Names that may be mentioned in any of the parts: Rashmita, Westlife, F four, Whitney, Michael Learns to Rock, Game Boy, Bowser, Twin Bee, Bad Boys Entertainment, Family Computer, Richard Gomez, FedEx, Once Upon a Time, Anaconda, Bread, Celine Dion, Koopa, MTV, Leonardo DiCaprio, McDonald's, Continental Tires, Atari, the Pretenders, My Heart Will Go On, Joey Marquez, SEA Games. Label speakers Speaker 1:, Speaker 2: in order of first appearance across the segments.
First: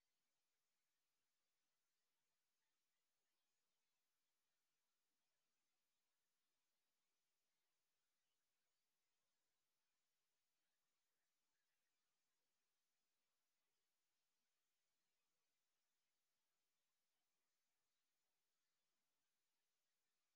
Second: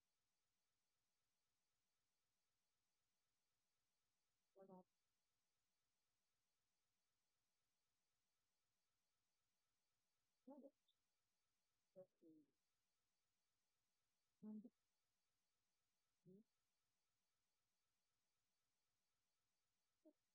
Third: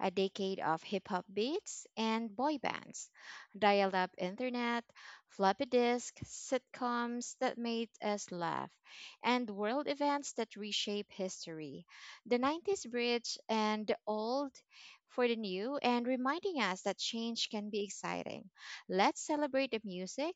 Speaker 1: a decade of hip hop beats and boy bands, dial up internet, floppy disk, sitcoms that made us laugh, and world events that reshape history. The 90s bridge and the old for the new, and reminding us that change can be exciting. Let's celebrate the music,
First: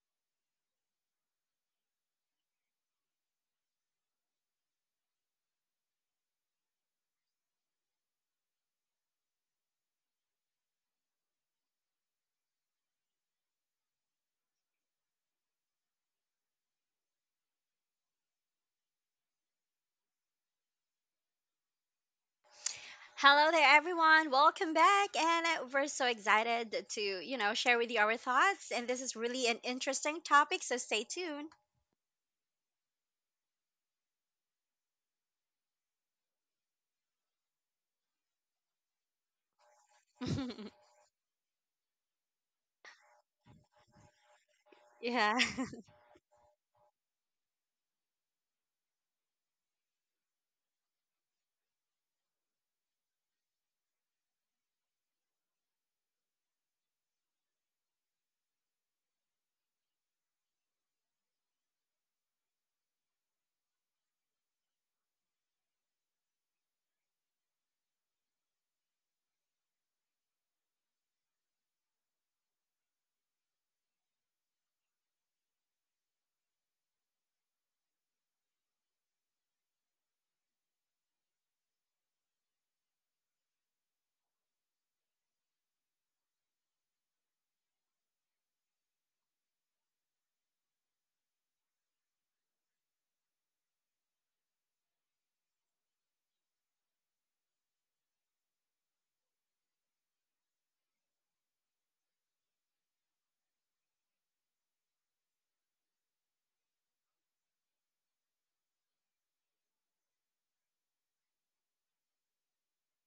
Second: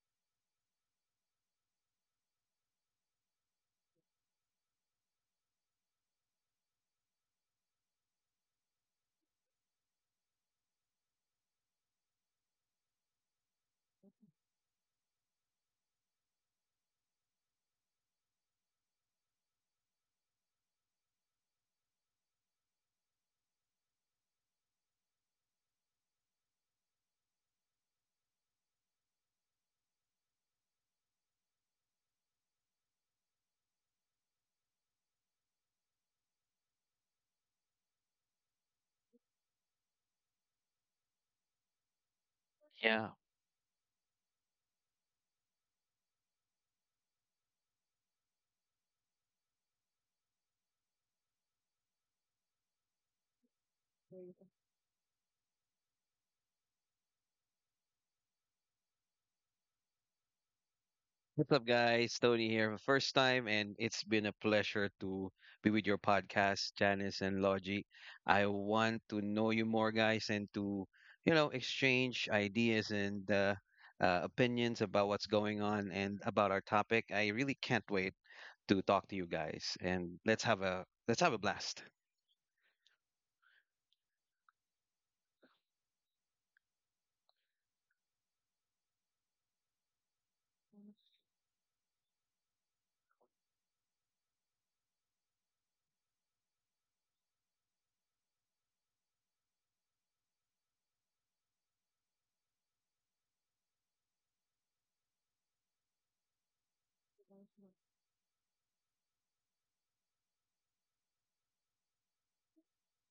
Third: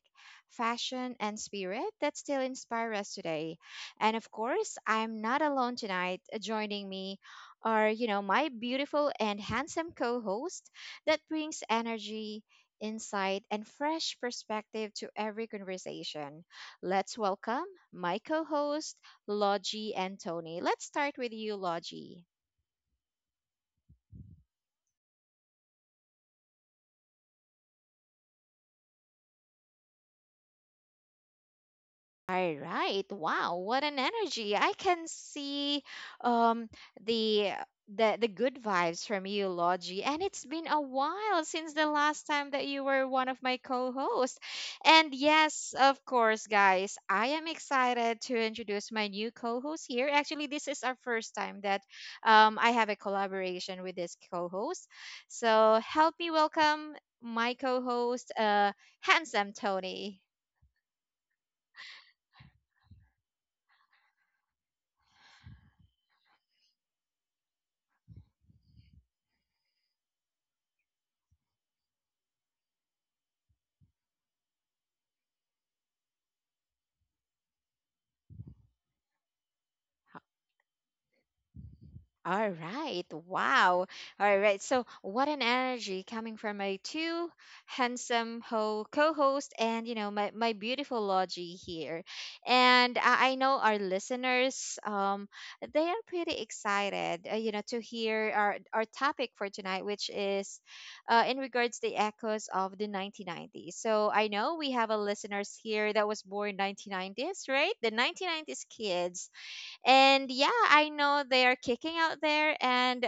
Speaker 1: fashion, and spirit that still inspire us today. And of course, I'm not alone tonight. Joining me are, my beautiful and handsome co host that brings energy, insight, and fresh perspective to every conversation. Let's welcome my co host, Logie and Tony. Let's start with you, Logie.
Speaker 2: Hello there, everyone. Welcome back. And we're so excited to, share with you our thoughts. And this is really an interesting topic, so stay tuned.
Speaker 1: All right. Wow, what an energy. I can see um the the good vibes from you, Logie. And it's been a while since the last time that you were
Speaker 3: Yeah.
Speaker 1: one of my co-hosts. And
Speaker 2: Yeah.
Speaker 1: yes, of course, guys, I am excited to introduce my new co-host here. Actually, this is our first time that I have a collaboration with this co-host. So help me welcome my co-host, Handsome Tony.
Speaker 3: What's up, guys? Tony here for the first time, and it's been a pleasure to be with your podcast, Janice and Logie. I want to know you more, guys, and to, exchange ideas and opinions about what's going on and about our topic. I really can't wait to talk to you guys, and let's have a blast.
Speaker 1: All right. Wow. All right. So what an energy coming from my two co-host and, you know, my, beautiful Logie here. And I know our listeners, they are pretty excited, you know, to hear our topic for tonight, which is in regards the echoes of the 1990s. So, I know we have a listeners here that was born 1990s, right? The 1990s kids, and yeah, I know they are kicking out there and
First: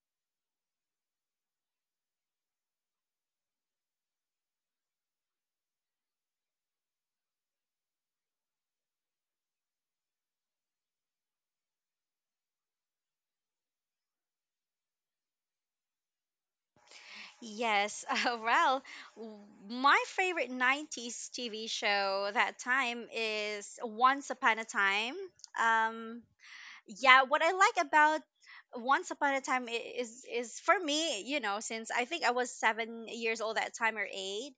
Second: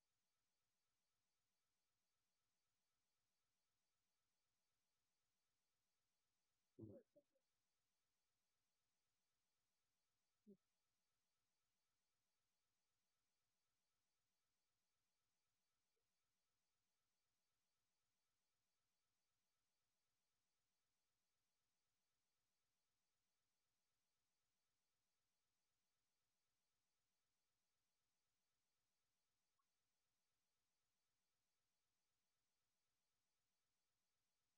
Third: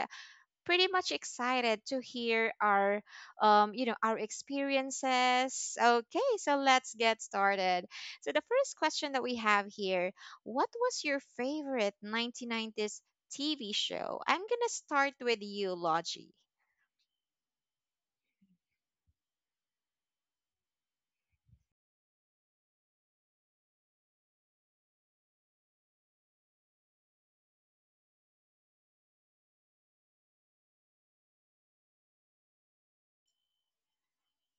Speaker 1: pretty much excited to hear our you know our experiences. Okay, so let's get started. So the first question that we have here, what was your favorite 1990s TV show? I'm going to start with you, Logie.
Speaker 2: Yes. Well, w- my favorite 90s TV show that time is Once Upon a Time. Um, yeah, what I like about Once Upon a Time is for me, you know, since I think I was 7 years old that time, or eight,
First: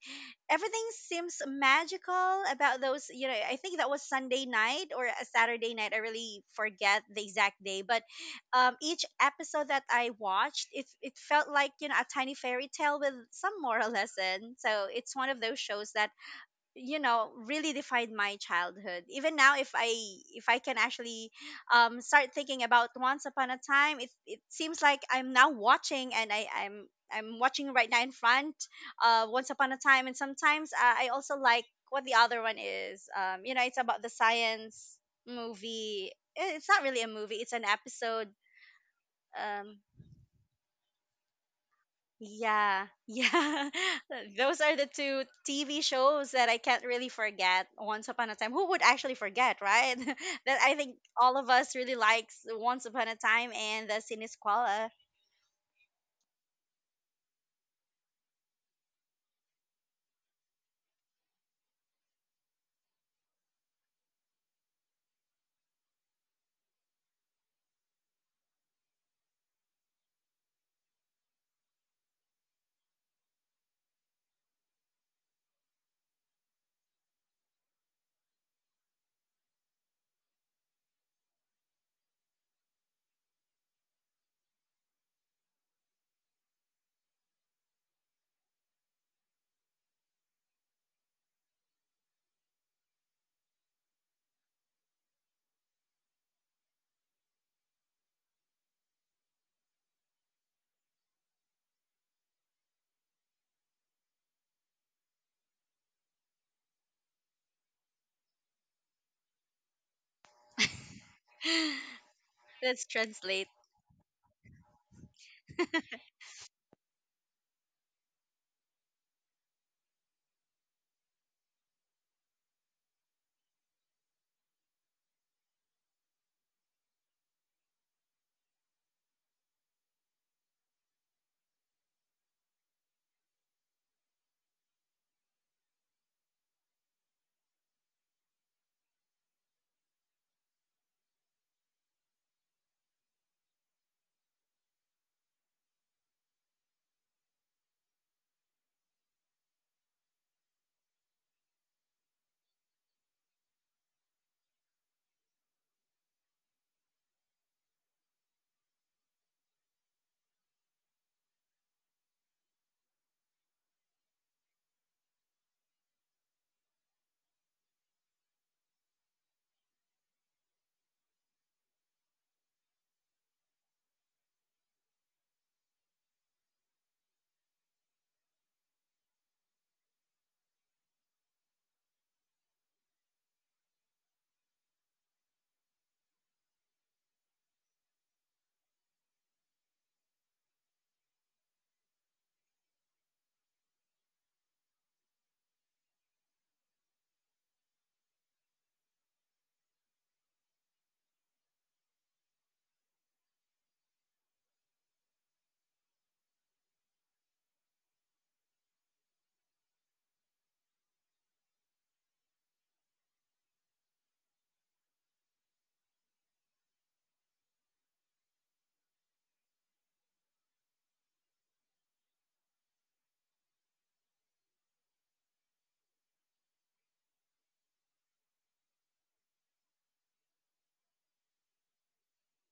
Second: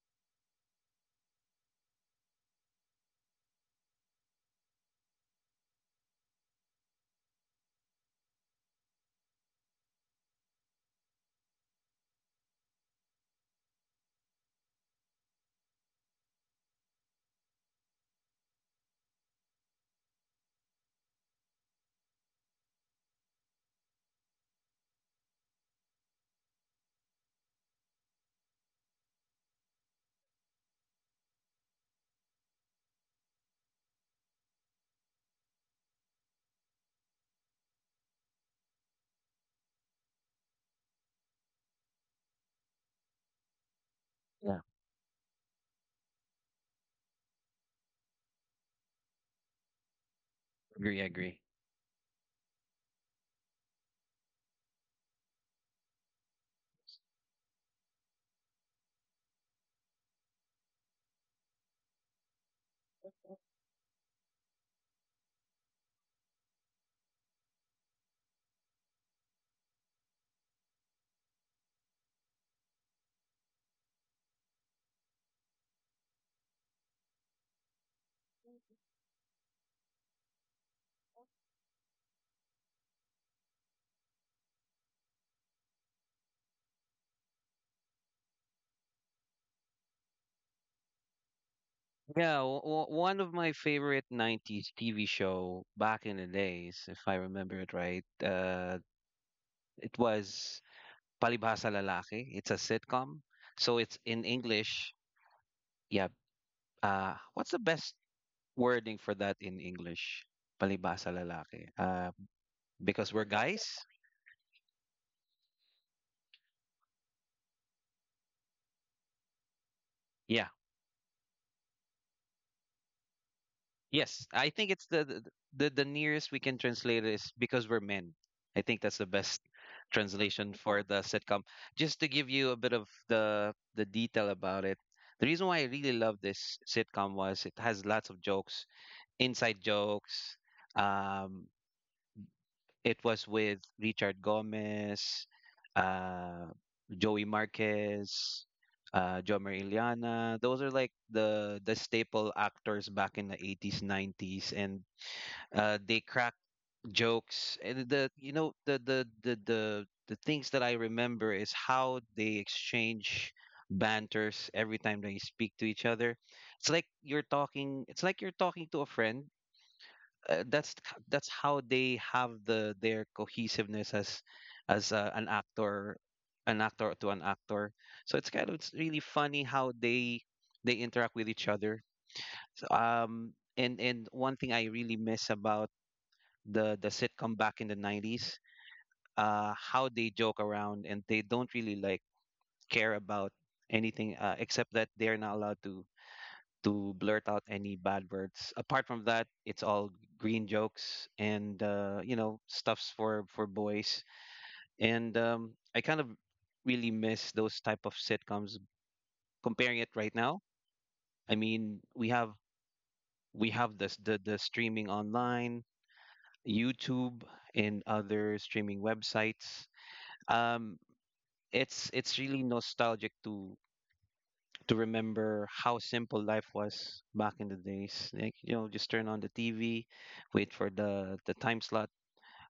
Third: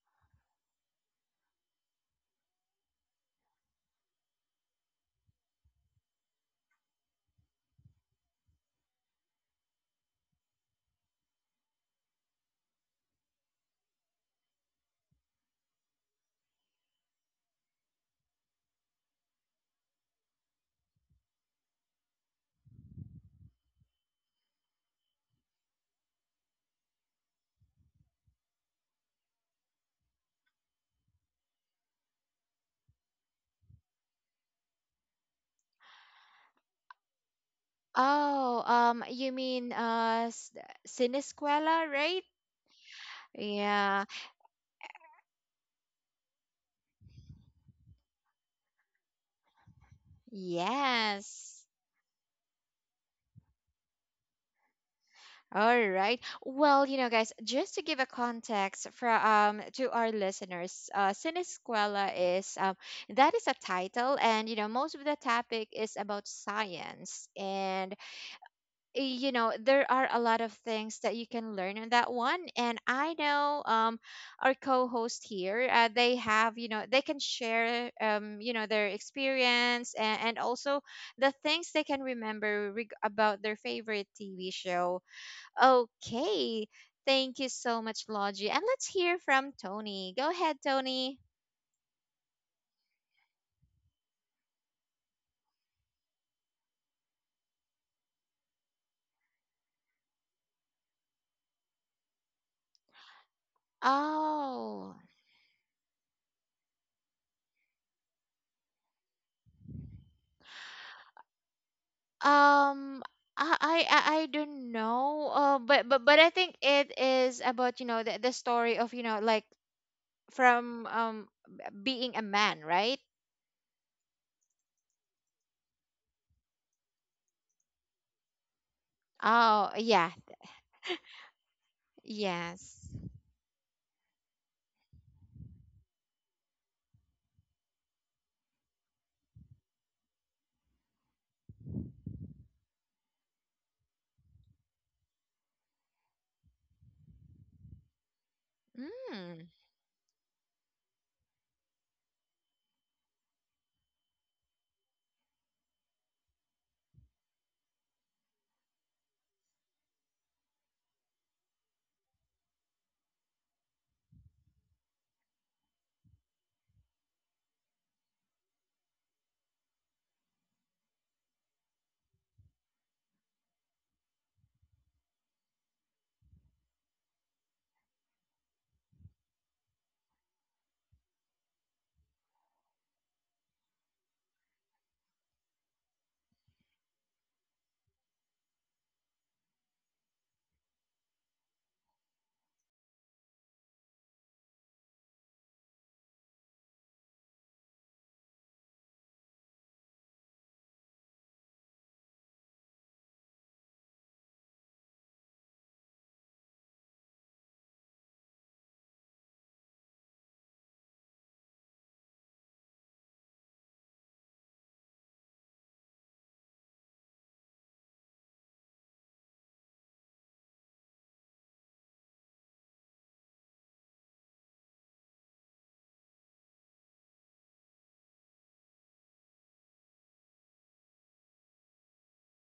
Speaker 2: everything seems magical about those. You know, I think that was Sunday night or a Saturday night. I really forget the exact day, but each episode that I watched, it felt like, you know, a tiny fairy tale with some moral lesson, so it's one of those shows that, you know, really defined my childhood. Even now, if I can actually start thinking about Once Upon a Time, it seems like I'm now watching, and I'm watching right now in front Once Upon a Time. And sometimes I also like what the other one is. You know, it's about the science movie. It's not really a movie, it's an episode.
Speaker 1: Oh, you
Speaker 2: um
Speaker 1: mean Sinescuela, right?
Speaker 2: Yeah, yeah.
Speaker 1: Yeah.
Speaker 2: Those
Speaker 3: Yeah.
Speaker 2: are the two TV shows that I can't really forget. Once Upon a Time. Who would actually forget, right? That, I think,
Speaker 3: Agree,
Speaker 2: all
Speaker 3: agree.
Speaker 2: of
Speaker 1: Yes.
Speaker 2: us really likes Once Upon a Time and the Sinisquala.
Speaker 1: All right. Well, you know, guys, just to give a context for to our listeners, Sinisquela is that is a title, and you know, most of the topic is about science, and you know, there are a lot of things that you can learn in that one. And I know our co-host here, they have you know they can share you know their experience and also the things they can remember about their favorite TV show. Okay. Thank you so much, Logie. And let's hear from Tony. Go ahead, Tony.
Speaker 3: Yeah, w w one of my favorite 90s TV show back in the days, if I remember it right, it was Palibhasa Lalaki. It's a sitcom. So it's in English.
Speaker 1: Oh,
Speaker 3: Yeah. What's the best wording for that in English? Palibhasa Lalaki.
Speaker 2: Let's
Speaker 1: um,
Speaker 3: Because we're
Speaker 2: translate.
Speaker 1: I
Speaker 3: guys?
Speaker 1: I I I don't know. But I think it is about you know the story of you know like
Speaker 3: Yeah.
Speaker 1: from being a man, right?
Speaker 3: Yes, I think it's the nearest we can translate is because we're men. I think that's the best
Speaker 1: Oh yeah,
Speaker 3: translation for the sitcom. Just to give you a bit of
Speaker 1: yes.
Speaker 3: the detail about it, the reason why I really love this sitcom was it has lots of jokes, inside jokes. Um, it was with Richard Gomez, uh, Joey Marquez, Jomer
Speaker 1: Mm,
Speaker 3: Iliana. Those are like the staple actors back in the 80s, 90s, and they crack jokes, and the you know the things that I remember is how they exchange banters every time they speak to each other. It's like you're talking. It's like you're talking to a friend. That's that's how they have their cohesiveness as an actor, to an actor. So it's kind of it's really funny how they interact with each other. So, and one thing I really miss about the sitcom back in the 90s, how they joke around, and they don't really like care about anything, except that they're not allowed to blurt out any bad words. Apart from that, it's all green jokes and, stuffs for boys, and I kind of really miss those type of sitcoms comparing it right now. I mean, we have this the streaming online, YouTube, and other streaming websites. um it's really nostalgic to remember how simple life was back in the days. Like, just turn on the TV, wait for the time slot.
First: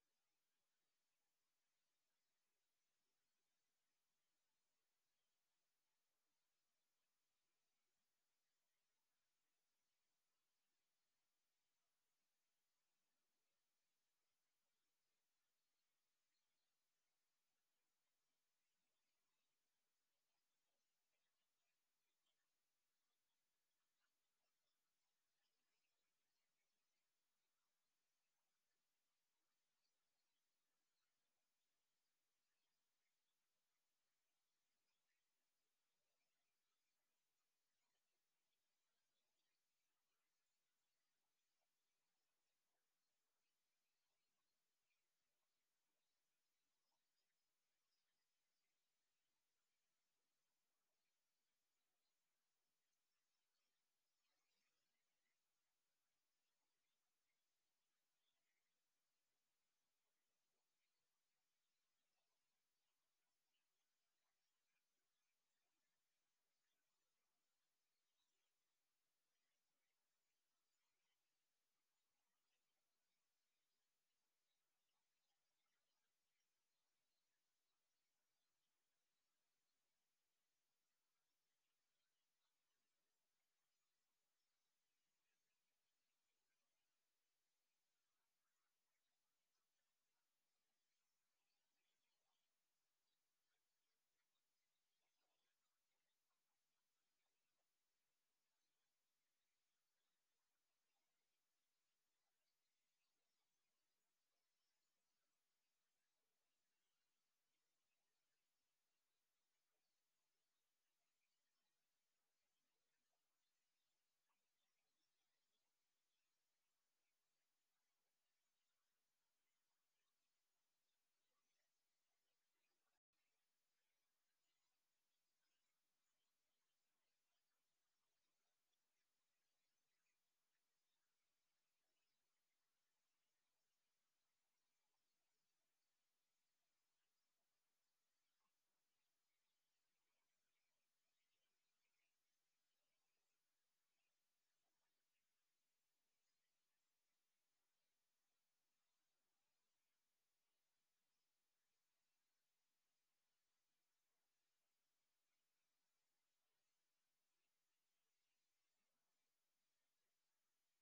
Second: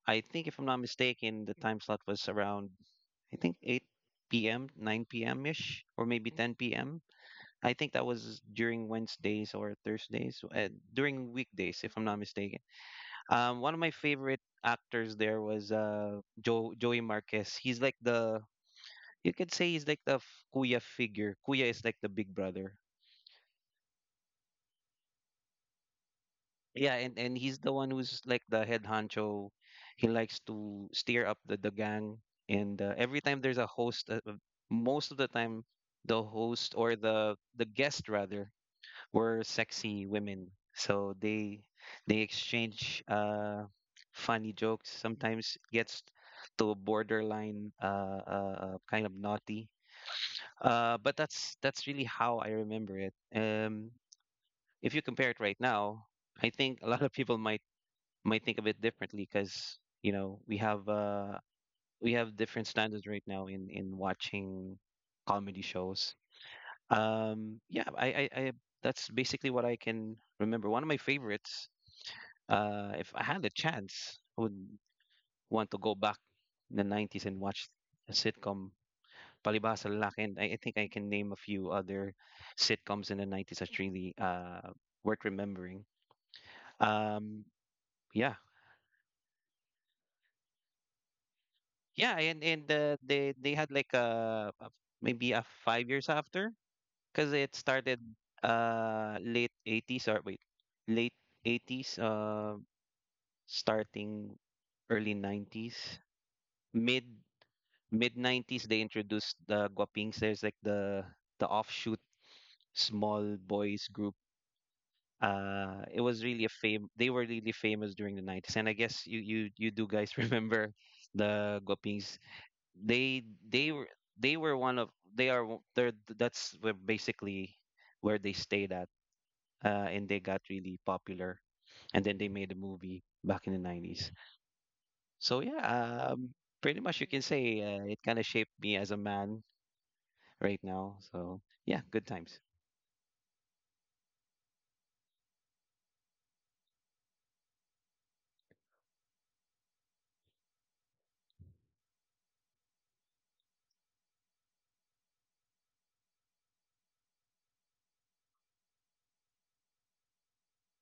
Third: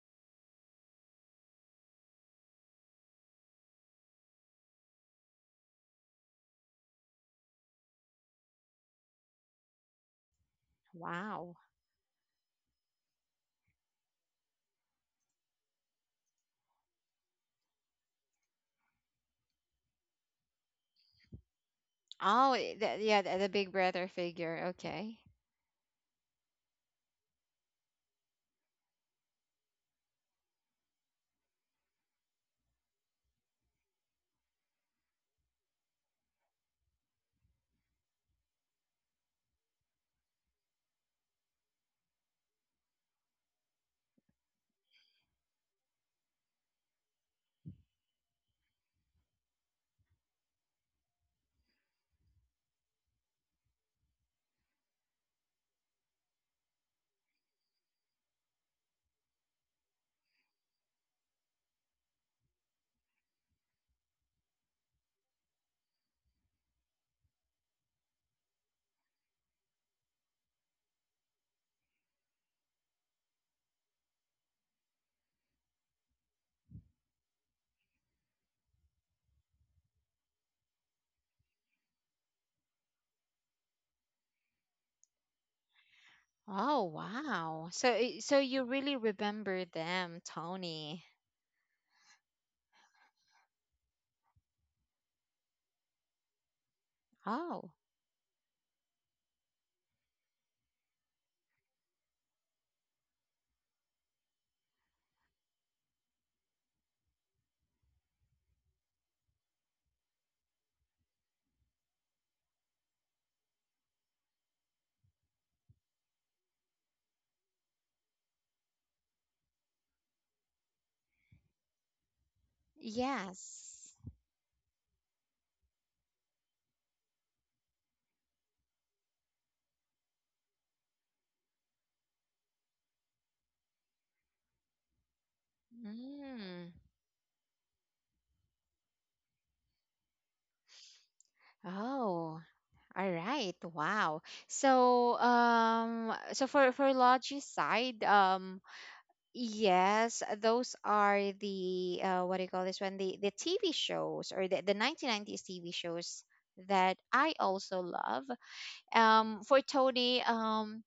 Speaker 3: I think, if I'm not mistaken, the time slot was around, I think, 8 p.m., 9 p.m. ish, or maybe 10 p.m. I think that was during Wednesdays or Thursdays, during
Speaker 1: wow.
Speaker 3: weekdays, if I'm not mistaken. One of my favorite actors there was, Joey Marquez. He's like the You could say he's like the kuya figure. Kuya is like the big
Speaker 1: Oh,
Speaker 3: brother.
Speaker 1: yeah, the big brother figure. Okay.
Speaker 3: Yeah, and he's the one who's like the head honcho. He likes to steer up the gang, and, every time there's a host, most of the time the host, or the guest rather, were sexy women. So they exchange funny jokes. Sometimes it gets to a borderline, kind of naughty. But that's really how I remember it. If you compare it right now, I think a lot of people might think of it differently, because, we have different standards right now in watching comedy shows. Yeah, I that's basically what I can remember. One of my favorites. If I had the chance, I would want to go back in the '90s and watch a sitcom, Palibhasa Lalaki, and, I think I can name a few other sitcoms in the 90s that's really, worth remembering.
Speaker 1: Oh,
Speaker 3: Um,
Speaker 1: wow. So so
Speaker 3: yeah,
Speaker 1: you really remember them, Tony.
Speaker 3: yeah, and they had like, maybe a 5 years after, because it
Speaker 1: Oh,
Speaker 3: started, late 80s, or wait, late 80s, starting early 90s, mid mid 90s, they introduced the guapings. There's like the offshoot small boys group. It was really a fame. They were really famous during the 90s, and I guess you do, guys, remember the guapings. They they were
Speaker 1: yes.
Speaker 3: they were one of they're, that's where basically where they stayed at, and they got really popular, and then they made a movie back in the 90s. So yeah. um
Speaker 1: Mm.
Speaker 3: Pretty much you can say, it kind of shaped me as a man right now, so yeah, good
Speaker 1: Oh,
Speaker 3: times.
Speaker 1: all right. Wow. So so for Logi side, yes, those are the what do you call this one? The TV shows or the 1990s TV shows that I also love. For Tony,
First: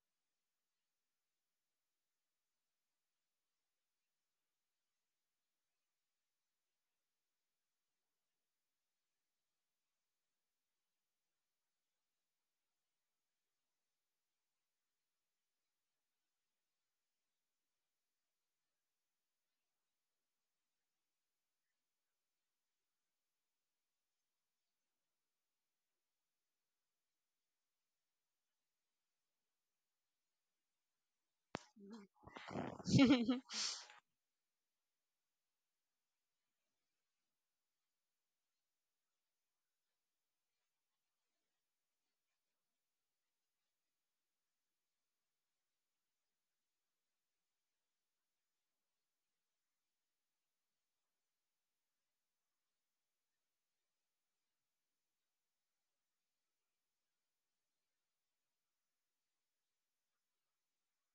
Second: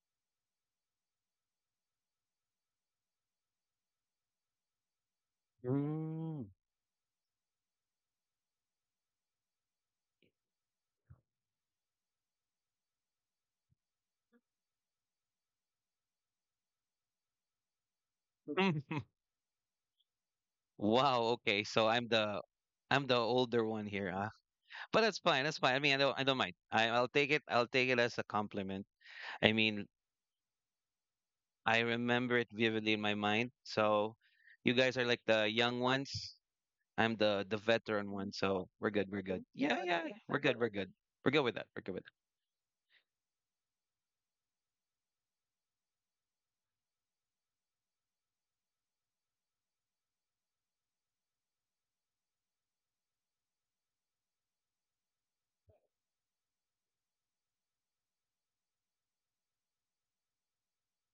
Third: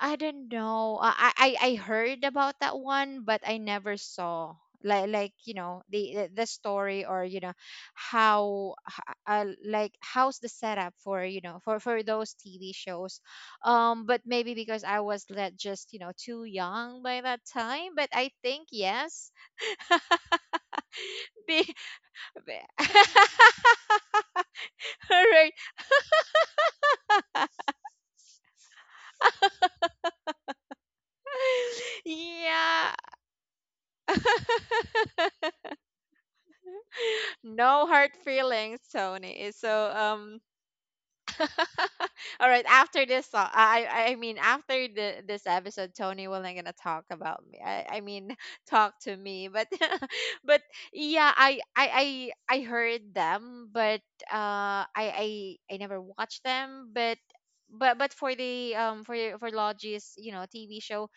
Speaker 1: I don't know. I heard about that one, but I never saw like you know the
Speaker 3: Mm.
Speaker 1: story or you know like how's the setup for you know for those TV shows. But maybe because I was let just you know too young by that time. But I think yes.
Speaker 3: Wow, okay.
Speaker 1: Be-
Speaker 3: So
Speaker 1: be-
Speaker 3: I'm the older one here, huh? But that's fine.
Speaker 1: Right.
Speaker 3: That's fine. I mean, I don't mind. I'll take it.
Speaker 1: Uh,
Speaker 3: I'll take it as a compliment. I mean, I remember it
Speaker 1: Yeah.
Speaker 3: vividly in my mind. So you guys are like the young ones. I'm the
Speaker 1: No
Speaker 3: veteran
Speaker 1: hard
Speaker 3: one. So
Speaker 1: feelings,
Speaker 3: we're good. We're good.
Speaker 1: Tony.
Speaker 3: Yeah,
Speaker 1: So
Speaker 3: yeah, yeah,
Speaker 1: um.
Speaker 3: we're good. We're good. We're good with that. We're good with that.
Speaker 1: All right, after this song, I mean after the this episode, Tony will not gonna talk about me. I mean talk to me, but but yeah, I heard them, but I never watched them, but. But for the for Logis you know TV show.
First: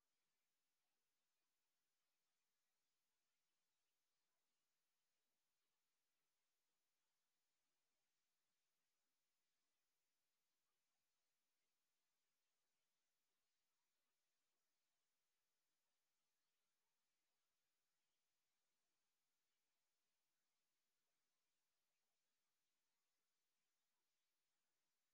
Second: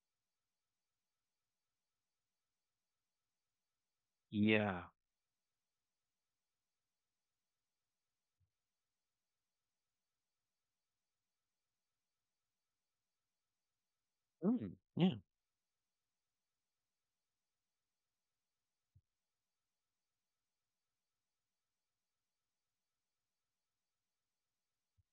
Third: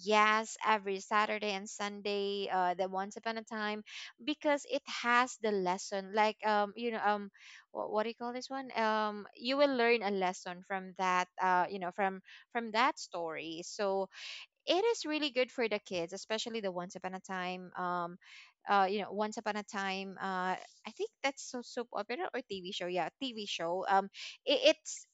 Speaker 1: Yes, every Saturday and Sunday, the Once Upon a Time, because it
Speaker 3: Yeah.
Speaker 1: has the lesson. Like you know what do you call this one? You will learn a lesson from that. You know from that story. So
Speaker 3: Mm,
Speaker 1: it is
Speaker 3: yeah.
Speaker 1: really good for the kids, especially the Once Upon a Time, you know, Once Upon a Time. I think that's so soap opera or TV show. Yeah, TV show. It,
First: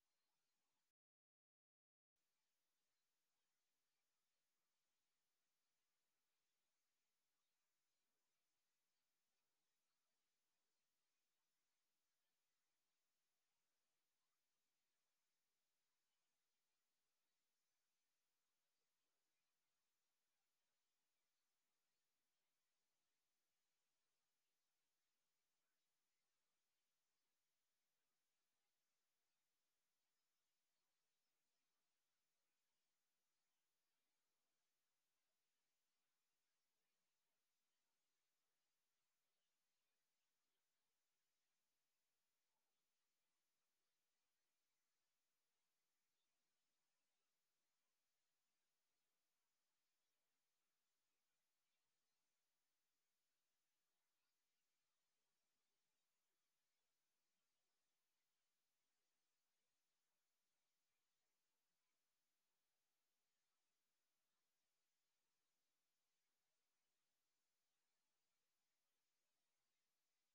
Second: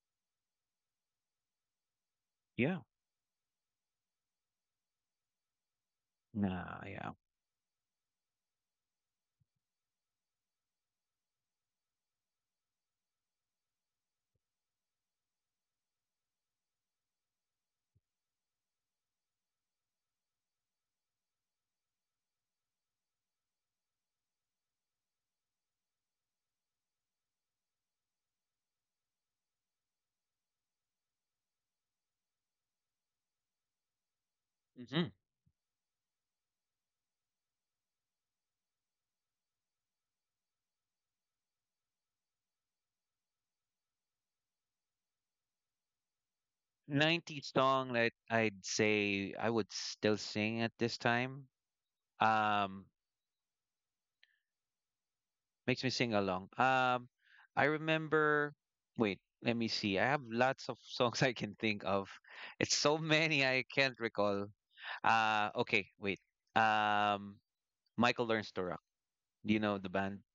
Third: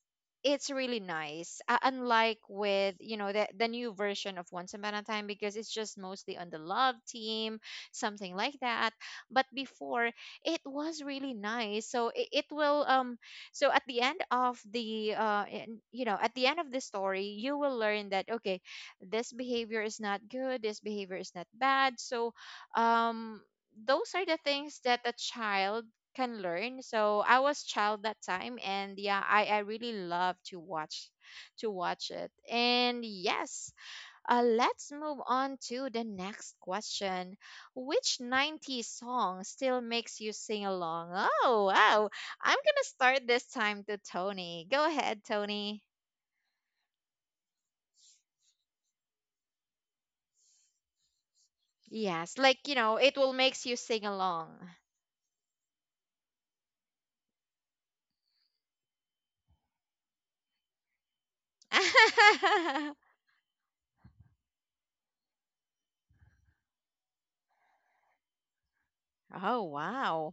Speaker 1: it's really nice. Unlike
Speaker 3: Yeah.
Speaker 1: with you know the new version of Once Upon a Time because it's just mostly on the
Speaker 3: Nah,
Speaker 1: love
Speaker 3: yeah.
Speaker 1: team, something like that. But before it was really nice. So it will so at the end of you know at the end of the story you will learn that okay, this behavior is not good, this behavior is not bad. So um, those are the things that a child can learn. So I was child that time, and yeah, I really love to watch it. And yes, let's
Speaker 3: Mm-hmm.
Speaker 1: move on to the next question. Which 90s song still makes you sing along? Oh wow. I'm gonna start this time to Tony. Go ahead, Tony.
Speaker 3: 90s song that I'd say I would still sing at this time.
Speaker 1: Yes, like you
Speaker 3: Um,
Speaker 1: know, it will makes you sing along.
Speaker 3: Makes me sing along. I remember. Wait, let me see. I have lots of songs I can think of. It's so many I can't recall. Okay, wait. Um, Michael Learns to Rock. Do you
Speaker 1: Oh,
Speaker 3: know the band?
Speaker 1: wow.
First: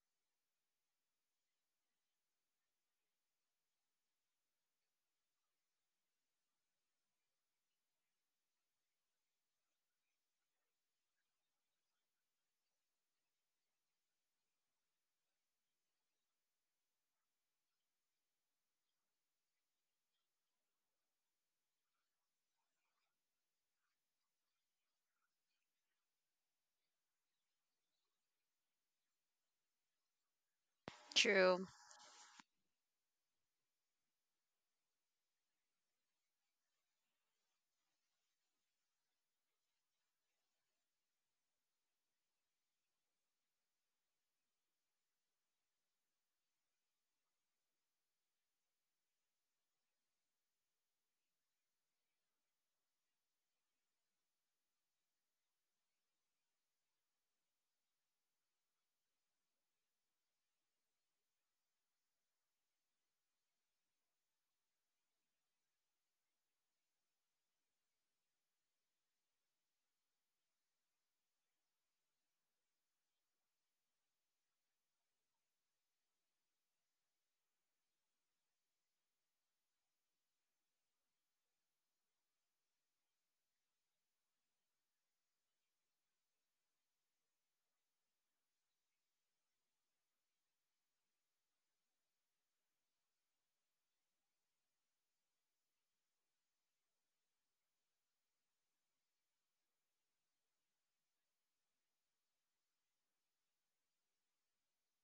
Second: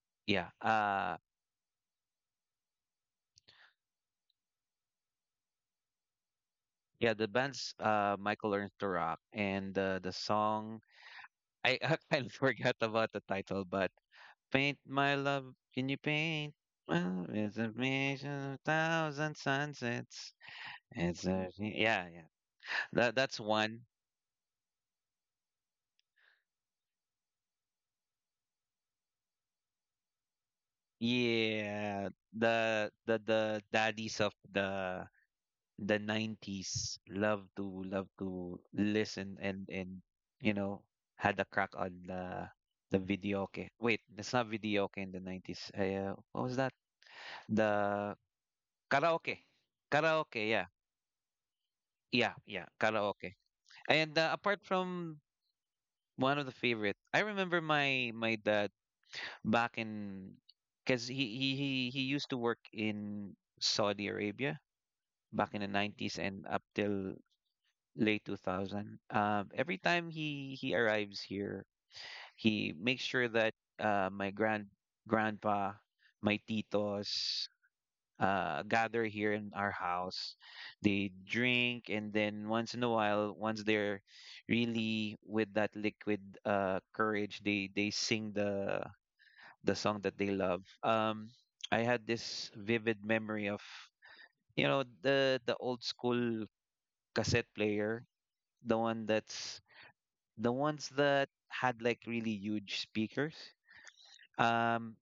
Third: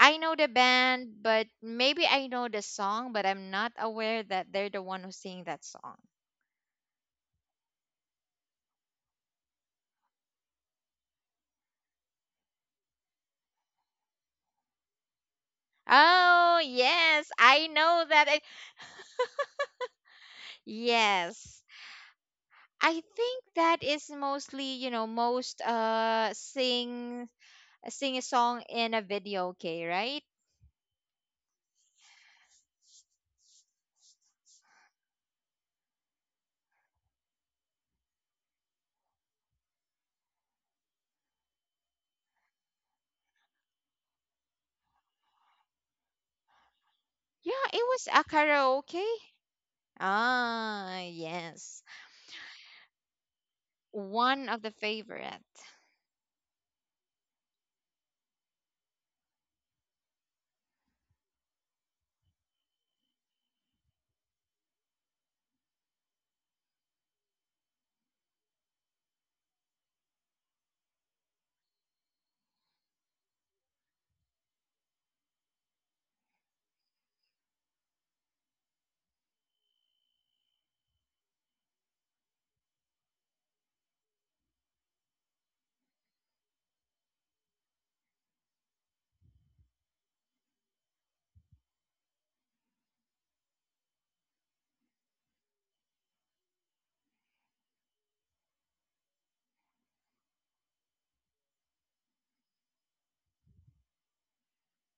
Speaker 1: I know the
Speaker 3: Yeah.
Speaker 1: band, but maybe I know the song, but I'm not aware that they're the one who sing that song.
Speaker 3: Yeah, the band's Michael Learns to Rock, and, the song, I, I kind of forgot about the title, but paint my love, can you paint?
Speaker 1: Oh,
Speaker 3: Well,
Speaker 1: yes,
Speaker 3: it's
Speaker 1: I
Speaker 3: a
Speaker 1: know that.
Speaker 3: vision of thousand sunsets. It's a,
Speaker 1: Yes.
Speaker 3: yeah, yeah.
Speaker 1: I
Speaker 3: That's
Speaker 1: think
Speaker 3: one.
Speaker 1: that is mostly, you know, most sing sing a song in a video, okay, right?
Speaker 2: True.
Speaker 3: Yeah, the daddies of the 90s love to listen, and, you know had a crack on the videoke. Wait, that's not videoke in the 90s. What was that?
Speaker 1: Yeah, it was
Speaker 3: The
Speaker 1: a karaoke.
Speaker 3: karaoke. Karaoke, yeah.
Speaker 1: Ah, yes.
Speaker 3: Yeah, yeah, karaoke. And,
Speaker 1: One of
Speaker 3: apart
Speaker 1: the
Speaker 3: from
Speaker 1: favorite.
Speaker 3: one of the favorite, I remember my dad back in, because he used to work in Saudi Arabia back in the 90s and up till late 2000. Every time he arrives here, he makes sure that, my grand grandpa, my titos, gather here in our house. They drink, and then once in a while, once they're really with that liquid, courage, they sing the song that they love. I had this vivid memory of, the old school cassette player, the one that's the ones that had like really huge speakers. Um,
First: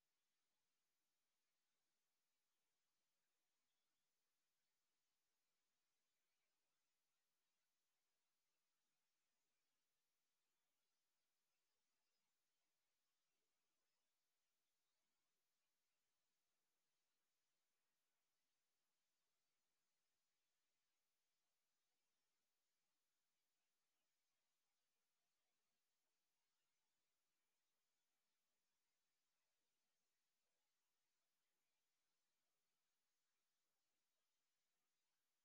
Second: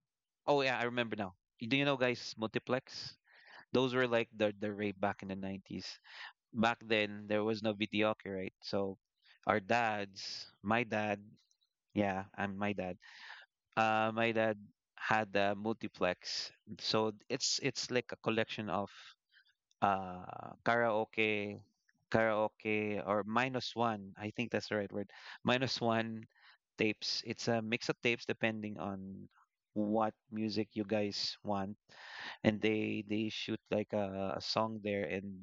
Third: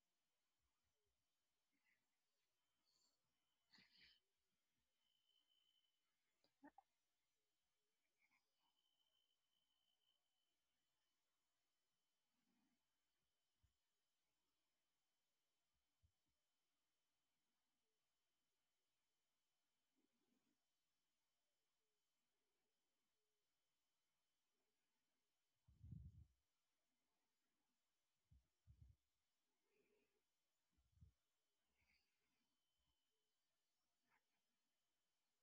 Speaker 3: oh yeah, I remember now. Do you know, guys, multiplex? Those were like the rave back in the 90s. Back then, there was no videoke, right? So our dads, my dad, yeah, I'm my dad. My dad had a multiplex, so it's like a collection of, karaoke, karaoke or minus one. I think that's the right word. Minus one tapes. It's a mix of tapes depending on what music you guys want, and they shoot like a song there. And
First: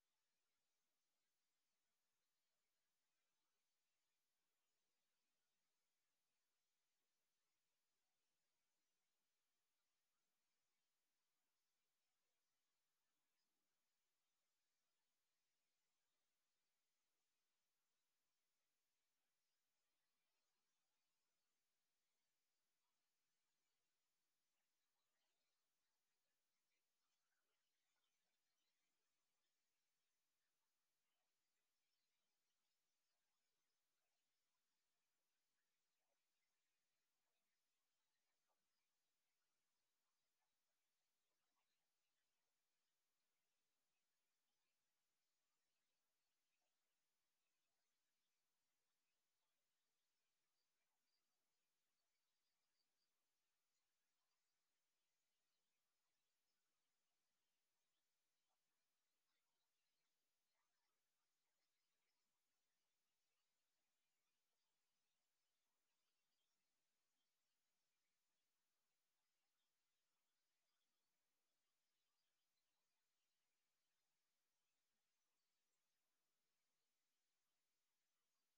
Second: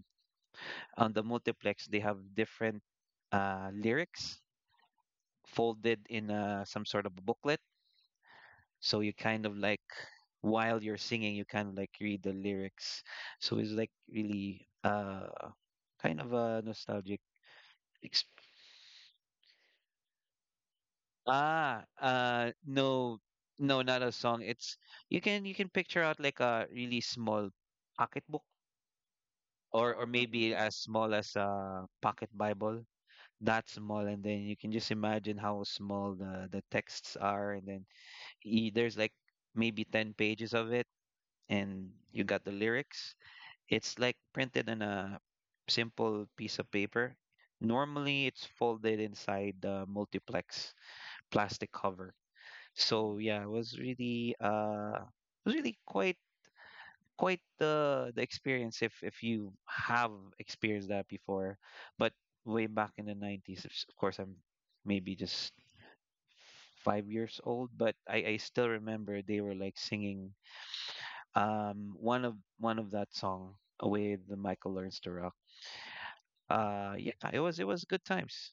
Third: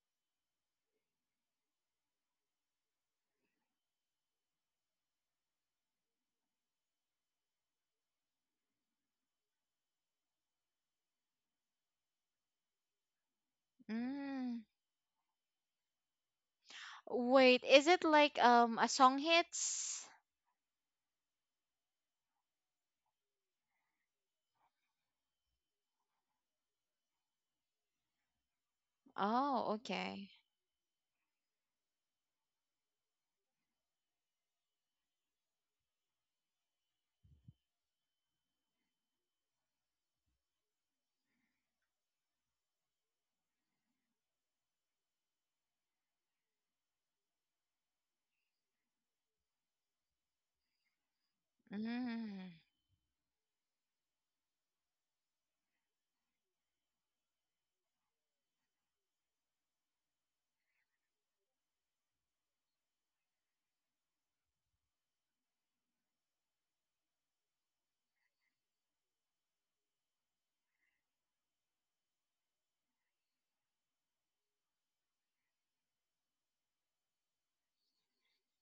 Speaker 3: on the multiplex, they have different, lyrics folded in, some sort of a booklet. So you kind of like, while you're singing, you kind of like read the lyrics, so it's like
Speaker 1: Mm.
Speaker 3: really, kind of a nostalgic
Speaker 1: Wait, is it
Speaker 3: exp-
Speaker 1: like a song hits?
Speaker 3: no, no, not a song. It's You can picture out like a really small pocketbook,
Speaker 1: Oh,
Speaker 3: or
Speaker 1: okay.
Speaker 3: maybe as small as a pocket bible. That small. And then you can just imagine how small the texts are, and then, there's like maybe 10 pages of it, and you got the lyrics. It's like printed on a simple piece of paper. Normally, it's folded inside the multiplex plastic cover.
Speaker 1: Mm,
Speaker 3: So yeah, it was really quite the experience, if you have experienced that before. But way back in the 90s, of course, I'm maybe just 5 years old, but, I still remember they were like singing, um one of one of that song with the Michael Learns to Rock. Yeah, it was, good times.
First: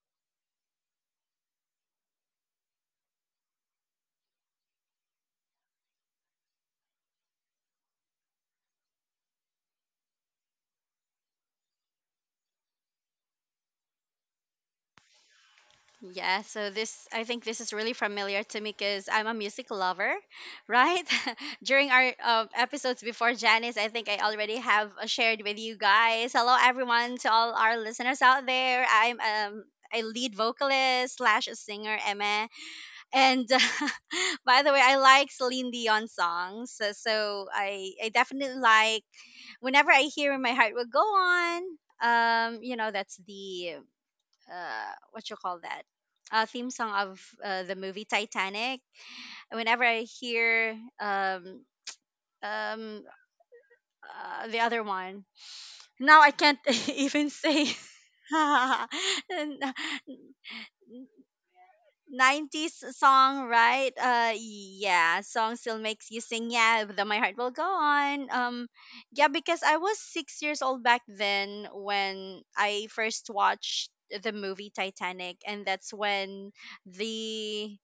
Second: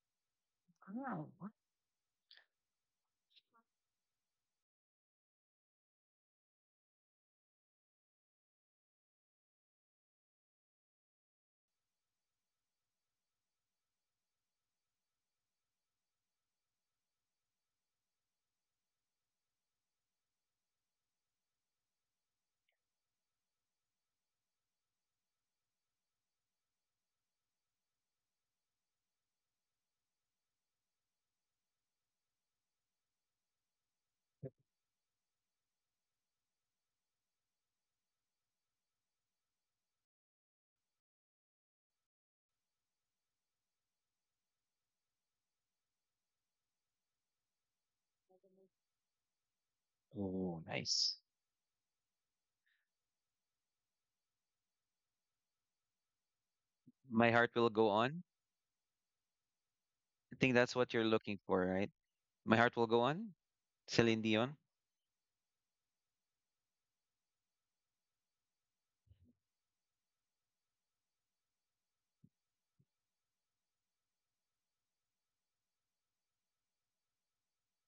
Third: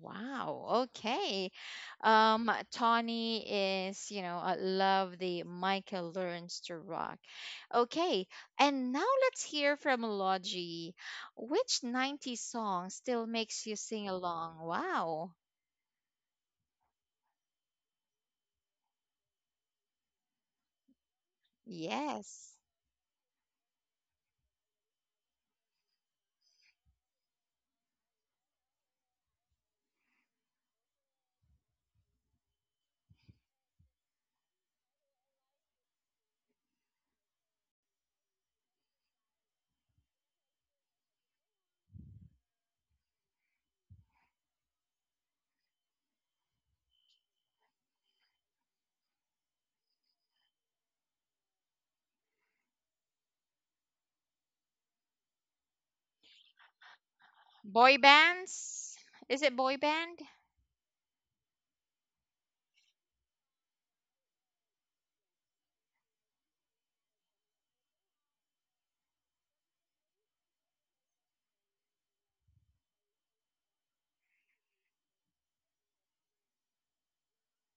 Speaker 1: wow. Okay. Tawny is, you know, I love the Michael learns to rock. Okay. And now let's hear from Logie. Which 90s song still makes you sing along? Wow.
Speaker 2: Yeah, so this, I think, this is really familiar to me because I'm a music lover, right? During our
Speaker 1: Yes.
Speaker 2: episodes before, Janice, I think I already have shared with you guys. Hello, everyone, to all our listeners out there. I'm a lead vocalist slash singer, Emma. And by the way, I like Celine Dion songs. So, I definitely like, whenever I hear My Heart Will Go On, you know, that's the what you call that, theme song of, the movie Titanic. Whenever I
Speaker 3: Oh,
Speaker 2: hear
Speaker 3: nice.
Speaker 2: um, the other one, now I can't
Speaker 3: My
Speaker 2: even
Speaker 3: heart will
Speaker 2: say
Speaker 3: go
Speaker 1: Boy
Speaker 3: on.
Speaker 1: bands? Is it boy band?
Speaker 3: I think that's what you're looking for, right? My heart will
Speaker 2: 90s
Speaker 3: go on.
Speaker 2: song, right?
Speaker 3: Celine Dion.
Speaker 2: Yeah, song still makes you sing. Yeah, the My Heart Will Go On. Yeah, because I was 6 years old back then when I first watched the movie Titanic, and that's when the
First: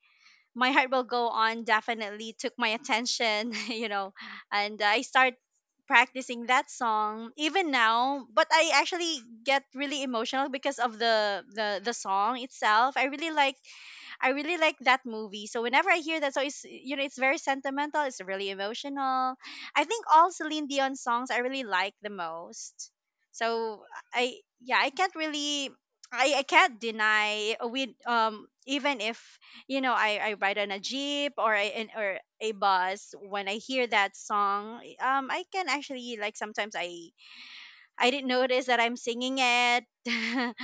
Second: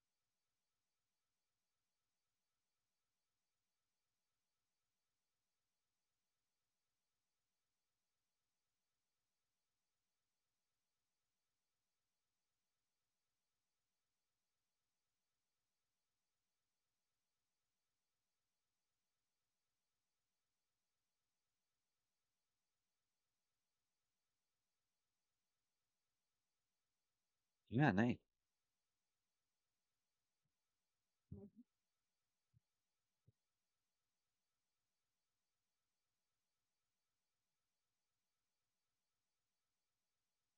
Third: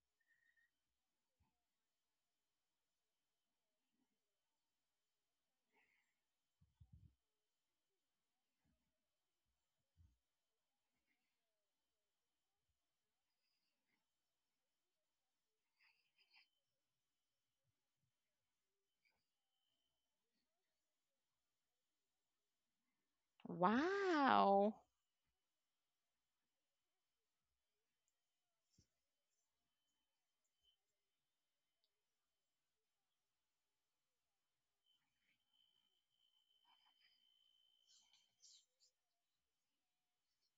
Speaker 2: My Heart Will Go On definitely took my attention. You know, and I start practicing that song even now, but I actually get really emotional because of the song itself. I really like, I really like that movie. So whenever I hear that, so it's, you know, it's very sentimental. It's really emotional. I think all Celine Dion songs, I really like the most. So I, yeah,
Speaker 1: Wow.
Speaker 2: I can't really, I can't deny, we
Speaker 3: Yeah, nice.
Speaker 2: even if, you know, I ride on a jeep or or a bus. When I hear that song, I can actually like sometimes, I didn't notice that I'm singing it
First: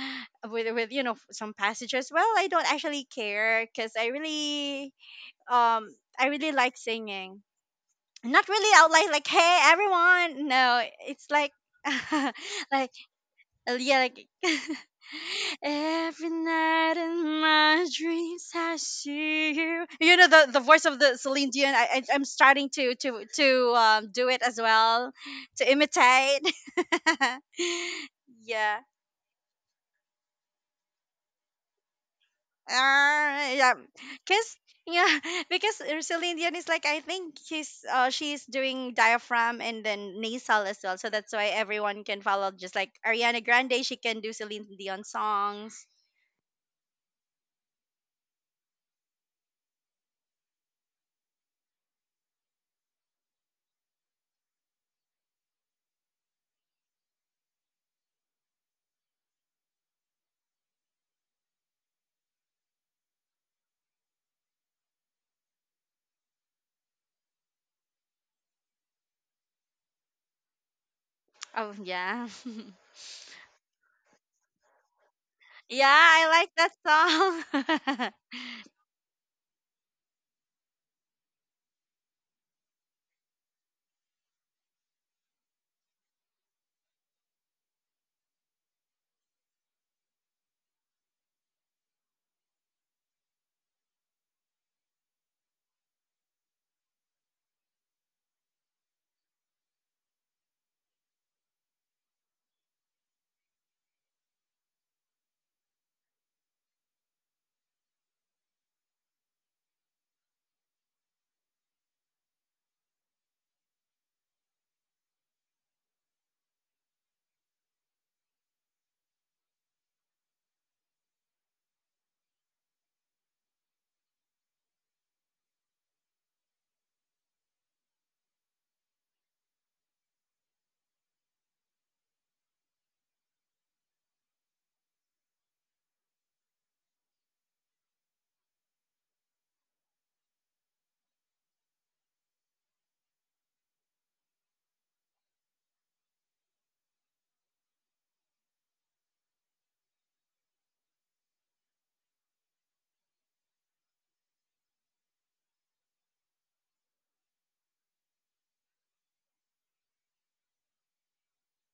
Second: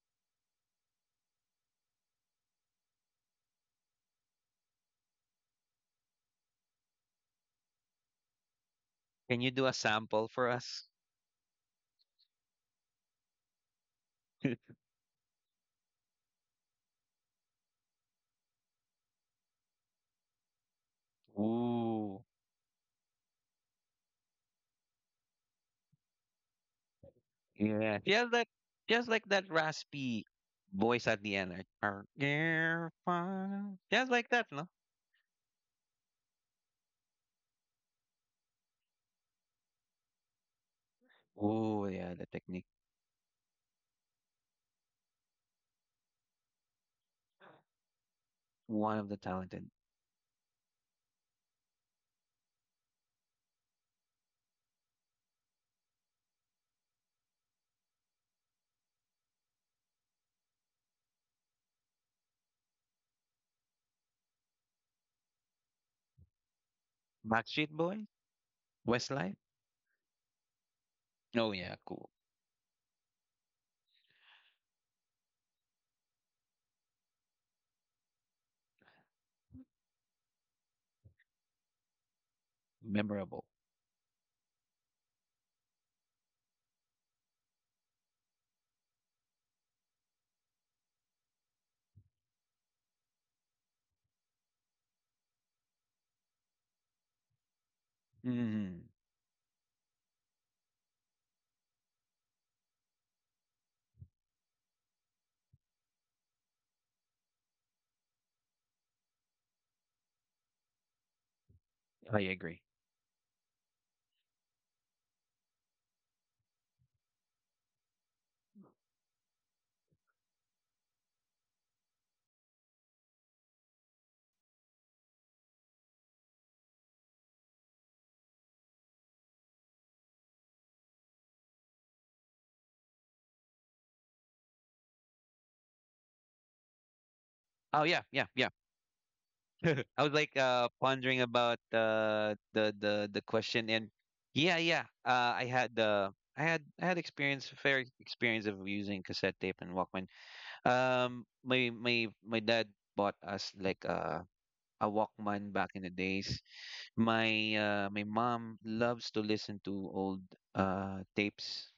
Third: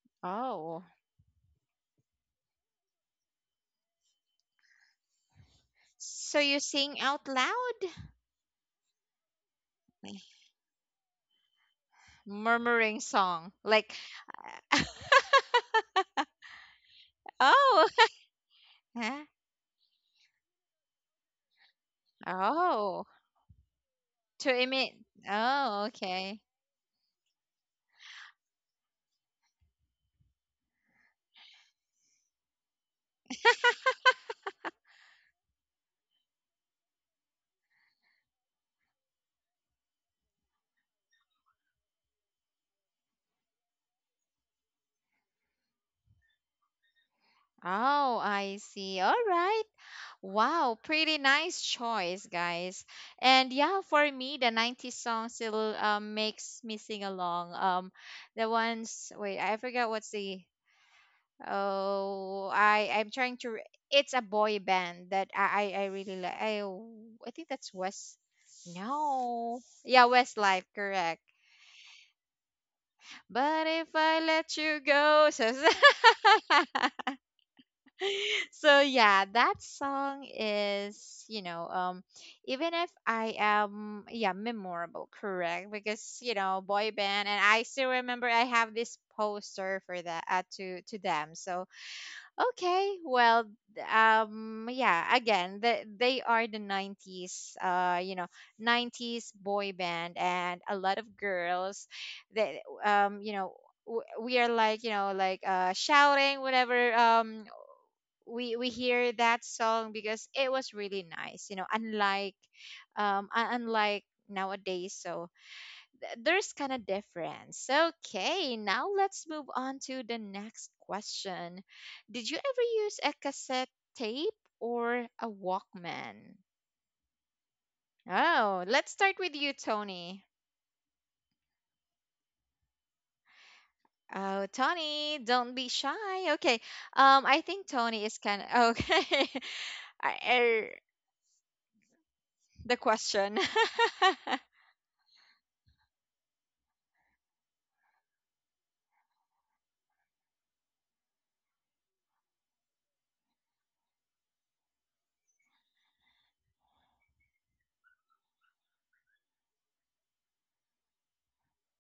Speaker 2: with,
Speaker 1: Oh.
Speaker 2: with some passages. Well, I don't actually care because um I
Speaker 1: So
Speaker 2: really
Speaker 1: you
Speaker 2: like
Speaker 1: sing out
Speaker 2: singing.
Speaker 1: loud?
Speaker 2: Not really out like,
Speaker 3: Can you
Speaker 2: hey,
Speaker 3: do a
Speaker 1: Like,
Speaker 3: sample for
Speaker 2: everyone. No,
Speaker 3: us?
Speaker 2: it's like like
Speaker 1: murmuring song. Like,
Speaker 2: yeah, like every night in
Speaker 1: oh,
Speaker 2: my dreams I
Speaker 1: huh?
Speaker 2: see you. You know, the voice of the Celine Dion, I, I
Speaker 3: Ooh,
Speaker 2: I'm starting to
Speaker 1: Oh,
Speaker 2: to to um do it
Speaker 1: to
Speaker 2: as
Speaker 1: emit.
Speaker 2: well, to
Speaker 1: Oh, okay.
Speaker 2: imitate.
Speaker 3: yeah.
Speaker 2: Yeah.
Speaker 3: Just like that raspy voice at the end, like "Our dear
Speaker 2: Ah,
Speaker 3: father."
Speaker 2: yeah.
Speaker 3: Just like that,
Speaker 2: Cause
Speaker 3: no?
Speaker 2: Yeah, because Celine Dion is like, I think he's she's doing diaphragm and then nasal as well. So that's why
Speaker 3: Oh
Speaker 2: everyone
Speaker 3: yeah,
Speaker 2: can
Speaker 3: the
Speaker 2: follow.
Speaker 3: technique.
Speaker 2: Just like Ariana Grande, she can do Celine Dion songs.
Speaker 1: Oh, I see.
Speaker 3: One of
Speaker 1: All
Speaker 3: the
Speaker 1: right.
Speaker 3: talented.
Speaker 1: Wow, pretty nice choice, guys. And yeah, for me, the 90s song still makes me sing along. The ones, wait, I forgot what's the— Oh, I I'm trying to it's a boy band that I really like. I think
Speaker 3: Backstreet
Speaker 1: that's
Speaker 3: Boy,
Speaker 1: West—
Speaker 3: Westlife.
Speaker 1: No, yeah, Westlife, correct.
Speaker 3: Oh
Speaker 2: Oh,
Speaker 3: yeah, cool,
Speaker 2: yeah.
Speaker 1: But if I let you go, so so
Speaker 2: Yeah, I like that song.
Speaker 1: so, yeah, that song is you know um, even if I
Speaker 3: memorable.
Speaker 1: am yeah memorable, correct? Because you know boy band, and I still remember I have this poster for that to them. So okay, well, yeah, again, the, they are the 90s, you know,
Speaker 3: Hmm.
Speaker 1: 90s boy band, and a lot of girls that, you know, we are like, you know, like shouting whenever we hear that song because it was really nice, you know,
Speaker 3: I
Speaker 1: unlike,
Speaker 3: agree.
Speaker 1: unlike nowadays. So, there's kind of difference. Okay, now let's move on to the next question. Did you ever use a cassette tape or a Walkman? Oh, let's start with you, Tony. Oh, Tony, don't be shy. Okay. I think
Speaker 3: Oh yeah,
Speaker 1: Tony is
Speaker 3: yeah,
Speaker 1: kind
Speaker 3: yeah.
Speaker 1: of okay.
Speaker 3: I was
Speaker 1: I,
Speaker 3: like,
Speaker 1: er,
Speaker 3: pondering about,
Speaker 1: the
Speaker 3: the
Speaker 1: question.
Speaker 3: question, and yeah, yeah. I had, I had experience, fair experience, of using cassette tape and Walkman. My dad bought us like, a Walkman back in the days. My mom loves to listen to old, tapes.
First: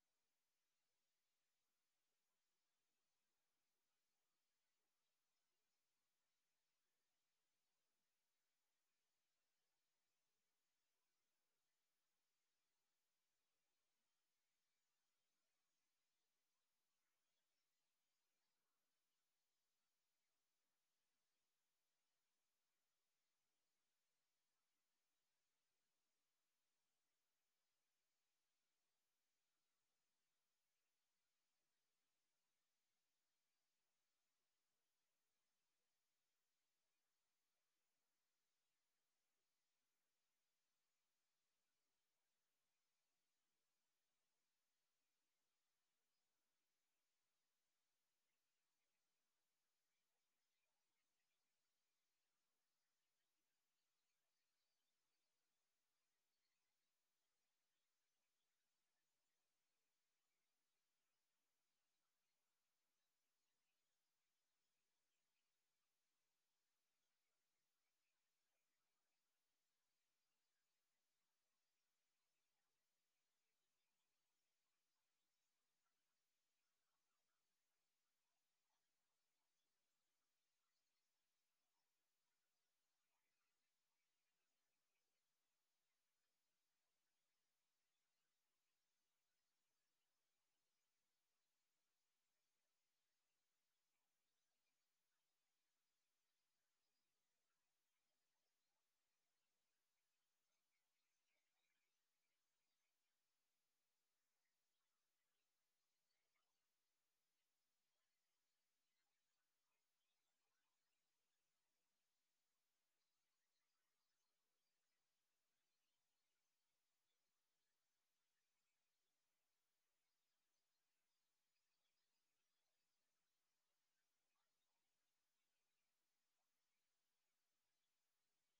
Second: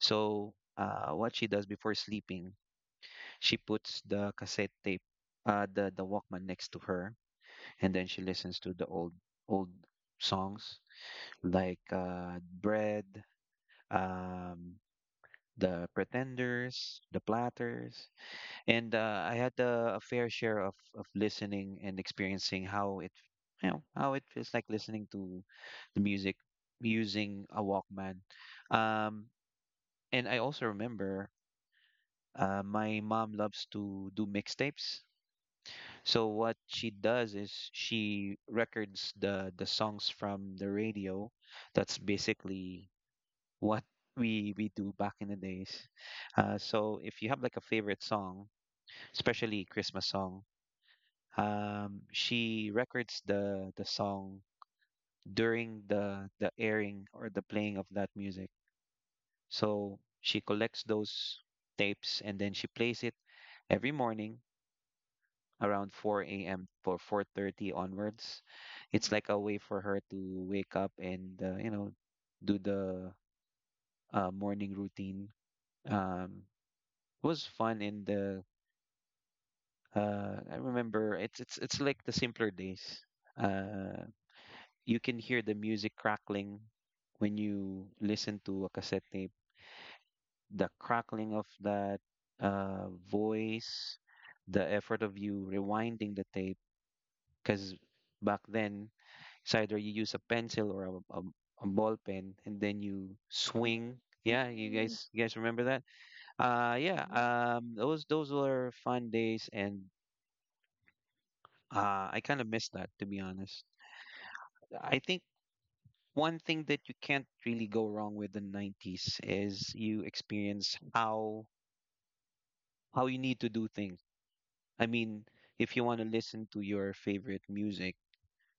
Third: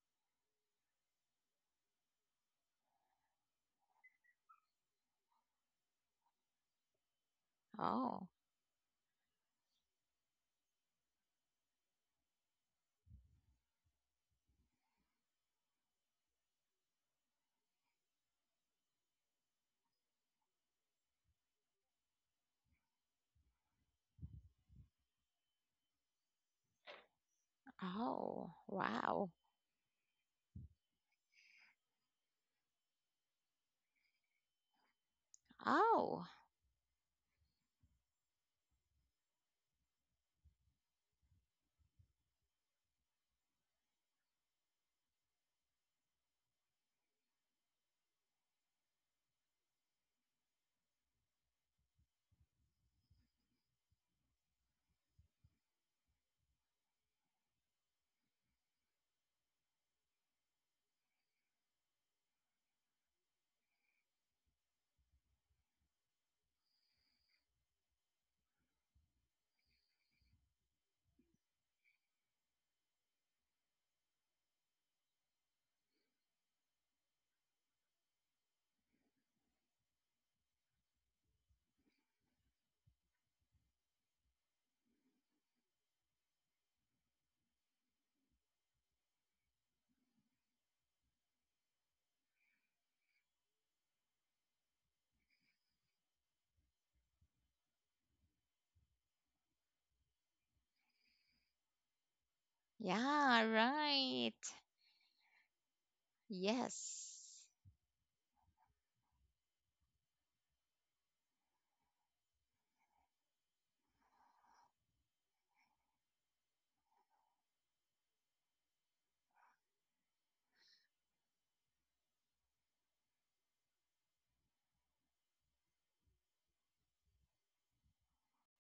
Speaker 3: So what she does before sleeping, she puts the cassette tape the Walkman next to her, and then she
Speaker 1: Oh,
Speaker 3: listens to the old songs like Bread, um, the Pretenders, the Platters, and I had a fair share of listening and experiencing how it, how it feels like listening to the music using a Walkman.
Speaker 1: oh, wow.
Speaker 3: Um, and I also remember my mom loves to do mixtapes. So
Speaker 1: Oh,
Speaker 3: what she does is she records the songs from the radio. That's basically what we do back in the days. So if you have like a favorite song, especially Christmas song, she records the song during the airing or the playing of that music. So she collects those tapes, and then she plays it every morning around 4 a.m. or 4:30 onwards. It's like a way for her to wake up and, you know, do the morning routine. Um, it was fun in the I remember it's it's like the simpler days. Uh, you can hear the music crackling when you listen to a cassette tape. The crackling of that voice, the effort of you rewinding the tape, because back then it's either you use a pencil or a ball pen and then you
Speaker 1: yeah,
Speaker 3: swing.
Speaker 1: right.
Speaker 3: Yeah, you guys, you guys remember that? Yeah, mhm.
Speaker 1: Yes.
Speaker 3: Those were fun days, and I kind of miss that, to be honest. I think one thing that you can't really go wrong with the 90s is you experience how you need to do things. I mean, if you want to listen to your favorite music,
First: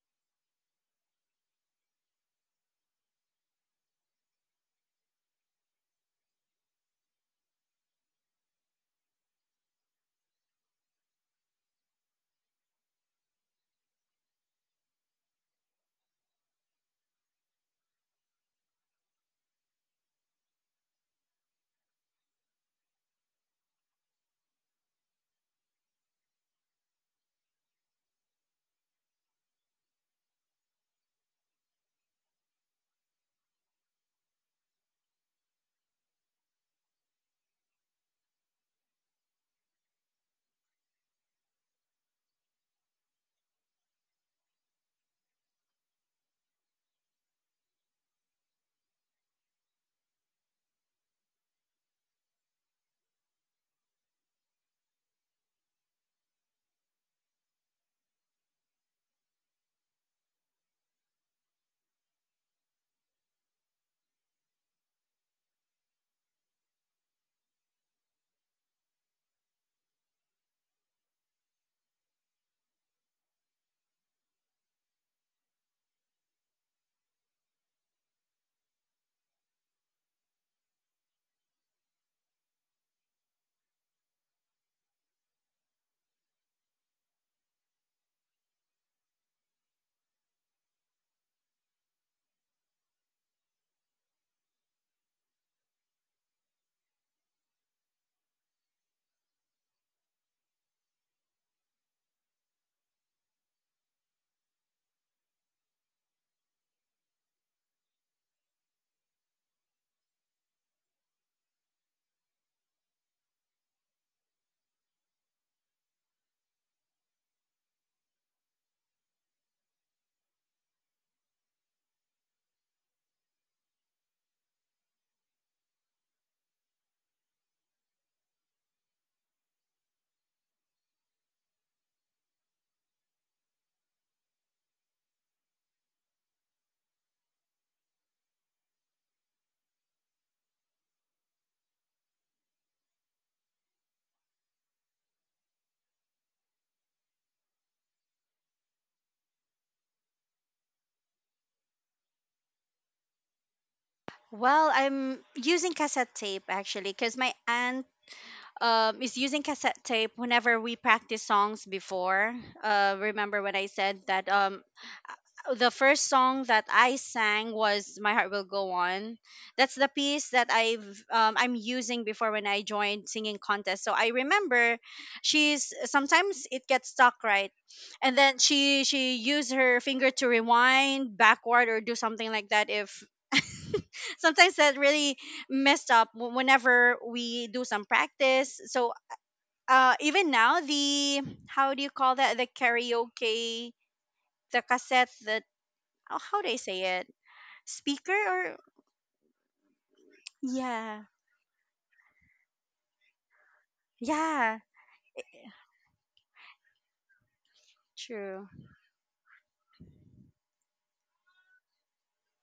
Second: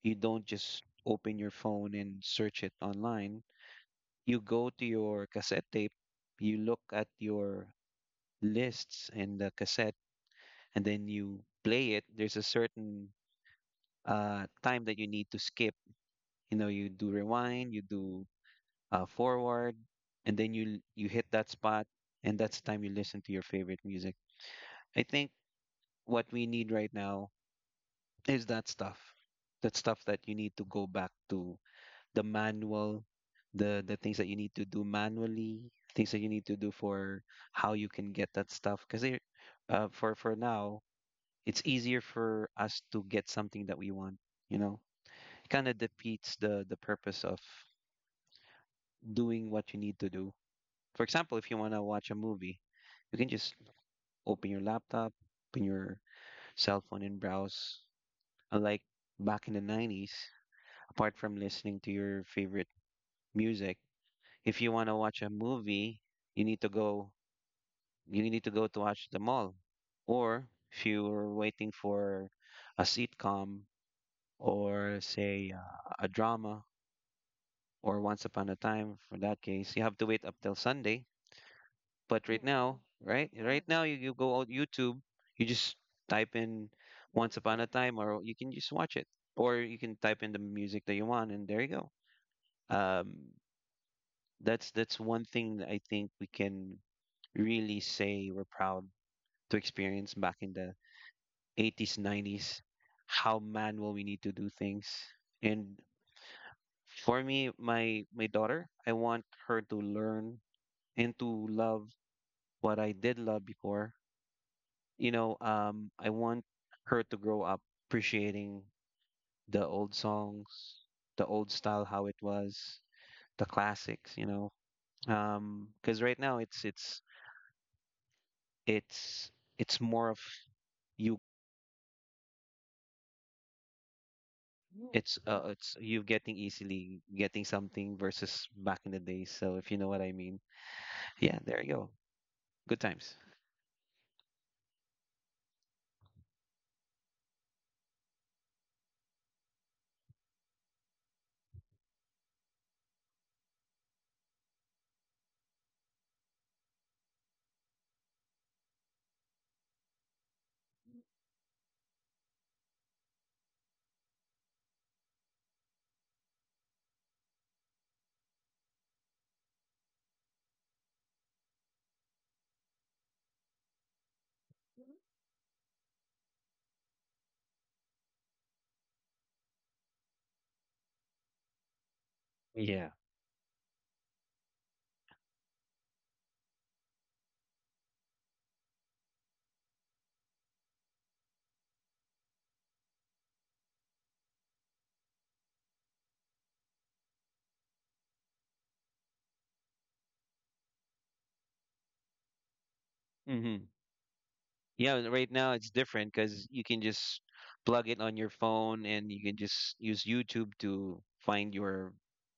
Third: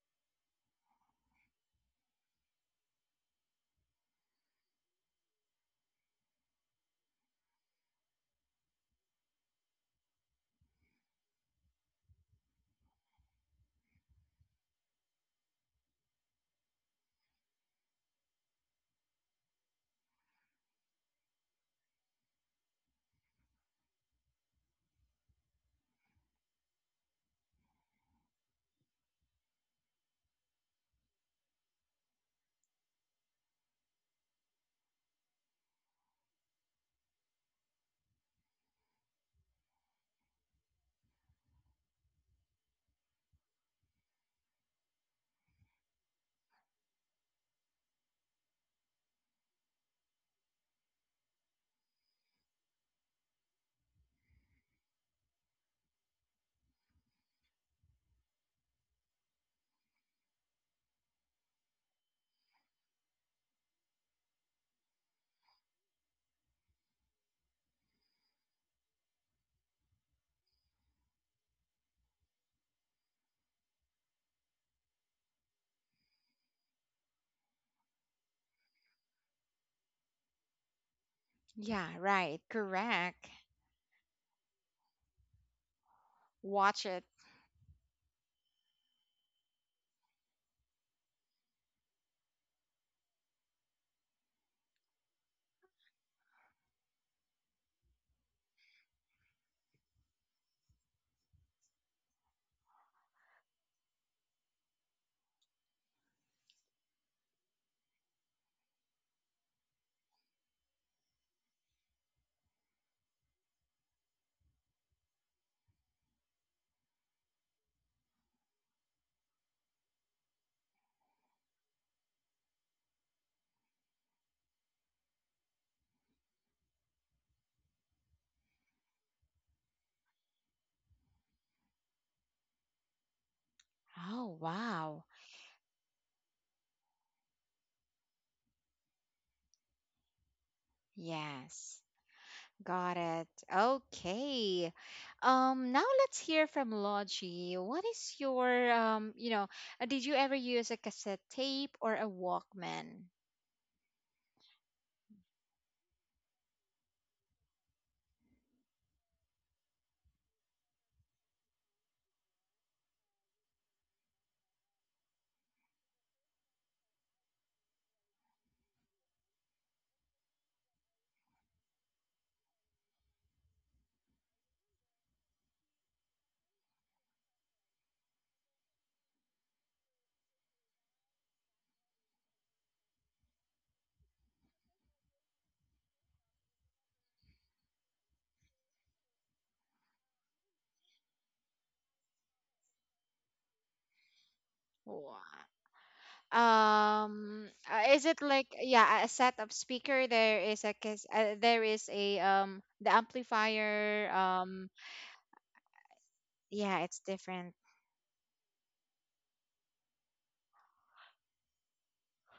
Speaker 3: you don't just open your phone and search it online. You go to your cassette tape, you look at your lists in the cassette, and then you play it. There's a certain time that you need to skip. You know, you do rewind, you do forward, and then you hit that spot, and that's the time you listen to your favorite music. I think what we need right now is that stuff, that stuff that you need to go back to the manual, the things that you need to do manually, things that you need to do for how you can get that stuff. Because for now, it's easier for us to get something that we want. You know, it kind of defeats the purpose of doing what you need to do. For example, if you want to watch a movie, you can just open your laptop, open your cell phone, and browse. Unlike back in the '90s, apart from listening to your favorite music, if you want to watch a movie, you need to go to watch the mall. Or if you're waiting for a sitcom or say a drama or Once Upon a Time, for that case, you have to wait up till Sunday.
Speaker 1: Yeah,
Speaker 3: But
Speaker 1: right.
Speaker 3: right now,
Speaker 1: Correct.
Speaker 3: right now you go on YouTube, you just type in
Speaker 1: Watch it.
Speaker 3: Once Upon a Time, or you can just watch it. Or you can type in the music that you want, and there you go. Um that's one thing that I think we can really say we're proud to experience back in the 80s, 90s, how manual we need to do things. And for me, my daughter, I want her to learn and to love what I did love before. You know, I want her to grow up appreciating the old songs, the old style, how it was, the classics. You know, because right now it's it's more of you
Speaker 1: Oh, wow.
Speaker 3: It's you getting, easily getting something versus back in the days. So if you know what I mean, yeah, there you
Speaker 1: Yes.
Speaker 3: go. Good
Speaker 1: Got
Speaker 3: times.
Speaker 1: it. Okay. Now let's hear from Logie. What is your you know, did you ever use a cassette tape or a Walkman?
Speaker 2: Well, I'm using cassette tape, actually, cuz my aunt is using cassette tape whenever we practice songs before. Remember when I said that the first song that I sang was "My Heart Will Go On." That's the piece that I'm using before when I joined singing contest. So I remember, she's sometimes it gets stuck, right? And then she used her finger to rewind backward or do something like that
Speaker 3: Yeah.
Speaker 2: if sometimes that really messed up whenever we do some practice. So, even now, the, how do you call that? The karaoke, the cassette, the,
Speaker 1: Wha—
Speaker 2: oh, how do I say it?
Speaker 1: Is
Speaker 2: Speaker,
Speaker 1: it
Speaker 2: or
Speaker 1: like yeah, a set of speaker, there is a
Speaker 2: yeah,
Speaker 1: there is a the
Speaker 3: Mm-hmm.
Speaker 1: amplifier
Speaker 2: yeah,
Speaker 3: Yeah, and right now it's different because you
Speaker 1: yeah,
Speaker 3: can
Speaker 1: it's
Speaker 3: just
Speaker 1: different.
Speaker 3: plug it on your
Speaker 2: true,
Speaker 3: phone and you can just use YouTube to find your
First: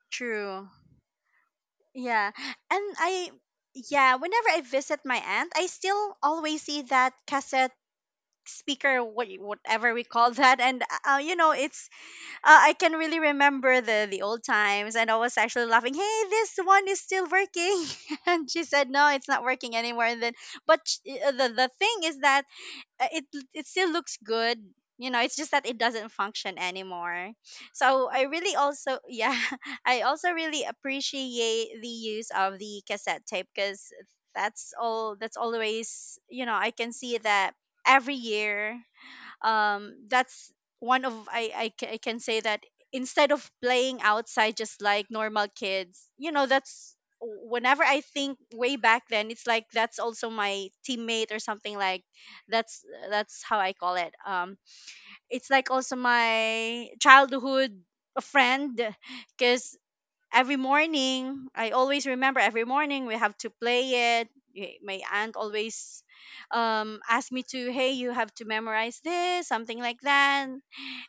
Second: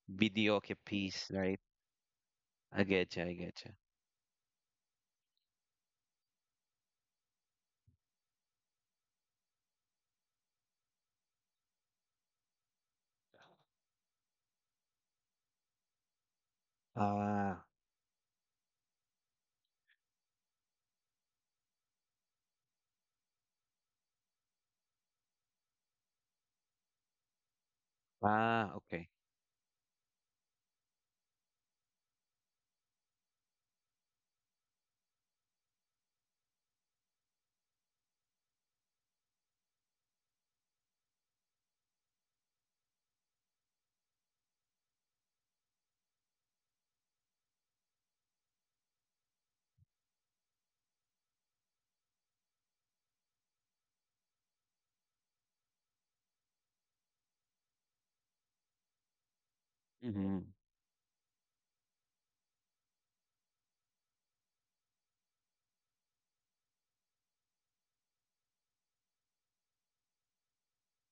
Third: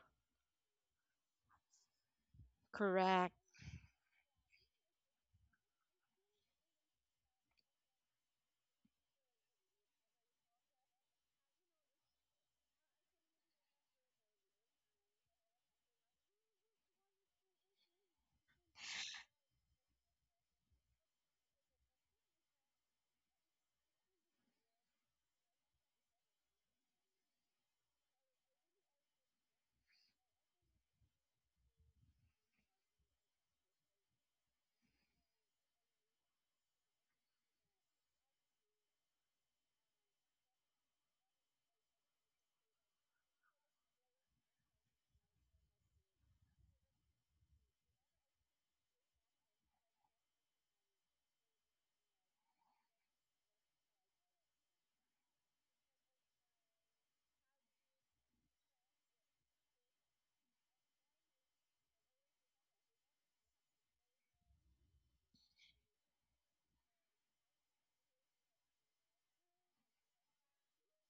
Speaker 3: video
Speaker 2: true,
Speaker 3: piece, right?
Speaker 2: yeah.
Speaker 3: I
Speaker 2: And
Speaker 3: get you.
Speaker 2: I
Speaker 3: I
Speaker 1: Correct.
Speaker 3: get you.
Speaker 2: yeah, whenever I visit my aunt, I still always see that cassette speaker, whatever we call that. And, you know, it's, I can really remember the old times, and I was actually laughing. Hey, this one is still
Speaker 3: Ah,
Speaker 2: working, and she said, "No, it's not working anymore." And then, but the thing is that, uh, it it still looks good. You know, it's just that it doesn't function anymore. So I really
Speaker 3: ah,
Speaker 2: also,
Speaker 3: okay.
Speaker 2: yeah, I also really appreciate the use of the cassette tape because that's all. That's always, you know, I can see that every year, that's one of, I can say that, instead of playing outside just like normal kids, you know, that's, whenever I think way back then, it's like that's also my teammate, or something like, that's that's how I call it. It's like also my childhood friend because
Speaker 3: Mm-hmm.
Speaker 2: every morning, I always remember, every morning we have to play it. My aunt always asked me to, hey, you have to memorize this, something like that.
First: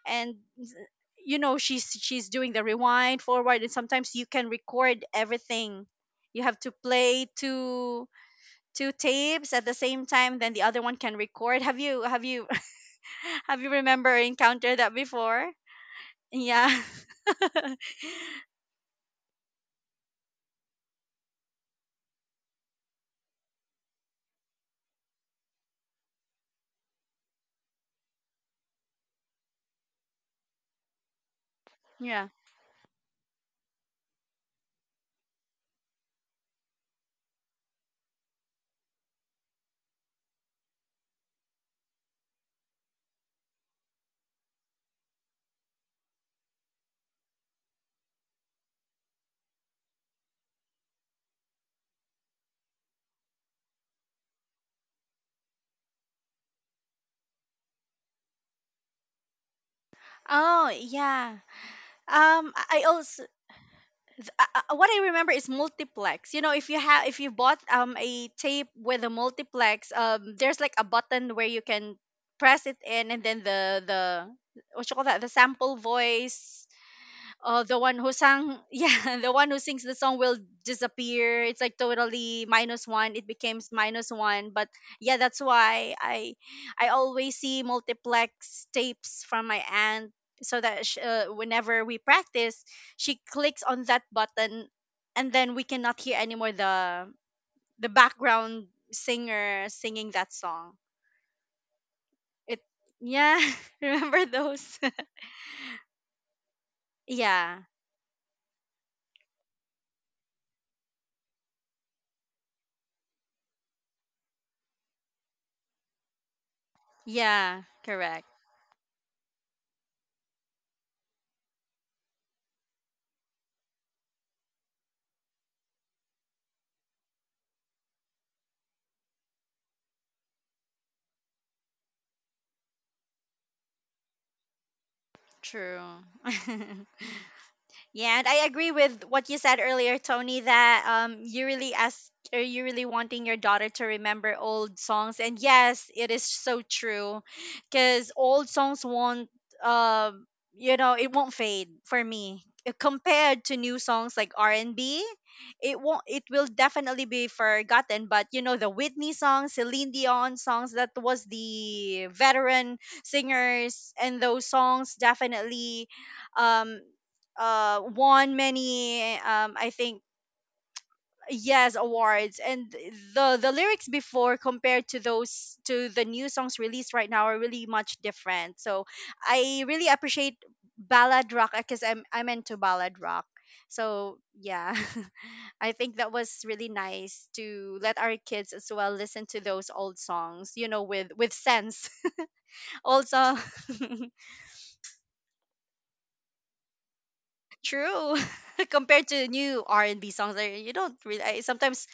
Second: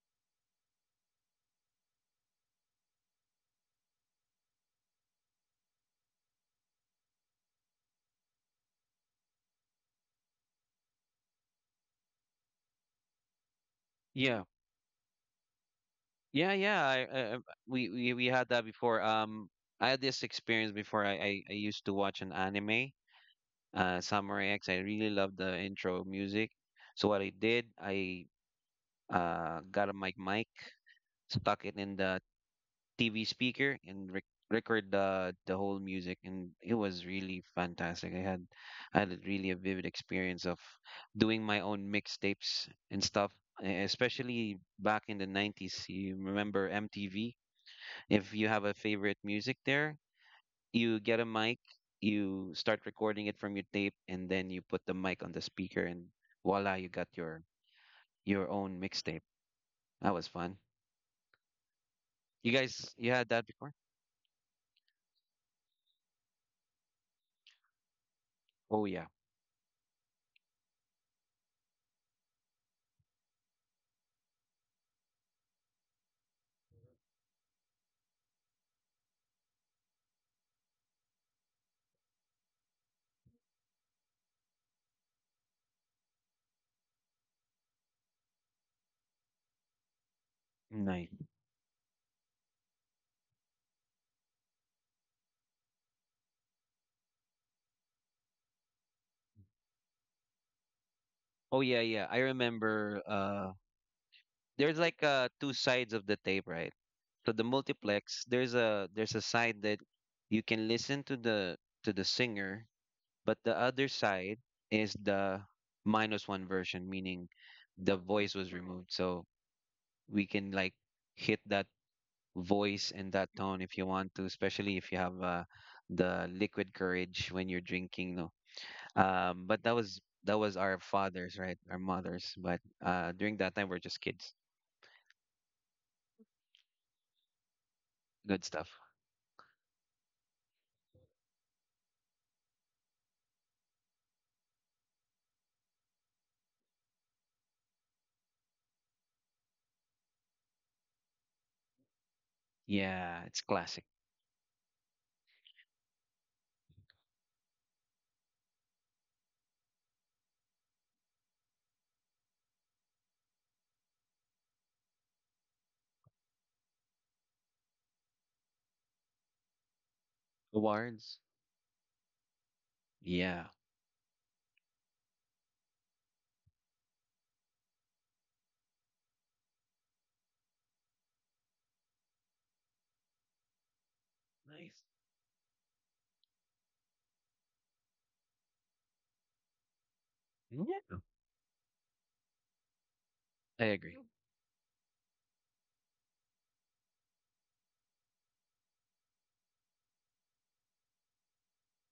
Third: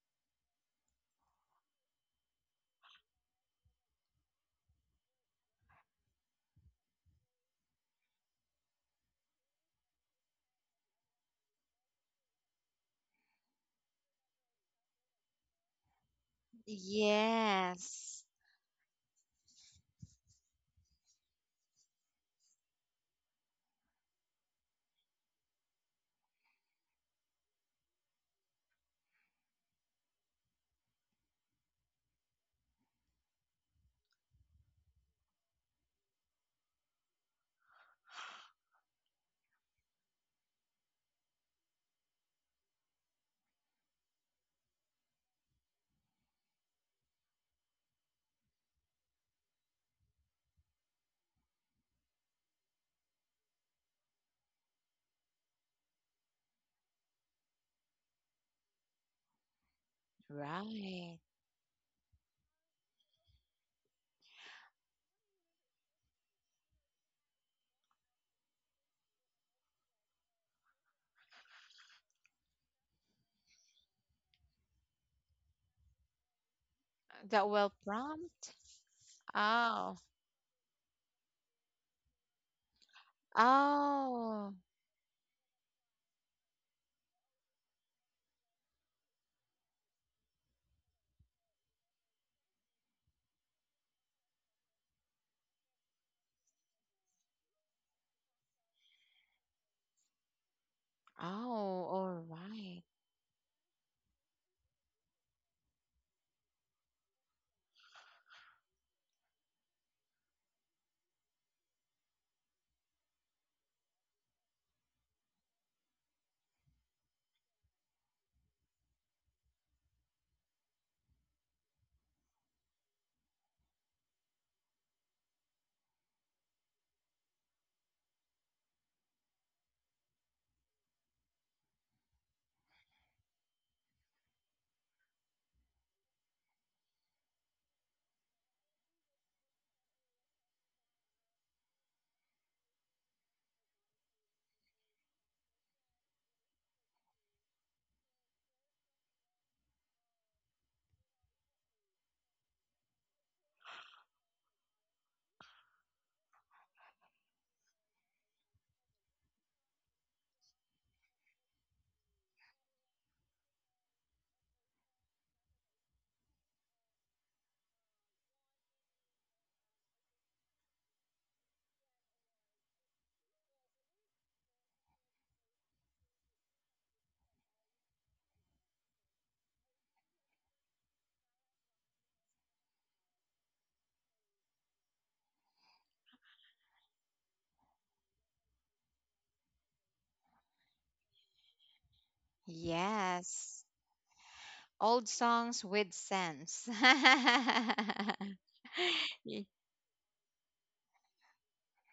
Speaker 2: And, you know, she's doing the rewind forward, and sometimes you can record everything. You have to play two tapes at the same time, then the other one can record. Have you have you remember
Speaker 3: Yeah,
Speaker 2: encountered that before?
Speaker 3: yeah,
Speaker 2: Yeah.
Speaker 3: yeah.
Speaker 1: Yes.
Speaker 3: We had that before. I had this experience before. I used to watch an anime, Summer X. I really love the intro music. So what I did, I got a mic, stuck it in the
Speaker 2: Yeah.
Speaker 3: TV speaker, and record the whole music, and it was really fantastic. I had a really a vivid experience of doing my own mixtapes and stuff. Especially back in the 90s, you remember MTV? If you have a favorite music there, you get a mic, you start recording it from your tape, and then you put the mic on the speaker, and voila, you got your own mixtape. That was fun.
Speaker 2: Oh,
Speaker 1: Right.
Speaker 2: yeah.
Speaker 3: You
Speaker 2: I
Speaker 3: guys, you
Speaker 2: also,
Speaker 3: had that before?
Speaker 2: what I remember is multiplex. You know, if you bought a tape
Speaker 3: Oh
Speaker 2: with a
Speaker 3: yeah,
Speaker 2: multiplex, there's like a button where you can press it in, and then the what you call that, the sample voice.
Speaker 1: That
Speaker 2: Oh,
Speaker 1: will
Speaker 2: the one who
Speaker 1: prompt.
Speaker 2: sang, yeah, the one who sings the
Speaker 1: Oh.
Speaker 2: song will disappear. It's like totally minus one. It becomes minus one.
Speaker 1: Oh.
Speaker 2: But yeah, that's why, I always see multiplex tapes from my aunt, so that, sh
Speaker 3: nice.
Speaker 2: whenever we practice, she clicks on that button, and then we cannot hear anymore the background singer singing that song.
Speaker 3: Oh yeah,
Speaker 1: Oh,
Speaker 3: yeah. I
Speaker 1: all
Speaker 2: It,
Speaker 1: right.
Speaker 3: remember.
Speaker 2: yeah, remember those?
Speaker 3: There's like two sides of the tape, right? So the
Speaker 2: Yeah,
Speaker 3: multiplex, there's a side that you can listen to the singer, but the other side is the minus one version, meaning
Speaker 2: yeah,
Speaker 3: the
Speaker 2: correct,
Speaker 3: voice was removed. So we can like hit that voice and that tone if you want to, especially if you have the liquid courage when you're drinking. No, but that was our fathers, right? Our mothers. But during that time, we're just kids.
Speaker 2: true. Yeah, and
Speaker 3: Good
Speaker 2: I
Speaker 3: stuff.
Speaker 2: agree with what you said earlier, Tony, that, you really asked or you really wanting your daughter to remember old songs. And yes, it is so true. Cause old songs won't, um you know, it won't fade for me.
Speaker 3: Yeah, it's
Speaker 2: Compared to new
Speaker 3: classic.
Speaker 2: songs like R and B, it won't it will definitely be forgotten. But, the Whitney songs, Celine Dion songs, that was the veteran singers, and those songs definitely, um won many, I think,
Speaker 3: Awards.
Speaker 2: yes, awards. And the
Speaker 3: Yeah.
Speaker 2: the lyrics before compared to the new songs released right now are really much different. So I really appreciate ballad rock because I'm into ballad rock. So yeah, I think that was really nice, to let our kids as well listen to those old songs, you know,
Speaker 3: Yeah.
Speaker 2: with sense. Also,
Speaker 1: Yes.
Speaker 3: I agree.
Speaker 1: Old songs with sense.
Speaker 2: true. Compared to
Speaker 1: Y-
Speaker 2: new R&B songs, like, you don't really, I sometimes,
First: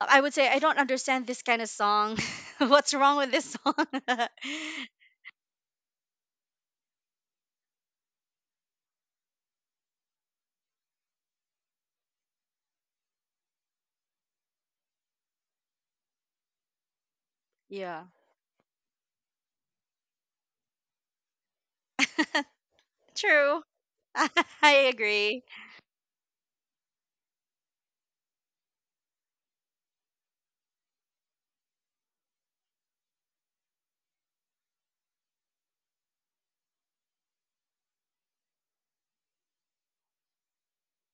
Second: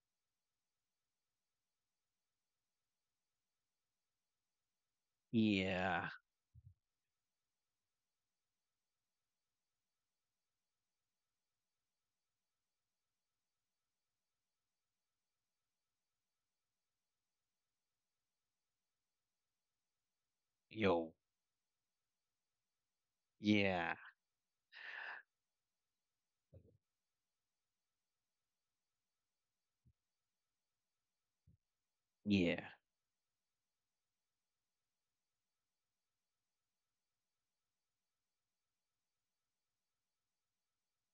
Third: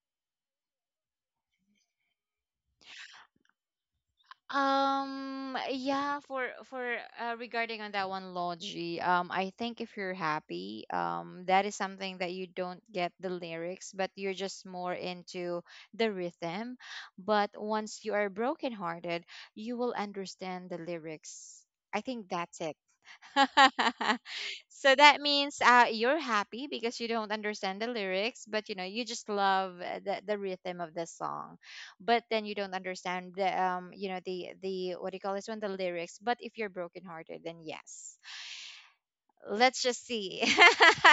Speaker 2: I would say, I don't understand this kind of song. What's wrong with this song?
Speaker 3: Yeah.
Speaker 1: Yeah, for regarding on that one Logi, I think if you're happy, that is something that you don't get the lyrics, but you're just more into the rhythm. But once
Speaker 2: Yeah.
Speaker 1: you are brokenhearted, you will understand the
Speaker 3: Yo.
Speaker 1: lyrics. I think that's it.
Speaker 2: True.
Speaker 3: Yeah.
Speaker 2: I
Speaker 1: So that
Speaker 2: agree.
Speaker 1: means you're happy because you don't understand the lyrics, but you know you just love the rhythm of the song. But then you
Speaker 3: Yeah.
Speaker 1: don't understand the you know the what do you call this one the lyrics. But if you're brokenhearted, then yes, let's just see.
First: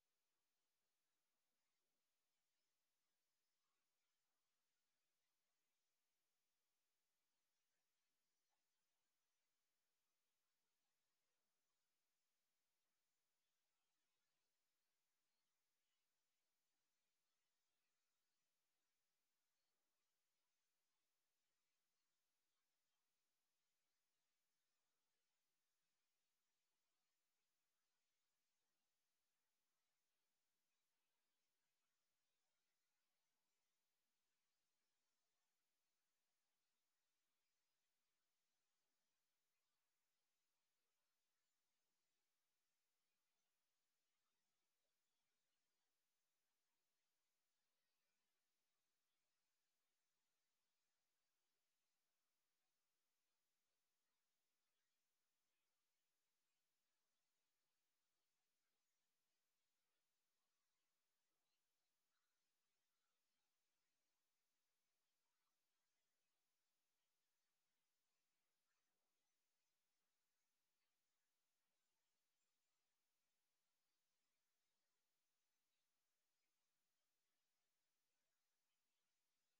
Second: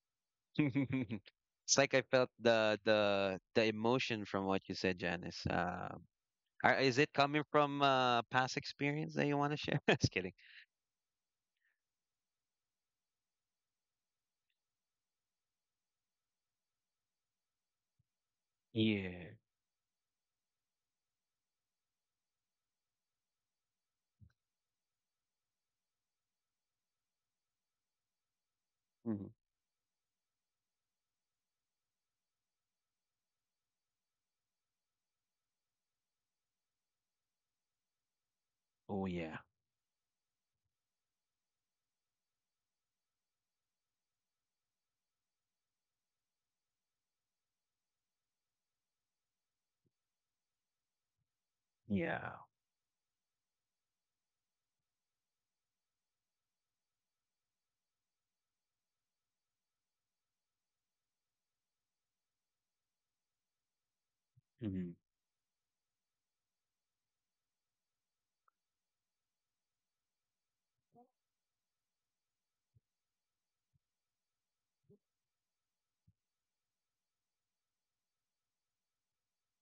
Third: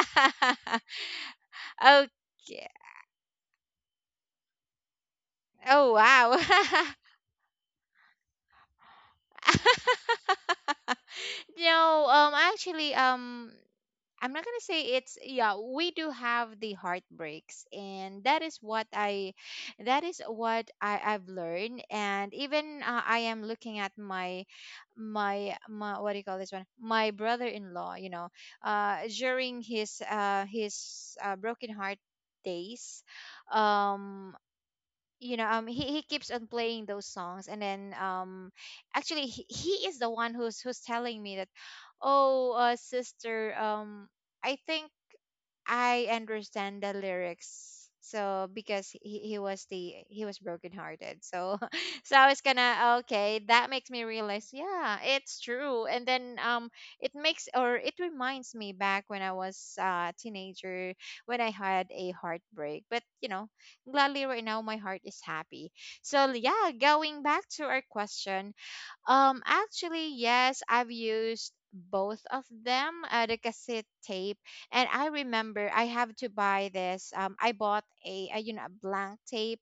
Speaker 3: It's like I felt
Speaker 1: Okay.
Speaker 3: the the emotion from what you said, Janice.
Speaker 1: Oh wow.
Speaker 3: Are is it coming from a past experience that you want to share? Just kidding.
Speaker 1: No, actually, I'm not gonna say it's yeah, we do have the heartbreaks, and that is what
Speaker 3: Yeah.
Speaker 1: I that is what I've learned. And even I am looking at my my my what do you call this one? My brother in law, you know,
Speaker 3: Mhm.
Speaker 1: during his broken heart days um you know he keeps on playing those songs, and then
Speaker 3: Oh
Speaker 1: actually
Speaker 3: yeah.
Speaker 1: he is the one who's telling me that oh sister I think I understand the lyrics. So because he was the he was brokenhearted. So I
Speaker 3: Yeah.
Speaker 1: was gonna okay, that makes me realize, yeah, it's true. And then it makes or it reminds me back when I was a teenager when I had a heartbreak. But you know, gladly right now my
Speaker 3: Mhm.
Speaker 1: heart is happy. So yeah, going back to our question, actually, yes, I've used both of them, the cassette tape, and I remember I have to buy this. I bought a you know a blank tape,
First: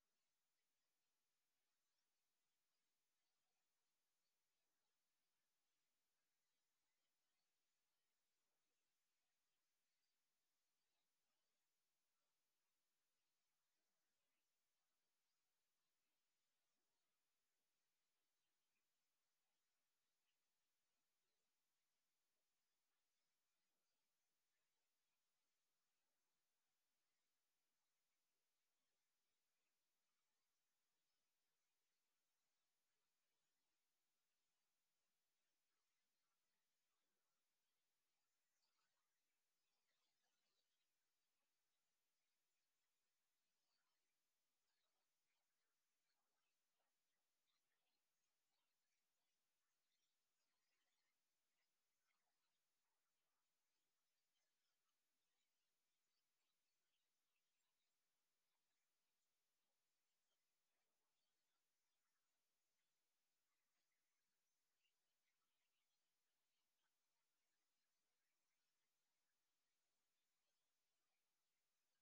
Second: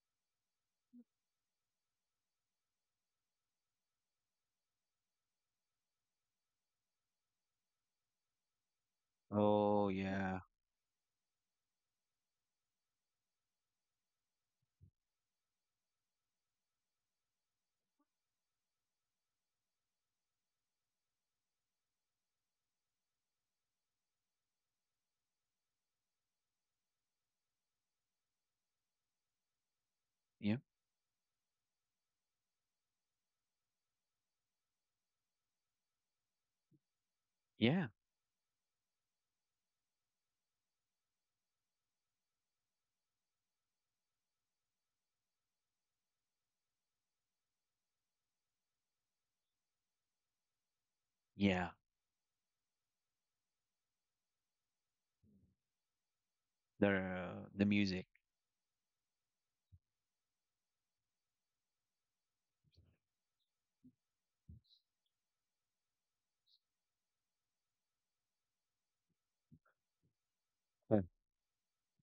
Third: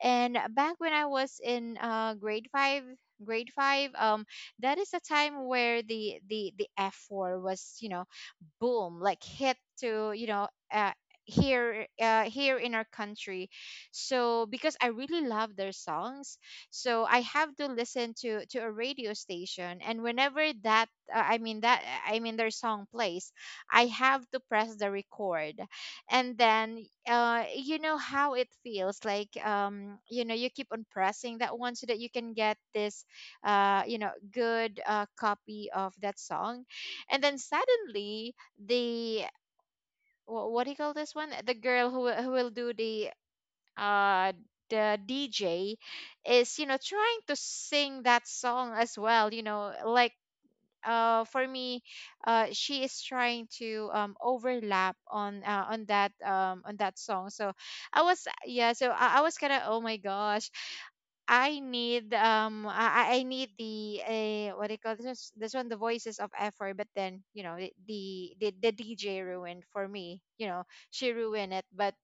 Speaker 1: and back when I was in grade five, grade five, um, that is a time where the F four was you know boom like hit
Speaker 3: Oh
Speaker 1: to
Speaker 3: yeah.
Speaker 1: here here in our country, so because I really love their songs, so I have to listen to a radio station, and whenever that their song plays, I have to press the record. And then you know how it feels like, you know you
Speaker 3: Yeah.
Speaker 1: keep on pressing that one so that you can get this you know good copy of that song. And then
Speaker 3: Yeah.
Speaker 1: suddenly the what do you call this one? The girl who will do uh the DJ is you know trying to sing that song as well. You know, like for
Speaker 3: Yeah.
Speaker 1: me, she is trying to overlap on that song.
Speaker 3: The
Speaker 1: So I
Speaker 3: music.
Speaker 1: was yeah. So I was kind of oh my gosh. I need, I need the what do you call this this one, the voices of effort, but then you know the DJ ruined for me you know,
Speaker 3: Yeah.
Speaker 1: she ruined it. But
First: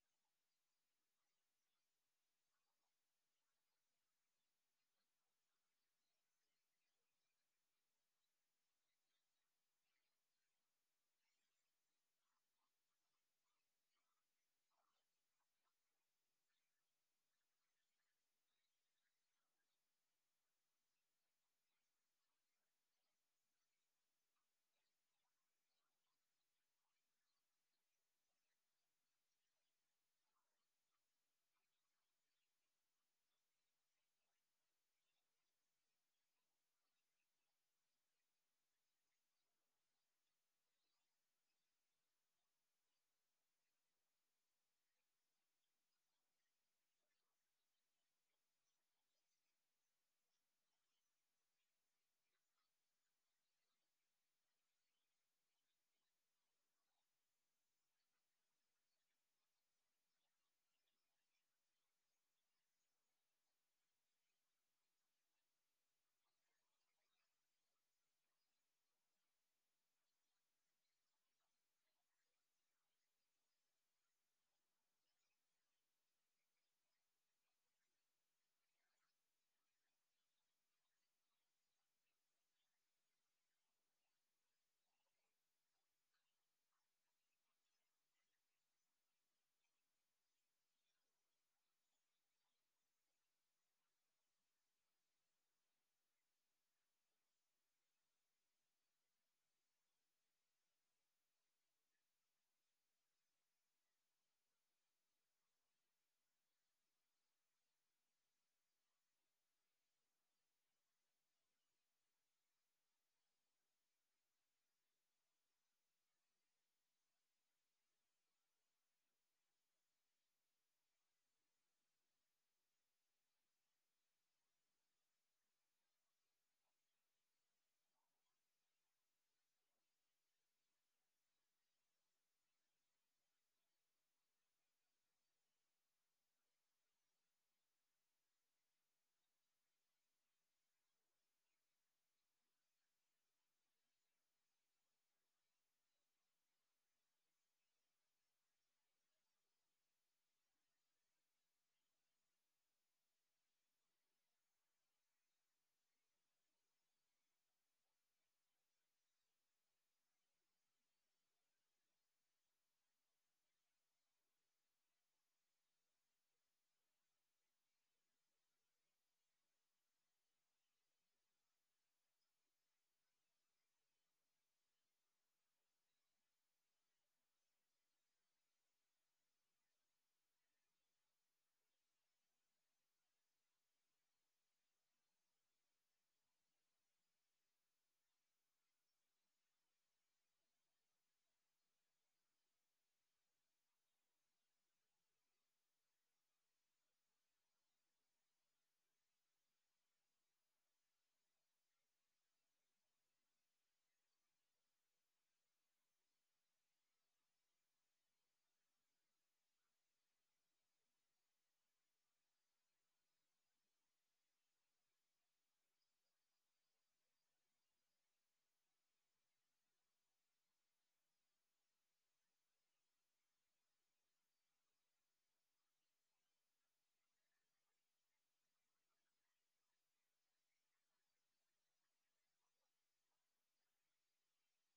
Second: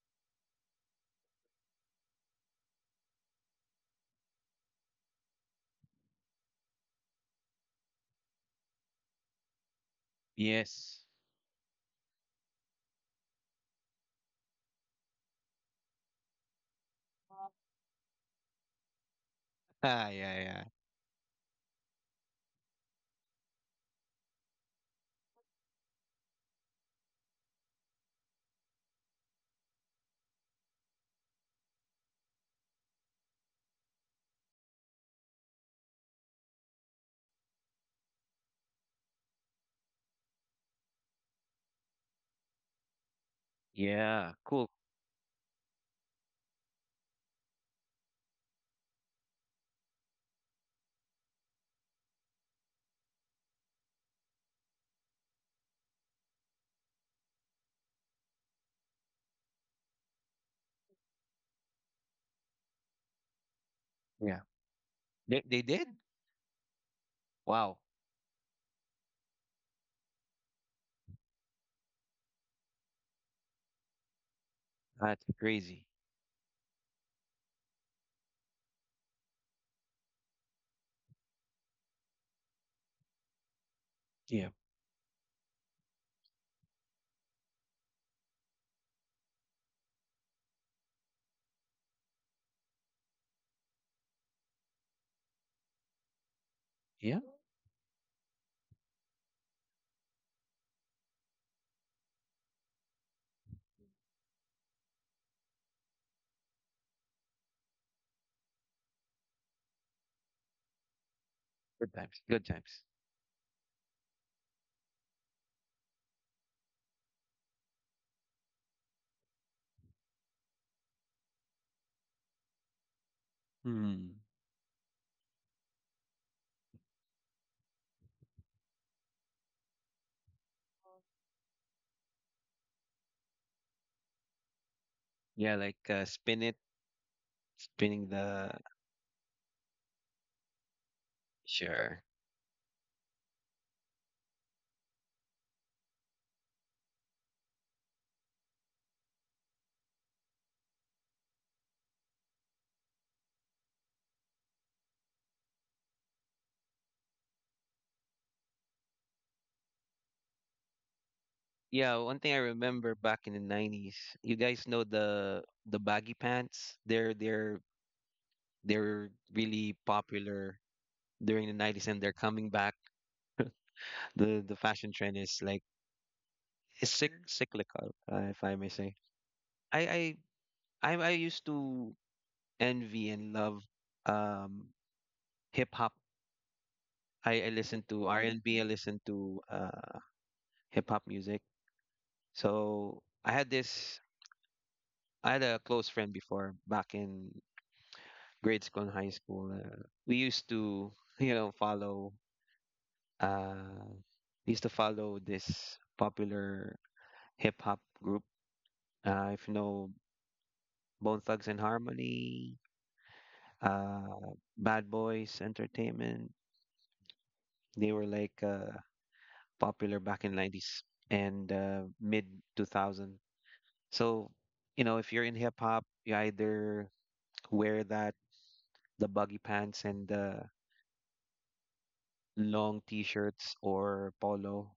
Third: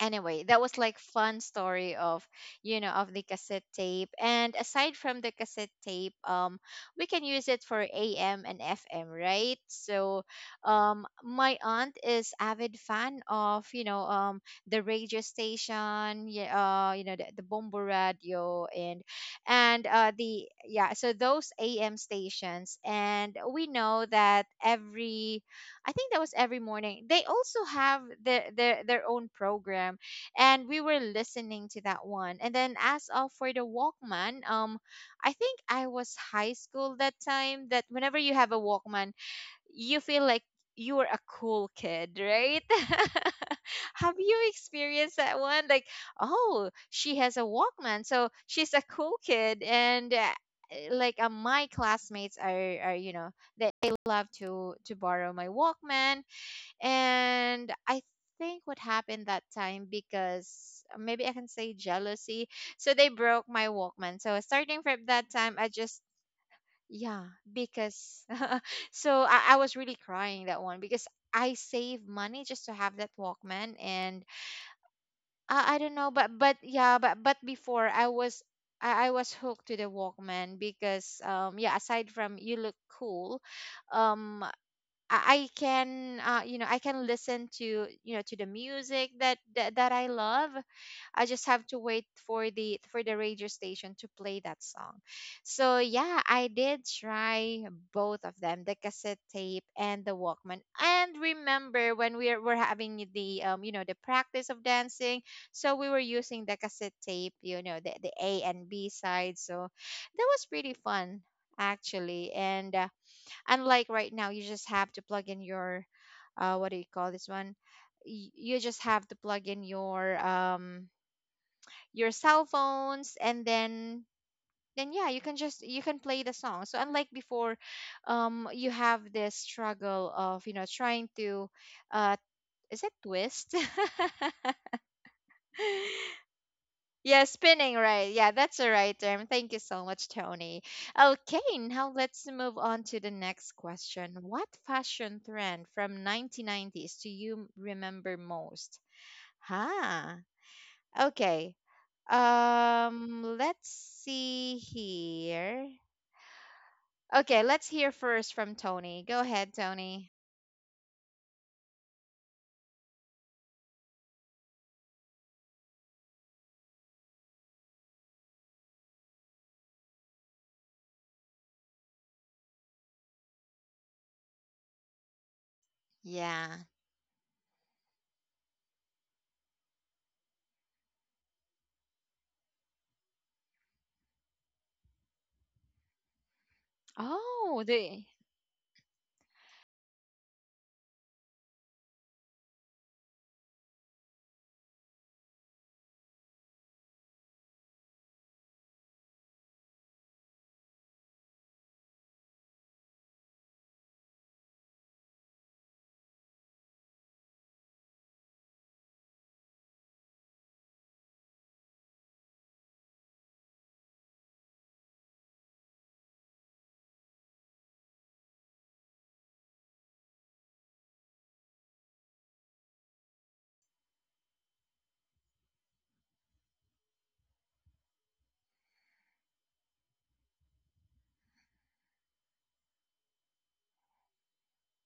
Speaker 1: anyway, that was like fun story of, you know, of the cassette tape. And aside from the cassette tape, we can use it for am and fm, right? So
Speaker 3: Yes.
Speaker 1: my aunt is avid fan of you know, the radio station, yeah, you know, the bombo radio and
Speaker 3: Ah,
Speaker 1: uh,
Speaker 3: yeah,
Speaker 1: the
Speaker 3: yeah.
Speaker 1: yeah, so those am stations. And we know that every, I think that was every morning, they also have their own program, and we were listening to that one. And then as of for the Walkman, I think I was high school that time. That whenever you have a Walkman, you feel like you're a cool kid, right? Have
Speaker 3: Yeah.
Speaker 1: you
Speaker 3: Cool.
Speaker 1: experienced that one? Like, oh, she has a Walkman, so she's a cool kid, and my classmates are you know, they love to borrow my Walkman, and I think what happened that time, because maybe I can say jealousy, so they broke my Walkman.
Speaker 3: Yeah.
Speaker 1: So starting from that
Speaker 3: They
Speaker 1: time, I
Speaker 3: did?
Speaker 1: just yeah,
Speaker 3: Wow.
Speaker 1: because so I was really crying that one because I save money just to have that Walkman. And
Speaker 3: That's
Speaker 1: I
Speaker 3: crazy.
Speaker 1: don't know, but yeah, but before I was, I was hooked to the Walkman because um, yeah, aside from you look cool, um
Speaker 3: Yeah.
Speaker 1: I can you know, I can listen to you know, to the music that I love. I just have to wait for the radio station to play that song. So yeah, I did
Speaker 3: Yeah.
Speaker 1: try both of them, the cassette tape and the Walkman. And remember when we were having the you know the practice of dancing, so we were using the cassette tape, you know, the A and B side. So that was pretty fun
Speaker 3: Good times.
Speaker 1: actually.
Speaker 3: Good
Speaker 1: And
Speaker 3: times.
Speaker 1: unlike right now, you just have to plug in your what do you call this one? You just have to plug in your cell phones, and
Speaker 3: Hmm.
Speaker 1: then yeah, you can just you can play the song. So unlike before, you have this struggle of you know trying to uh is it twist?
Speaker 3: Yeah, like, spin it,
Speaker 1: Yeah, spinning, right?
Speaker 3: spinning
Speaker 1: Yeah, that's
Speaker 3: the
Speaker 1: the right term. Thank you so much, Tony. Okay, now
Speaker 3: sure.
Speaker 1: let's move on to the next question. What fashion trend from 1990s do you remember most? Huh. Okay. Let's see here. Okay, let's hear first from Tony. Go ahead, Tony.
Speaker 3: Yeah, one thing I remember back in the 90s, you guys know the baggy pants. They're really popular during the 90s, and they're coming back. The fashion trend is like
Speaker 1: Yeah.
Speaker 3: it's cyc Mhm. cyclical, if I may say. I I used to envy and love um hip hop. I
Speaker 1: Oh,
Speaker 3: listened
Speaker 1: the
Speaker 3: to R&B, I listened to hip hop music. So I had this I had a close friend before back in grade school and high school. We used to, you know, follow, uh, we used to follow this popular hip hop group. If you know Bone Thugs and Harmony, Bad Boys Entertainment, they were like popular back in 90s and mid 2000. So, you know, if you're in hip hop, you either wear that, the buggy pants and the long t shirts or polo.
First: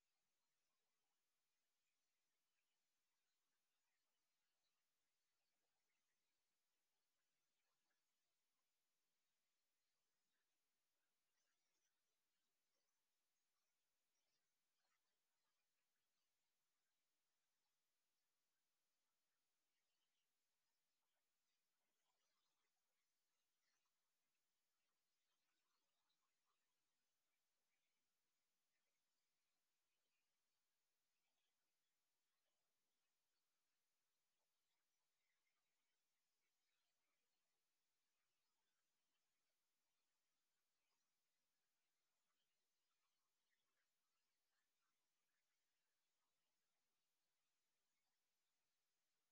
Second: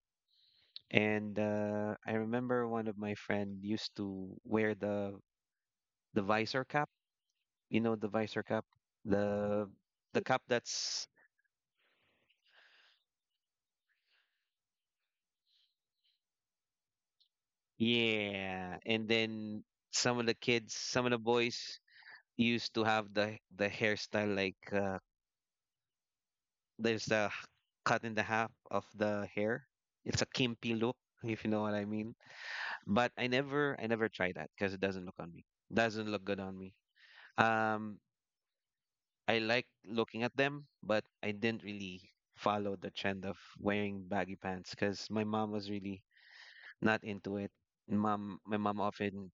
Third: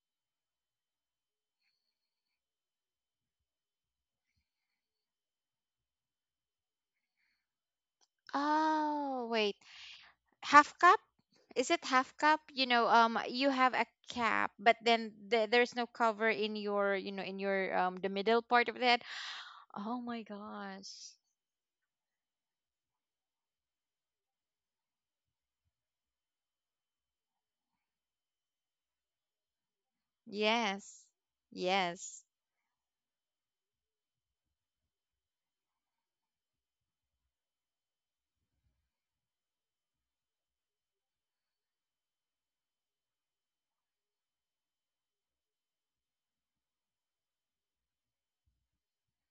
Speaker 3: And I remember one of my friend used to wear the visor cap. You know the visor cap,
Speaker 1: oh wait,
Speaker 3: the cap
Speaker 1: half cup?
Speaker 3: that's
Speaker 1: Is it half cup? You know, you have a cap, but then the, there's no cover in your, you know, in your the middle part
Speaker 3: yeah.
Speaker 1: of that.
Speaker 3: And then
Speaker 1: Oh
Speaker 3: some of
Speaker 1: my
Speaker 3: the kids,
Speaker 1: gosh.
Speaker 3: some of the boys used to have the hairstyle like, there's a cut in the half of the hair. It's a kimpy look,
Speaker 1: Yes.
Speaker 3: if you know what I mean.
Speaker 1: Yes.
Speaker 3: But I never tried that because it doesn't look on me. Doesn't look good on me. Um, I like looking at them, but I didn't really follow the trend of wearing baggy pants because my mom was really not into it. My mom often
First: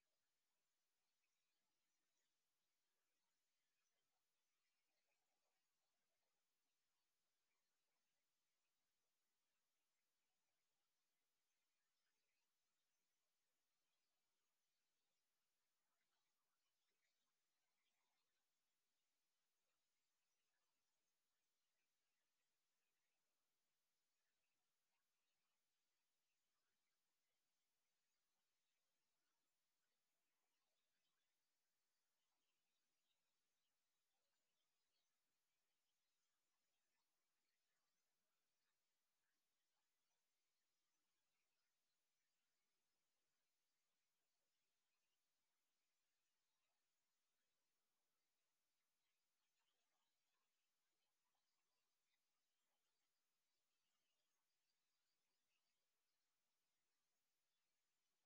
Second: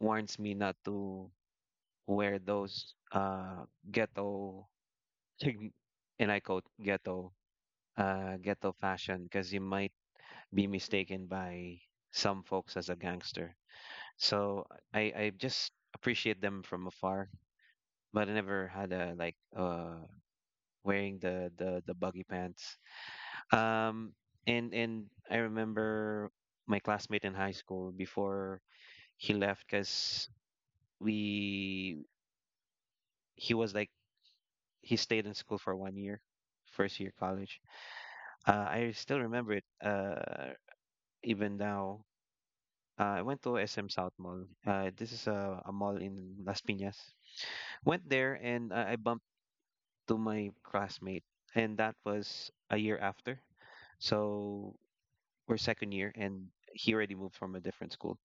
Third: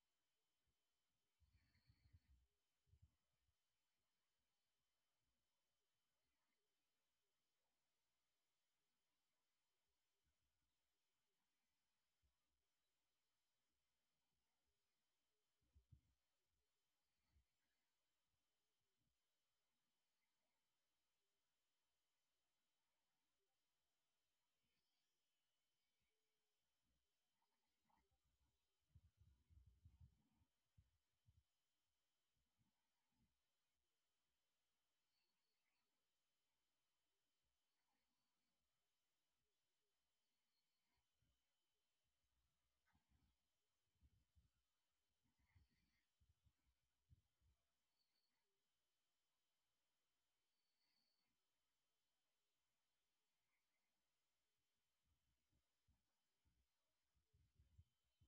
Speaker 3: warns me not to wear those ghetto, and I quote ghetto, ghetto fashion, because you might be mistaken by some folks as a gangster. So I just appreciate them from afar, but I never had a like wearing the the buggy pants. Um, and I remember my classmate in high school before he left because we he was like he stayed in school for 1 year, first year college. I still remember it, even now. I went to SM South Mall. This is a mall in Las Piñas. Went there and I bumped to my classmate, and that was a year after. So we're second year, and he already moved from a different school.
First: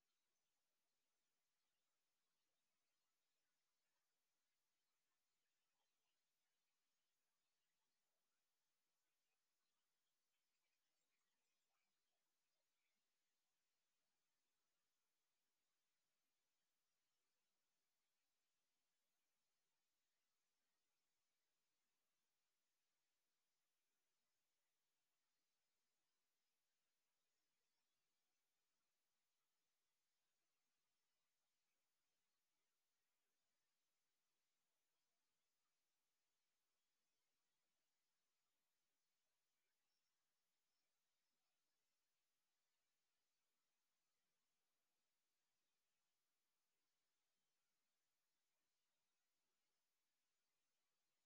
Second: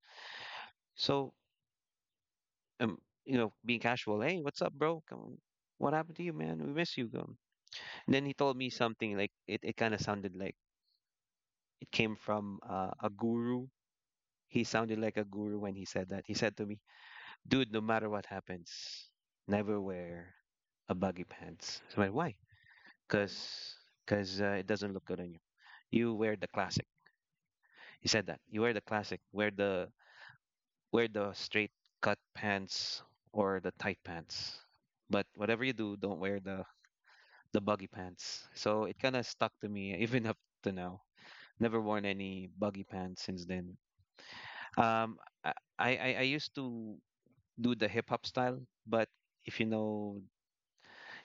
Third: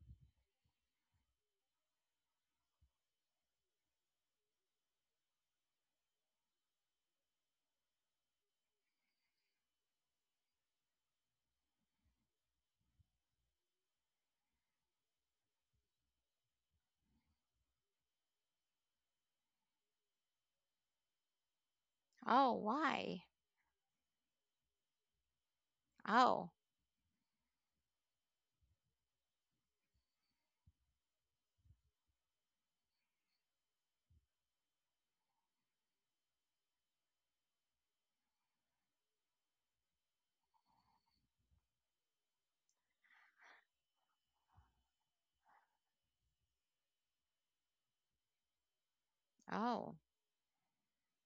Speaker 3: So, um, you know, being casual. Hey, what's up, bro? Come, what happened to you, man? We miss you. Come. And then he told me something like it. It kind of sounded like it came from, a guru. He sounded like a guru when he said that. He said to me, "Dude, no matter what happens, never wear a baggy pants." So I went, "Why?"
Speaker 1: Oh, why?
Speaker 3: Because, it doesn't look good on you. You wear the
Speaker 1: Oh,
Speaker 3: classic. He said that. You wear the classic. Wear the straight cut pants or the tight pants. But whatever you do, don't wear the buggy pants. So it kind of stuck to me even up to now. Never worn any buggy pants since then. Um, I, I used to do the hip hop style, but if you
Speaker 1: oh.
Speaker 3: know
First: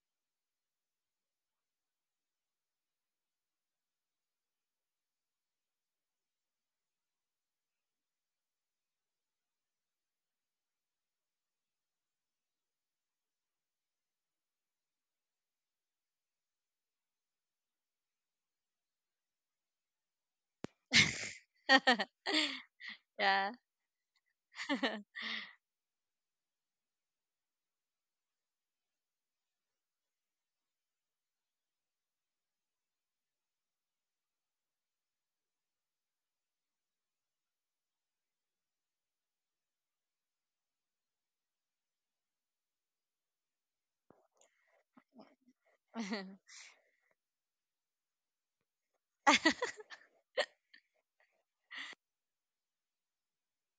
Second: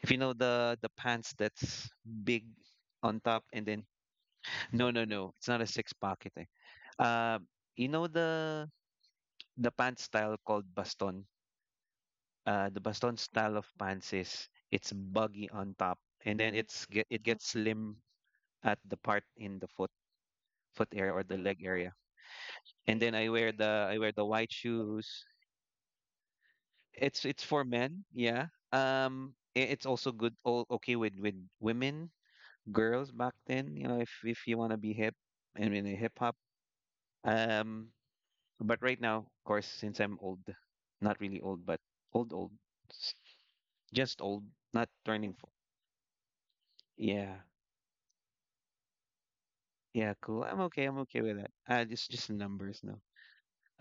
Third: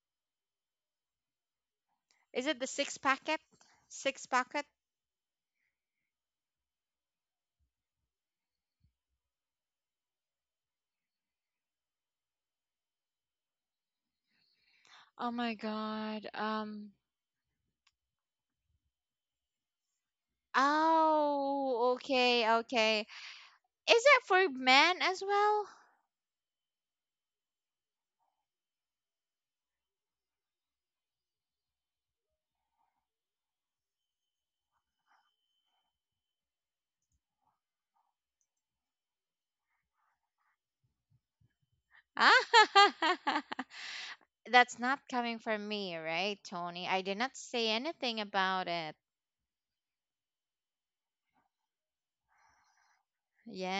Speaker 3: if you know the pants that's
Speaker 1: Is
Speaker 3: big
Speaker 1: it the six
Speaker 3: on
Speaker 1: packet?
Speaker 3: top and then
Speaker 1: Six packet?
Speaker 3: no, no, no, it's not a six pocket, eh. Uh, you know the pants style called baston. The baston style of pants is it's
Speaker 1: Oh
Speaker 3: buggy
Speaker 1: my
Speaker 3: on top
Speaker 1: god.
Speaker 3: and then it's get it gets slim at the part in the foot area or the leg
Speaker 1: Oh,
Speaker 3: area.
Speaker 1: okay,
Speaker 3: And
Speaker 1: okay.
Speaker 3: then I wear
Speaker 2: Yeah.
Speaker 3: the
Speaker 1: Is that for
Speaker 3: white
Speaker 1: men as
Speaker 3: shoes.
Speaker 1: well?
Speaker 3: It's for men, yeah. It's also good, all okay with women, girls back then. You know, if you want to be hip and in hip hop. Um, but right now, of course, since I'm old, not really old, but old old, s- just old,
Speaker 1: That's
Speaker 3: not
Speaker 1: not
Speaker 3: turning
Speaker 1: coming
Speaker 3: four.
Speaker 1: from me, right, Tony? I did
Speaker 3: Yeah,
Speaker 1: not say anything about it.
Speaker 3: yeah, cool. I'm okay. I'm okay with that. It's just numbers, no.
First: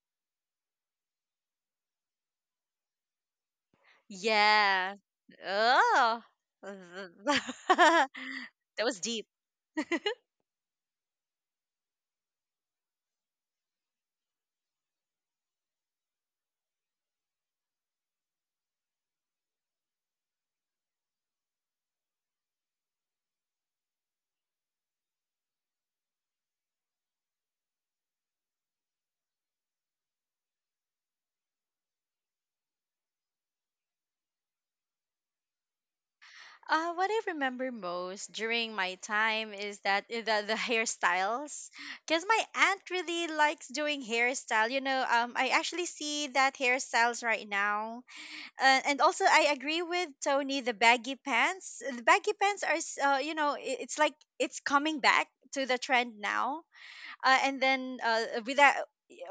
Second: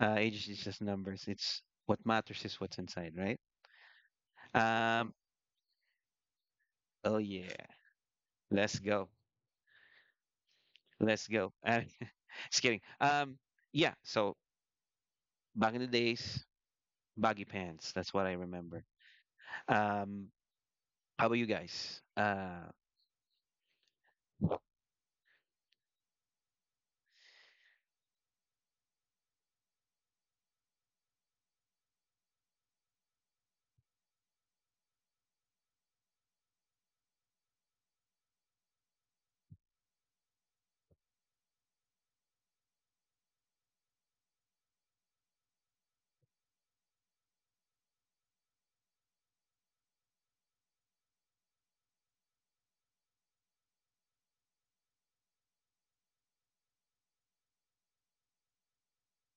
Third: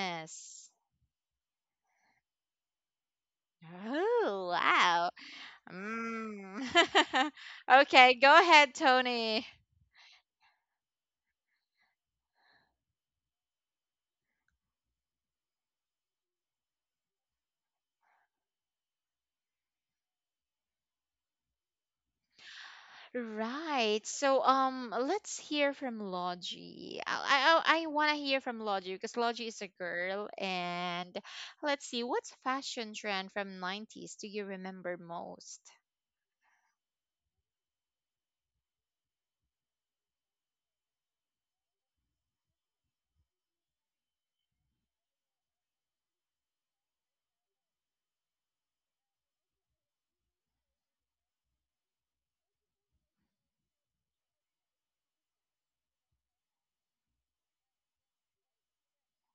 Speaker 3: Age is just numbers. It's what matters is what's inside, right?
Speaker 1: Oh,
Speaker 2: Yeah.
Speaker 1: wow.
Speaker 3: Um,
Speaker 2: Oh.
Speaker 3: Oh
Speaker 1: Mm.
Speaker 3: yeah,
Speaker 2: That
Speaker 1: Okay, go ahead,
Speaker 3: let's
Speaker 2: was
Speaker 3: go,
Speaker 2: deep.
Speaker 1: Tony.
Speaker 3: let's go. Just kidding. Yeah. So back in the days, baggy pants. That's what I remember. Um, how about you guys?
Speaker 1: Right. So let's hear from Logie. I want to hear from Logie because Logie is a girl. And let's see what's fashion trend from 90s do you remember most?
Speaker 2: What I remember most during my time is that, the hairstyles, because my aunt really likes doing hairstyle. I actually see that hairstyles right now. And also I agree with Tony. The baggy pants are, s- you know, I- it's like, it's coming back to the trend now. And then, with that,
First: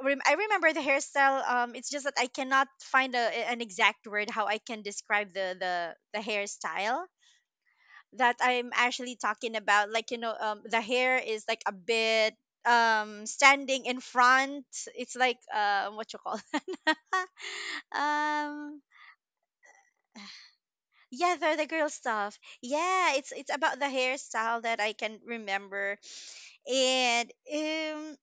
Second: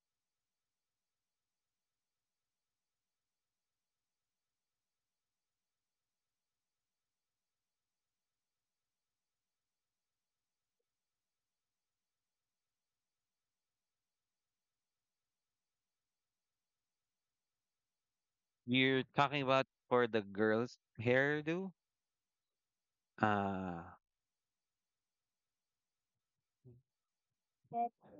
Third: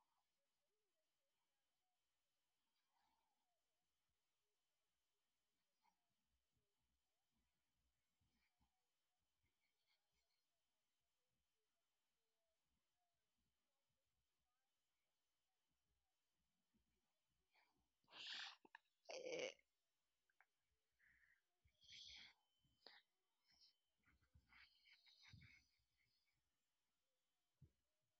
Speaker 2: I remember the hairstyle. It's just that I cannot find an exact word how I can describe the hairstyle that I'm actually talking about. Like, the hair is like a bit, standing in front. It's like, what you call, um
Speaker 3: You're talking
Speaker 1: Eh,
Speaker 3: about for the girls'
Speaker 2: yeah, they're the
Speaker 3: hairdo?
Speaker 2: girl stuff. Yeah, it's, about the
Speaker 3: Uh,
Speaker 2: hairstyle that I can remember. And, um,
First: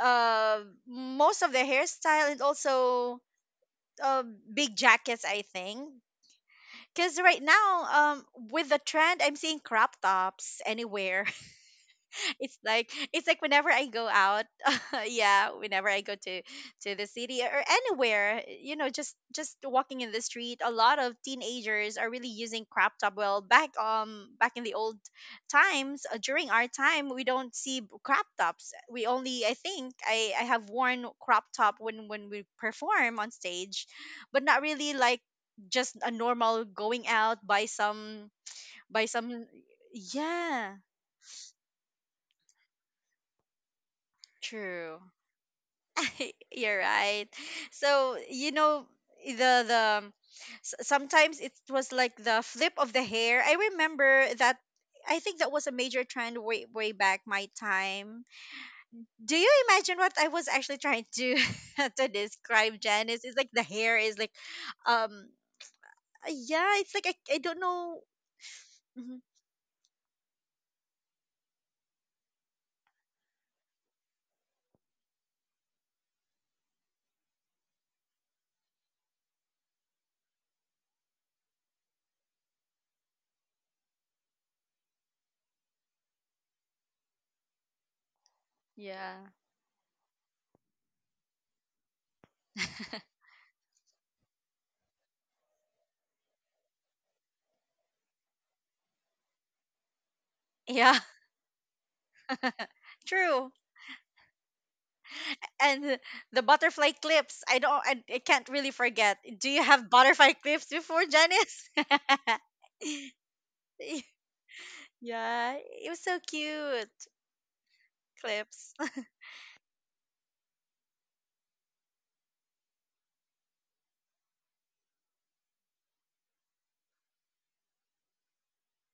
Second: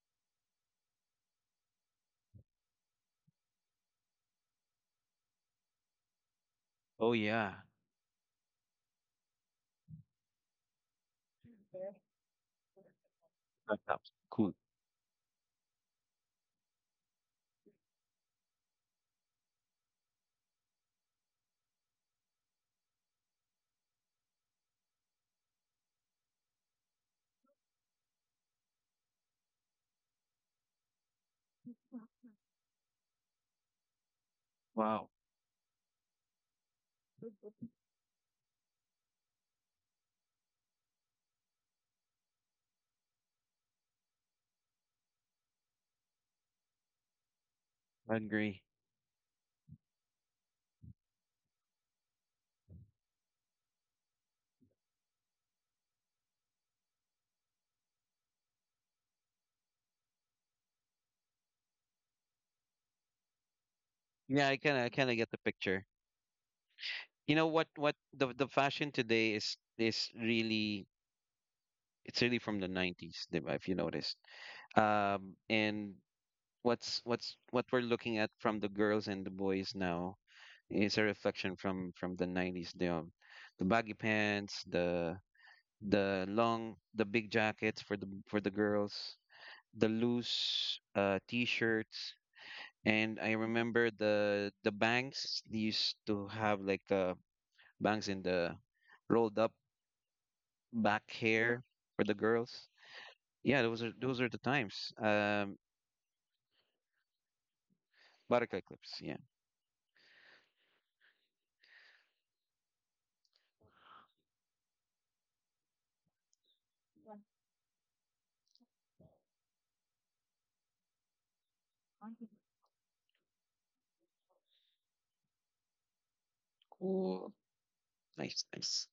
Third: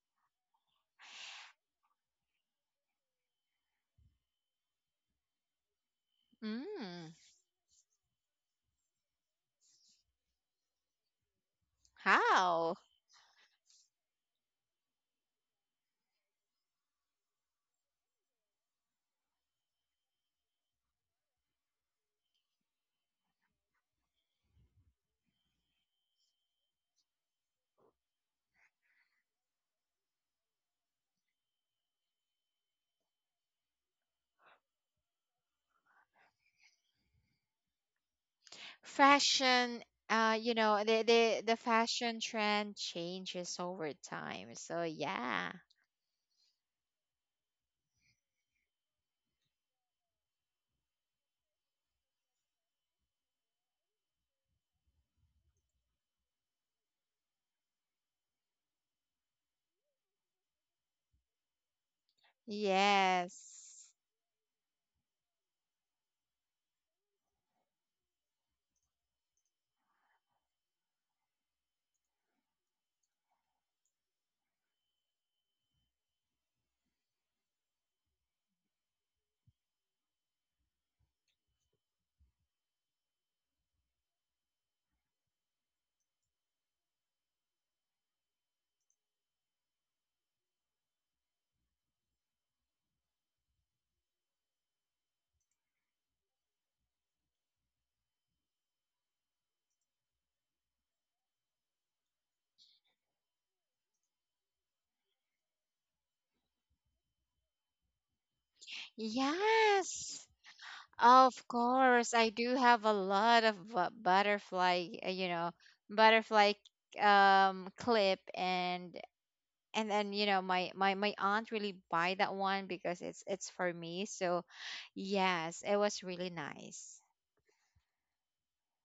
Speaker 2: uh, most of the hairstyle, and also, uh, big jackets, I think.
Speaker 3: oh
Speaker 1: mm,
Speaker 2: Because right
Speaker 3: yeah,
Speaker 2: now, um, with the trend, I'm seeing crop tops anywhere. it's
Speaker 1: how?
Speaker 2: like it's like whenever
Speaker 3: that
Speaker 2: I go
Speaker 3: sounds
Speaker 2: out,
Speaker 3: cool.
Speaker 2: yeah, whenever I go to the city or anywhere, you know, just walking in the street, a lot of teenagers are really using crop top. Well, back in the old times, during our time, we don't see, crop tops. We only, I think, I have worn crop top when, we perform on stage, but not really
Speaker 3: Wow,
Speaker 2: like just a normal going out by some, by some
Speaker 1: Fashion you
Speaker 2: yeah,
Speaker 1: know the fashion trend changes over time. So
Speaker 2: true.
Speaker 1: yeah.
Speaker 2: You're right.
Speaker 3: I
Speaker 2: So, you
Speaker 3: agree.
Speaker 2: know, the the um, sometimes it was like the flip of the hair. I remember that, I think that was a major trend way back my time. Do you imagine what I was actually trying to to describe, Janice? It's like the hair
Speaker 1: Yes.
Speaker 2: is like,
Speaker 3: Yeah, I kind of
Speaker 2: um
Speaker 3: get the picture.
Speaker 2: yeah, it's like, I,
Speaker 3: You
Speaker 2: I
Speaker 3: know
Speaker 2: don't
Speaker 3: what? What
Speaker 2: know.
Speaker 3: the fashion
Speaker 2: Mhm.
Speaker 3: today is really it's really from the 90s, if you noticed. And what's what we're looking at from the girls and the boys now is a reflection from the 90s, the baggy pants, the long the big jackets for the girls
Speaker 2: Yeah.
Speaker 3: the loose t-shirts. And I remember the bangs they used to have like bangs in the rolled up
Speaker 2: Yeah,
Speaker 3: back hair for the girls.
Speaker 2: true.
Speaker 3: Yeah, those are the times.
Speaker 2: And the butterfly clips. I don't. I can't
Speaker 3: Butterfly
Speaker 2: really
Speaker 3: clips, yeah.
Speaker 2: forget. Do you have
Speaker 1: Yes.
Speaker 2: butterfly clips before,
Speaker 1: Of
Speaker 2: Janice?
Speaker 1: course, I do have a lot of butterfly, you
Speaker 2: Yeah,
Speaker 1: know,
Speaker 2: it was so
Speaker 1: butterfly
Speaker 2: cute.
Speaker 1: clip.
Speaker 2: Clips.
Speaker 1: And then you know my aunt really buy that one because it's for me. So yes, it was really nice.
Speaker 3: Yes.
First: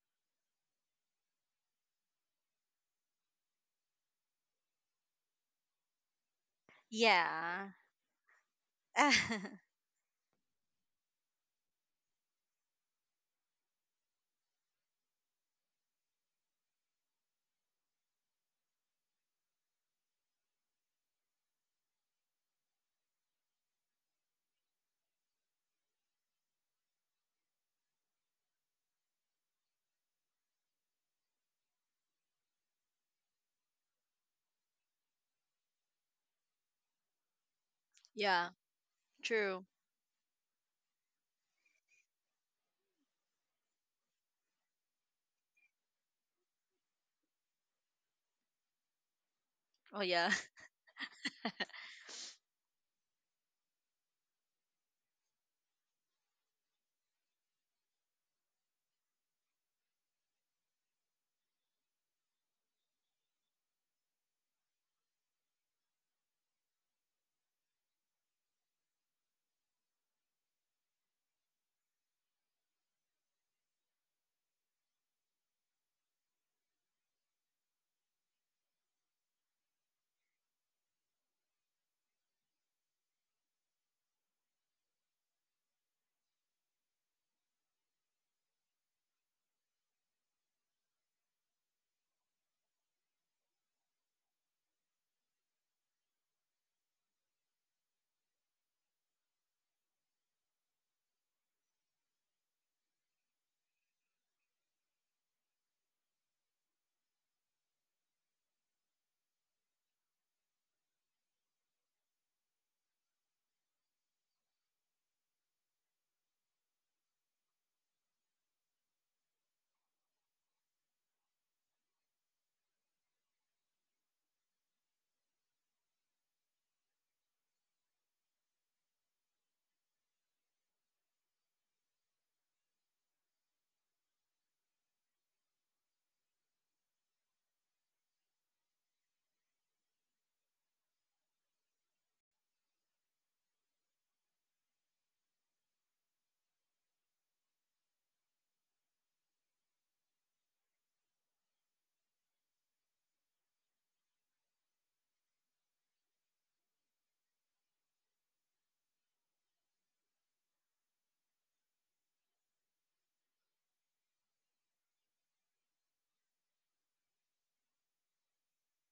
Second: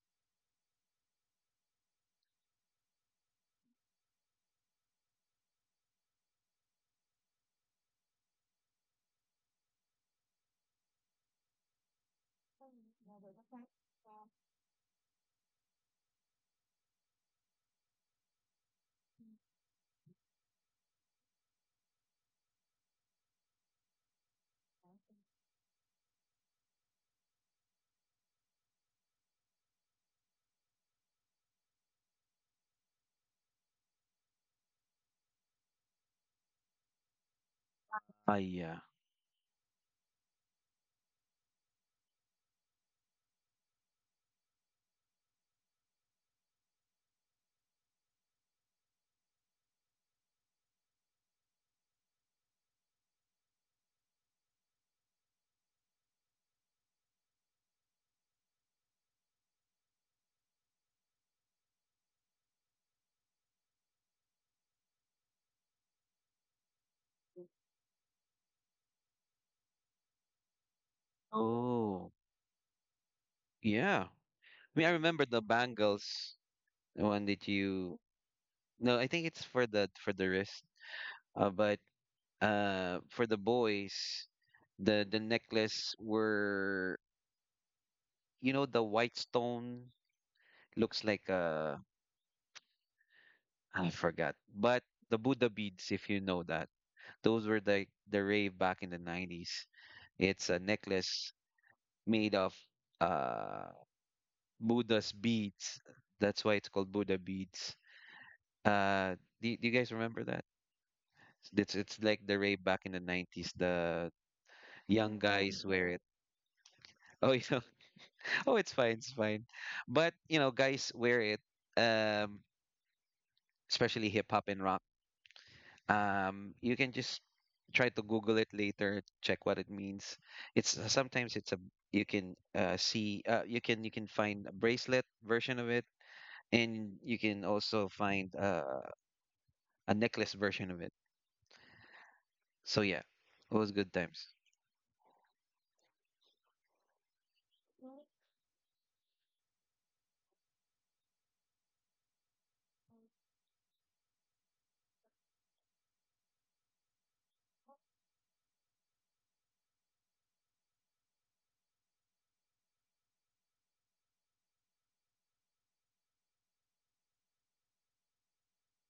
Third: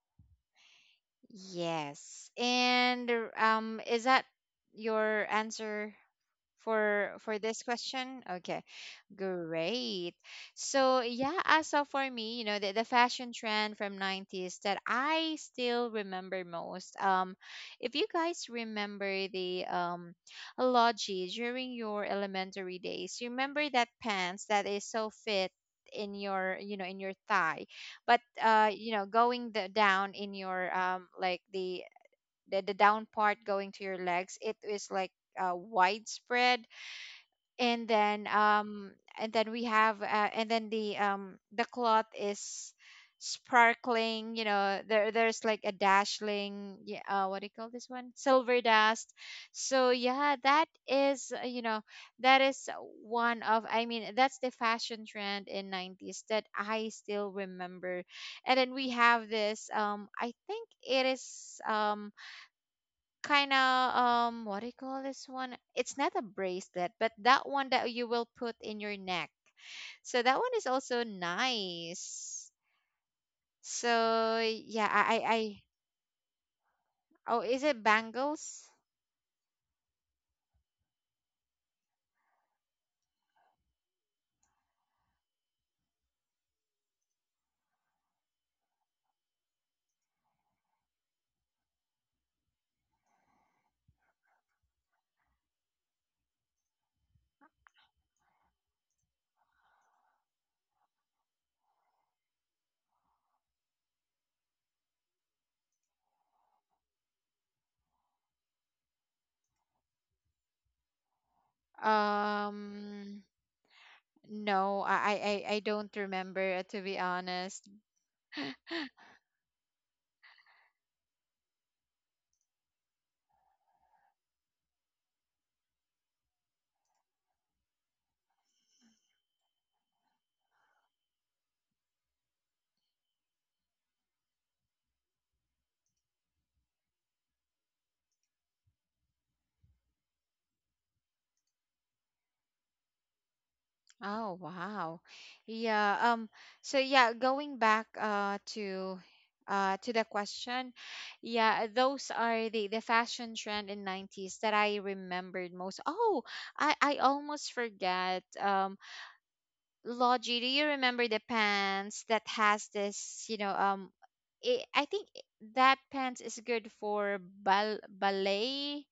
Speaker 1: Yes. And is that your answer for this
Speaker 2: Yeah.
Speaker 1: question? Okay. Great. So yeah, as of for me, you know, the fashion trend from 90s that I still remember most. If you guys remember the logi during your elementary days, you remember that pants that is so fit in your you know in your thigh, but you know going down in your like the down part going to your legs, it is like widespread. And then
Speaker 3: Ah,
Speaker 2: Yeah.
Speaker 3: yeah.
Speaker 1: we
Speaker 2: True.
Speaker 1: have and then the cloth is sparkling, you know, there there's like a dashling, yeah, what do you call this one, silver dust. So
Speaker 2: Oh, yeah.
Speaker 1: yeah, that is you know, that is one of I mean, that's the fashion trend in 90s that I still remember. And then we have this I think it is kind of what do you call this one? It's not a bracelet, but that one that you will put in your neck, so that one is also
Speaker 3: Oh.
Speaker 1: nice.
Speaker 3: Yeah. I
Speaker 1: So yeah,
Speaker 3: mean, I remember the
Speaker 1: I
Speaker 3: bangles, the one
Speaker 1: oh
Speaker 3: that
Speaker 1: is it
Speaker 3: you,
Speaker 1: bangles
Speaker 3: no, I think it's for the wrist. But for the boys, the necklace were, you know, the white stone, looks like I forgot. But the Buddha beads, if you know that. Those were the rave back in the 90s. It's a necklace made of uh Buddha's beads. That's why it's called Buddha beads. Uh do, you guys remember that? It's like the rave back in the
Speaker 1: um
Speaker 3: 90s. The
Speaker 1: no,
Speaker 3: young
Speaker 1: I
Speaker 3: guys
Speaker 1: don't
Speaker 3: wear it.
Speaker 1: remember, to be
Speaker 3: Oh, you
Speaker 1: honest.
Speaker 3: know. Oh, it's fine, it's fine. But, you know, guys wear it, um, especially hip hop and rock. You can just try to Google it later, check what it means. It's sometimes it's a you can see you can find a bracelet version of it, and you can also find a necklace version of it. So yeah, it was good
Speaker 1: Oh,
Speaker 3: times.
Speaker 1: wow. Yeah, so yeah, going back to the question, yeah, those are the fashion trend in 90s that I remembered most. Oh, I almost forget. Logi, do you remember the pants that has this, you know, I think that pants is good for ballet,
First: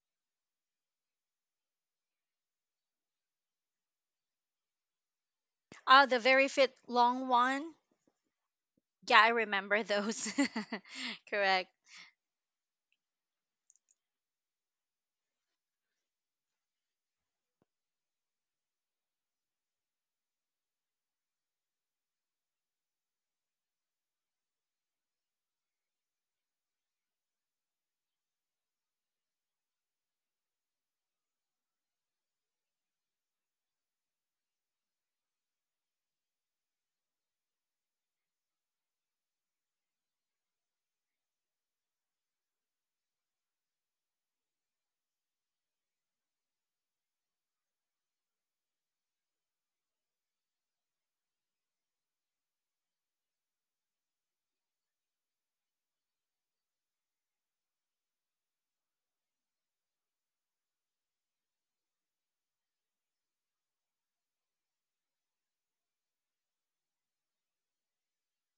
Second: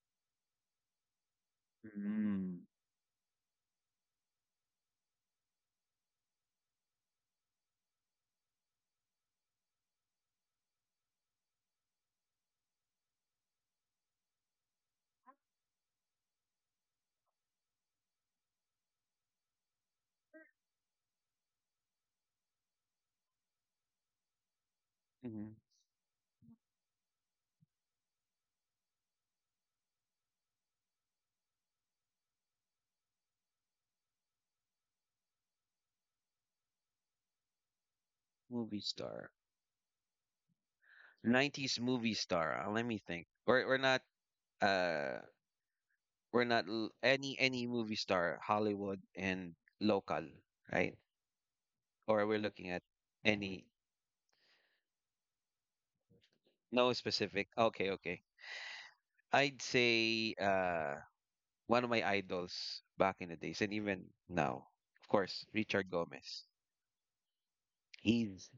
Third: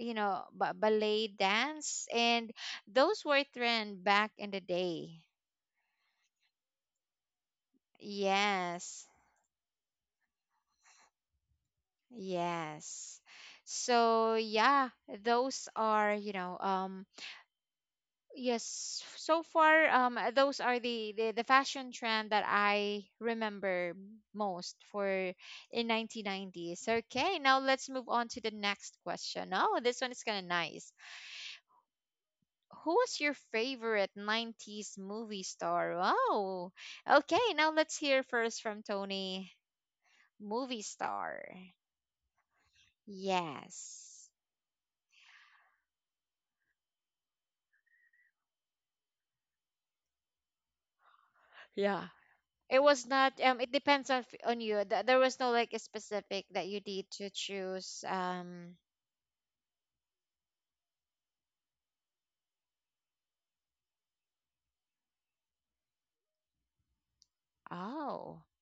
Speaker 1: you know, ba ballet dance, and
Speaker 3: Mm.
Speaker 1: those were trend back in the day.
Speaker 2: Oh, the very fit long one.
Speaker 1: Yes.
Speaker 2: Yeah, I remember those. Correct.
Speaker 1: Yes. So yeah, those are, you know, yes, so far those are the fashion trend that I remember most for
Speaker 3: Hmm.
Speaker 1: in 1990s. Okay, now let's move on to the next question. Oh, this one is kind of nice. Who was your favorite 90s movie star? Oh. Okay, now let's hear first from
Speaker 3: Movie star.
Speaker 1: Tony. Movie star.
Speaker 3: 90s movie star. Let me think. We're not
Speaker 1: Yes.
Speaker 3: uh any movie star, Hollywood and local, right?
Speaker 1: Yeah.
Speaker 3: Or we're looking
Speaker 1: It
Speaker 3: at
Speaker 1: was not.
Speaker 3: any,
Speaker 1: It depends on on you. There was no like a specific that you
Speaker 3: no
Speaker 1: need to
Speaker 3: specific. Okay,
Speaker 1: choose.
Speaker 3: okay. I'd say one of my idols back in the days and even now, of course, Richard Gomez.
Speaker 1: Oh.
Speaker 3: He's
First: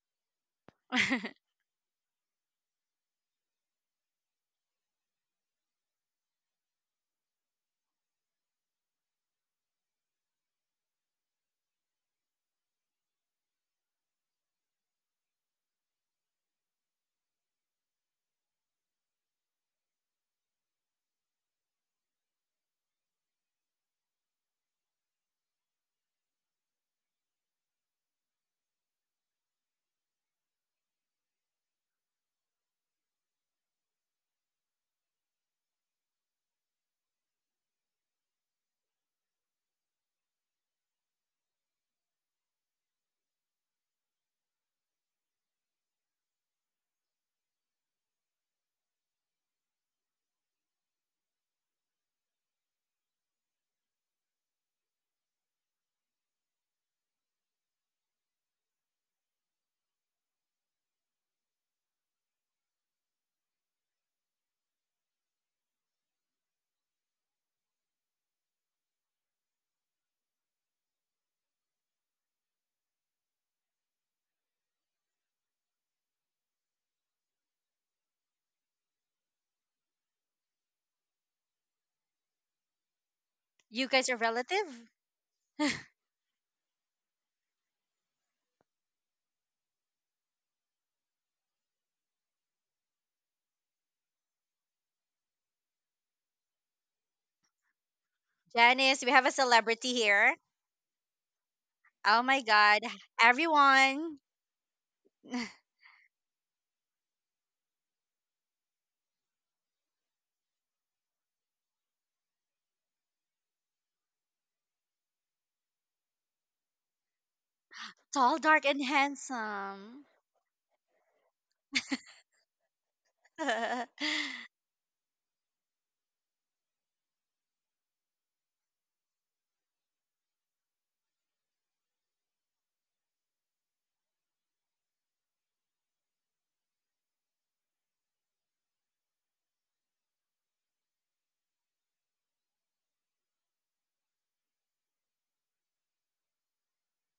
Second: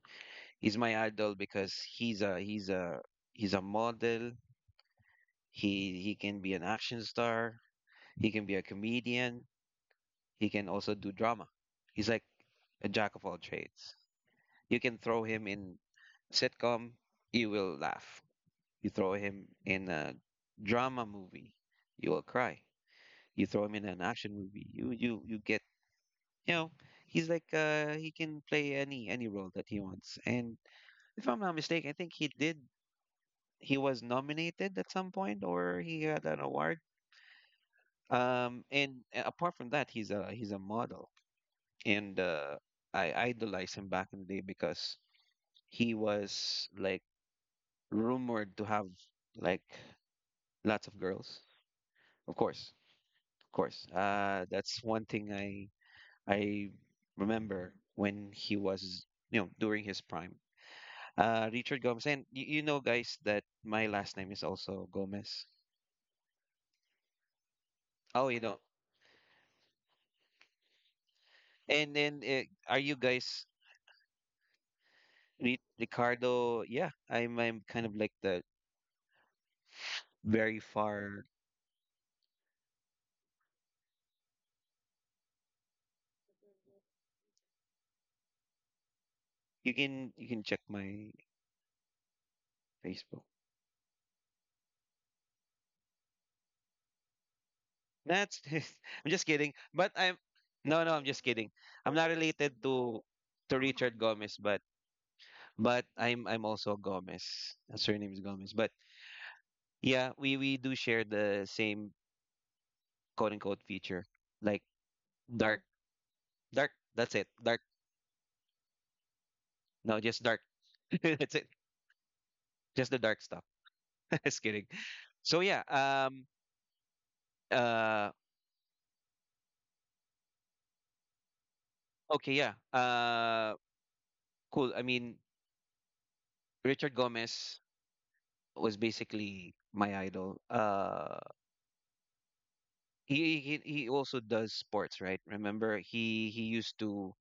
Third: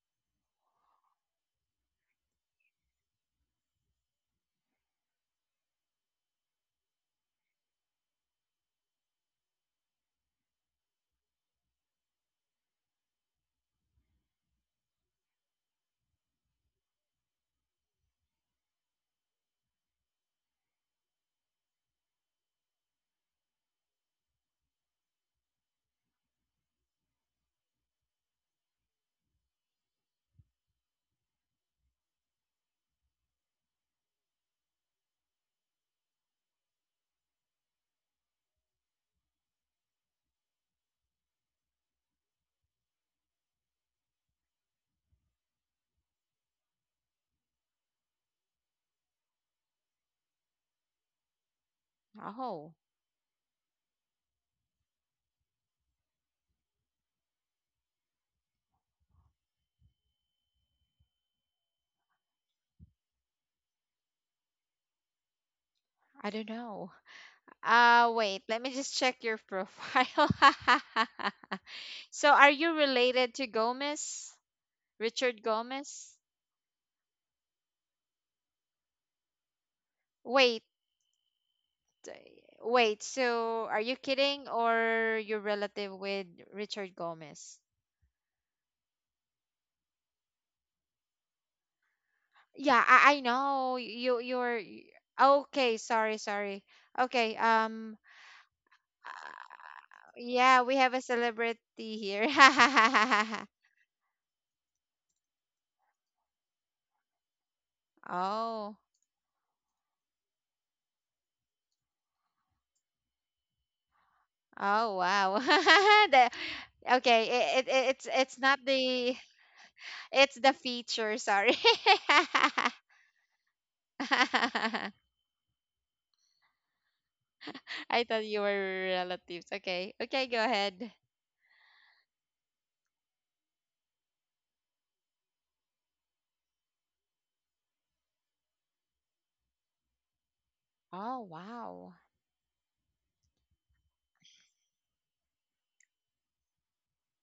Speaker 3: he's my idol because he's a he's a model. He can be an action star. He can be a comedian. He can also do drama. He's like a jack of all trades. You can throw him in sitcom, you will laugh. You throw him in a drama movie, you will cry. You throw him in an action movie, you you get, you know, he's like he can play any role that he wants. And if I'm not mistaken, I think he was nominated at some point or he had an award. And apart from that, he's a model. And I idolized him back in the day because he was like rumored to have like lots of girls. Of course,
Speaker 1: Oh.
Speaker 3: of course. That's one thing I I remember when he was, you know, during his prime. Richard Gomez, and you know, guys, that my last name is also Gomez.
Speaker 1: I don't know.
Speaker 3: Oh, you
Speaker 1: Wait.
Speaker 3: don't.
Speaker 1: Let me just check your profile.
Speaker 3: And then
Speaker 1: So, are you
Speaker 3: are you
Speaker 1: related
Speaker 3: guys,
Speaker 1: to Gomez? Richard Gomez?
Speaker 3: Ricardo? Yeah, I'm kind of like the very
Speaker 1: Wait.
Speaker 3: far.
Speaker 1: Wait. So, are
Speaker 2: You
Speaker 1: you
Speaker 2: guys are
Speaker 1: kidding,
Speaker 2: relative.
Speaker 1: or you're relative with Richard Gomez?
Speaker 3: You can check my
Speaker 1: Yeah,
Speaker 3: Facebook.
Speaker 1: I know. Okay. Sorry, sorry. Okay.
Speaker 3: That's
Speaker 2: Janice,
Speaker 3: I'm
Speaker 2: we
Speaker 3: just
Speaker 2: have a
Speaker 3: kidding. But
Speaker 2: celebrity
Speaker 3: I'm
Speaker 2: here.
Speaker 1: Yeah, we
Speaker 3: no, no,
Speaker 1: have a
Speaker 3: I'm just kidding. I'm
Speaker 1: celebrity
Speaker 3: not
Speaker 2: Oh
Speaker 1: here.
Speaker 2: my
Speaker 3: related
Speaker 2: god.
Speaker 3: to Richard
Speaker 2: Everyone.
Speaker 3: Gomez, but I'm also Gomez. My surname is Gomez. But
Speaker 1: Oh,
Speaker 3: yeah, we do share the same quote unquote feature. Like
Speaker 1: oh wow.
Speaker 3: dark,
Speaker 1: The,
Speaker 3: dark, that's it.
Speaker 1: okay,
Speaker 3: Dark,
Speaker 1: it's
Speaker 2: Tall,
Speaker 1: not
Speaker 2: dark, and
Speaker 1: the,
Speaker 3: no,
Speaker 2: handsome.
Speaker 3: just
Speaker 1: it's
Speaker 3: dark.
Speaker 1: the feature,
Speaker 3: That's it.
Speaker 1: sorry.
Speaker 3: Just the dark stuff. Just kidding.
Speaker 1: I
Speaker 3: So yeah, uh
Speaker 1: thought you were relatives. Okay. Okay, go ahead.
Speaker 3: okay, yeah. Cool. I mean, Richard Gomez was basically my idol.
Speaker 1: Oh, wow.
Speaker 3: He also does sports, right? Remember, he used to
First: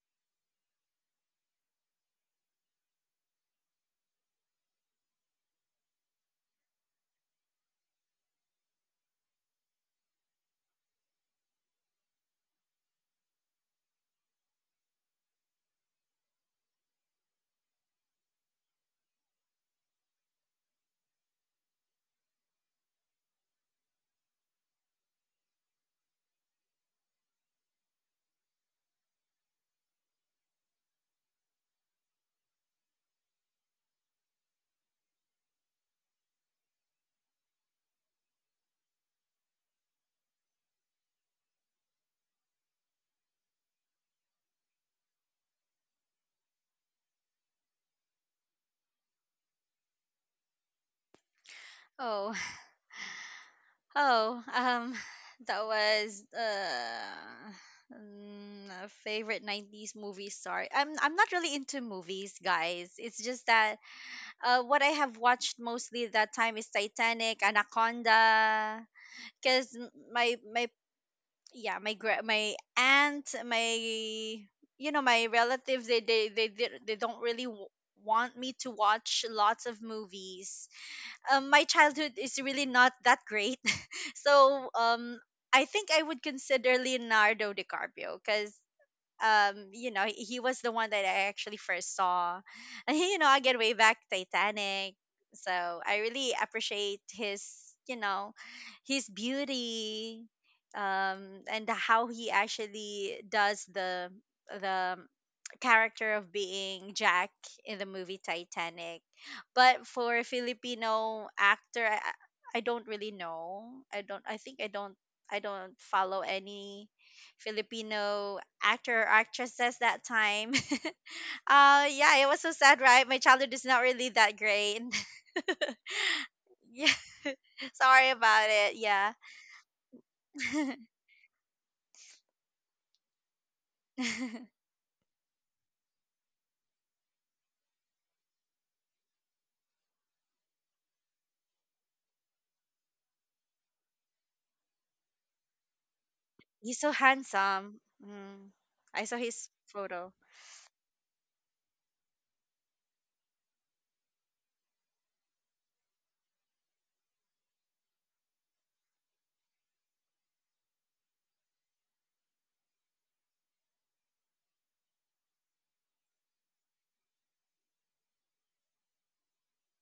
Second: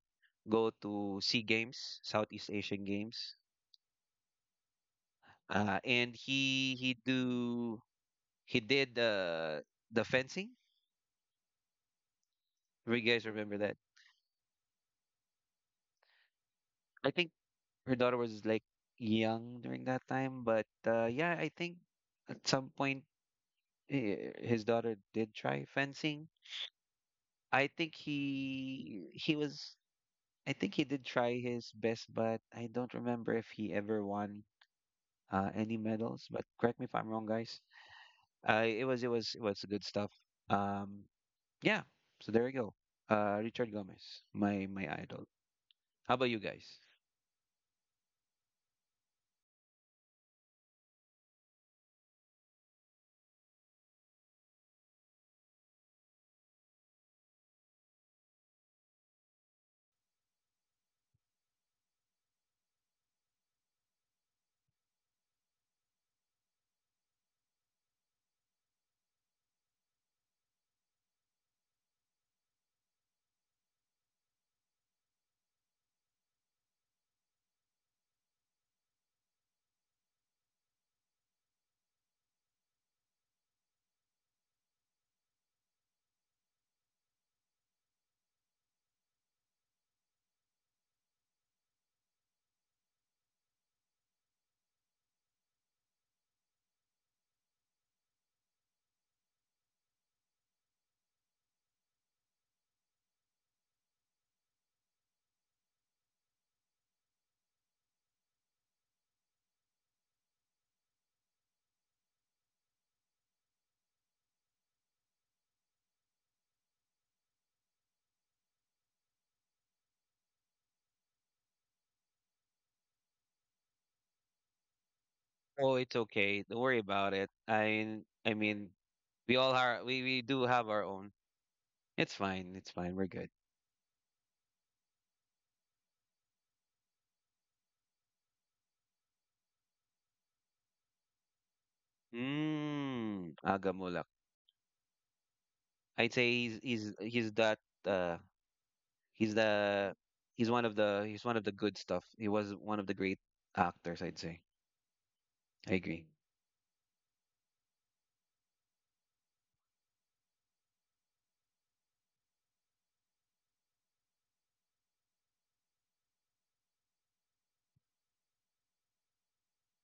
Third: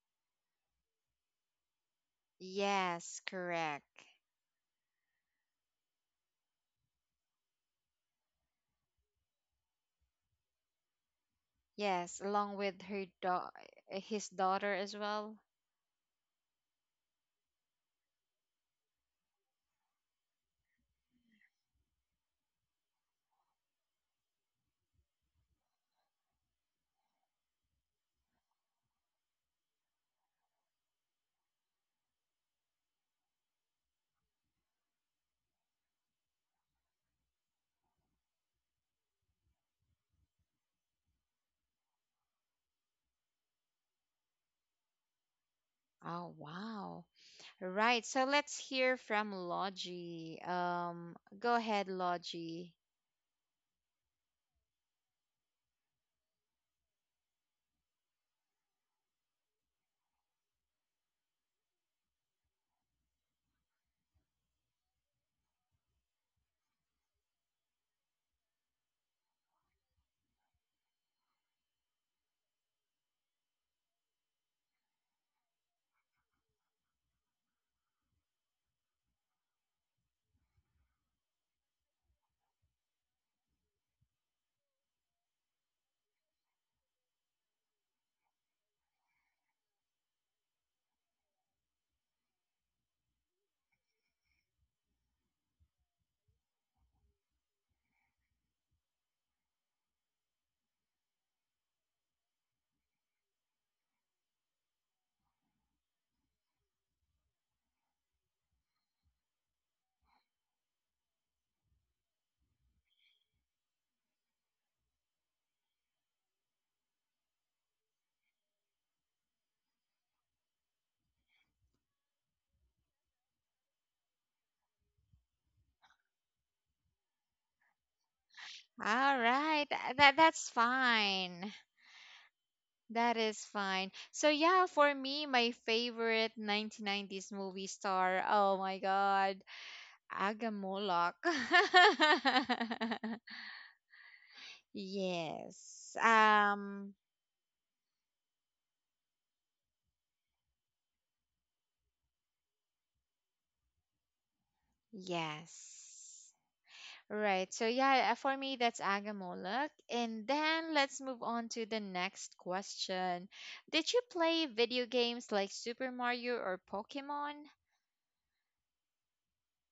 Speaker 3: go to SEA Games, Southeast Asian
Speaker 1: Yes,
Speaker 3: Games,
Speaker 1: correct.
Speaker 3: and he do he did the fencing.
Speaker 1: Yes, along with
Speaker 3: Do you
Speaker 1: her
Speaker 3: guys
Speaker 1: da,
Speaker 3: remember that?
Speaker 1: his daughter as well.
Speaker 3: I think her daughter was like young during that time, but yeah, I think at some point, his daughter did try fencing. I think he did try his best, but I don't remember if he ever won any medals. But correct me if I'm wrong, guys. It was good stuff. Um, yeah. So there you go. Richard Gomez, my idol. How about
Speaker 1: Oh,
Speaker 3: you guys?
Speaker 1: wow. Right. So let's hear from Logie. Go ahead,
Speaker 2: oh,
Speaker 1: Logie.
Speaker 2: oh, um, that was, a favorite '90s movie star. I'm not really into movies, guys. It's just that, what I have watched mostly that time is Titanic, Anaconda, because my yeah my gra- my aunt my my relatives, they don't really, want me to watch lots of movies. My childhood is really not that great. So I think I would consider Leonardo DiCaprio because, you know, he was the one that I actually first saw. And, you know, again, way back, Titanic. So I really appreciate, his, his beauty, and how he actually does the character of being Jack in the movie Titanic. But for a Filipino actor, I I don't really know. I don't i think i don't i don't follow any Filipino actor or actresses that time. Yeah, it was so sad, right? My childhood is not really that great.
Speaker 3: Oh, it's okay. Don't worry
Speaker 2: Yeah.
Speaker 3: about it. I
Speaker 2: Sorry
Speaker 3: I
Speaker 2: about it.
Speaker 3: mean,
Speaker 2: Yeah.
Speaker 1: All
Speaker 3: we all
Speaker 1: right.
Speaker 3: are,
Speaker 1: That
Speaker 3: we do
Speaker 1: that's
Speaker 3: have our own.
Speaker 1: fine.
Speaker 3: It's fine. It's fine. We're
Speaker 1: That
Speaker 3: good.
Speaker 1: is fine. So yeah, for me, my favorite 1990s movie star. Oh my God, Agamolok.
Speaker 3: Mm. Agamulak.
Speaker 1: yes.
Speaker 3: I'd say he's
Speaker 2: He's so
Speaker 3: he's he's that
Speaker 2: handsome.
Speaker 3: uh
Speaker 2: Mm. I saw
Speaker 3: he's
Speaker 2: his
Speaker 3: the
Speaker 2: photo.
Speaker 3: he's one of the, he's one of the good stuff. He was one of the great actors, I'd say. I agree.
Speaker 1: Yes. Right. So yeah, for me that's Agamolok. And then let's move on to the next question. Did you play video games like Super Mario or Pokemon?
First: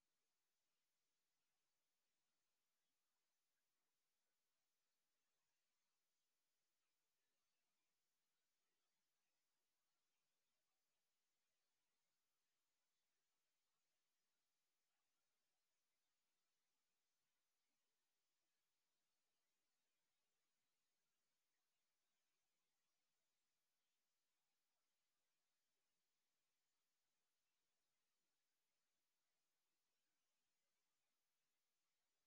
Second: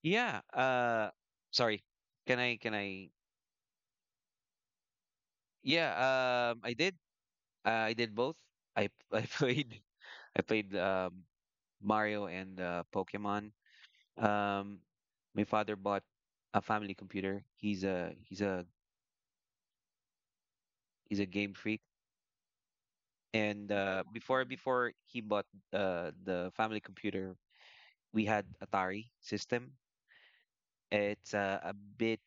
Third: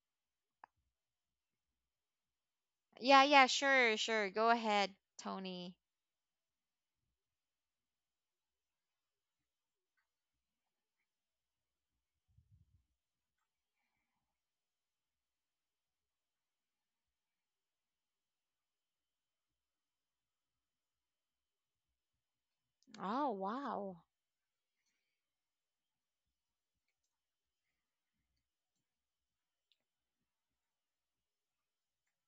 Speaker 3: Yeah. Sorry. Can I? Can I?
Speaker 1: Yeah, yeah, sure, sure. Go ahead, Tony.
Speaker 3: Yeah. I did. I did both. I I played. I played Mario and Pokemon. Um, my father bought a family computer. He's a he's a game freak.
Speaker 1: Oh,
Speaker 3: And
Speaker 1: wow.
Speaker 3: before he bought the family computer, we had Atari system. It's a bit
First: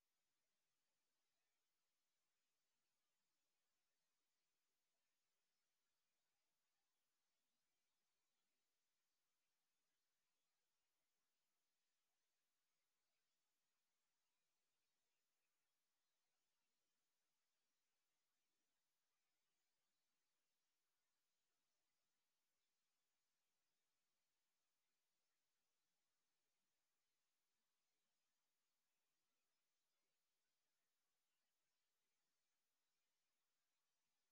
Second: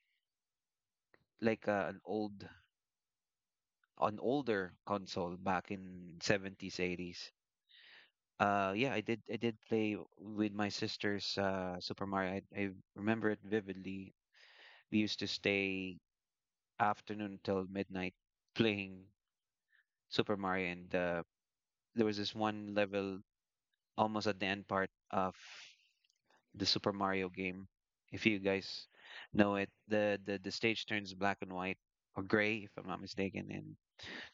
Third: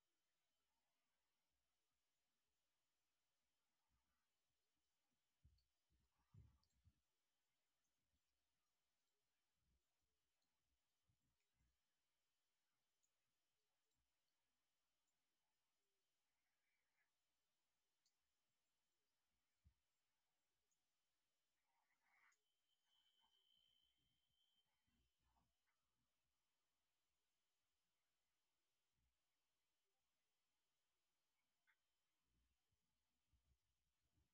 Speaker 3: like an old, an older console back in 70s 80s. Yeah, I did. I did play with my sisters. Super Mario. I remember it vividly. We used to stay afternoon till midnight playing Super Mario, and there was this one level almost at the end part of the Super Mario game. If you guys know it, the stage turns black and white or gray, if I'm not mistaken. And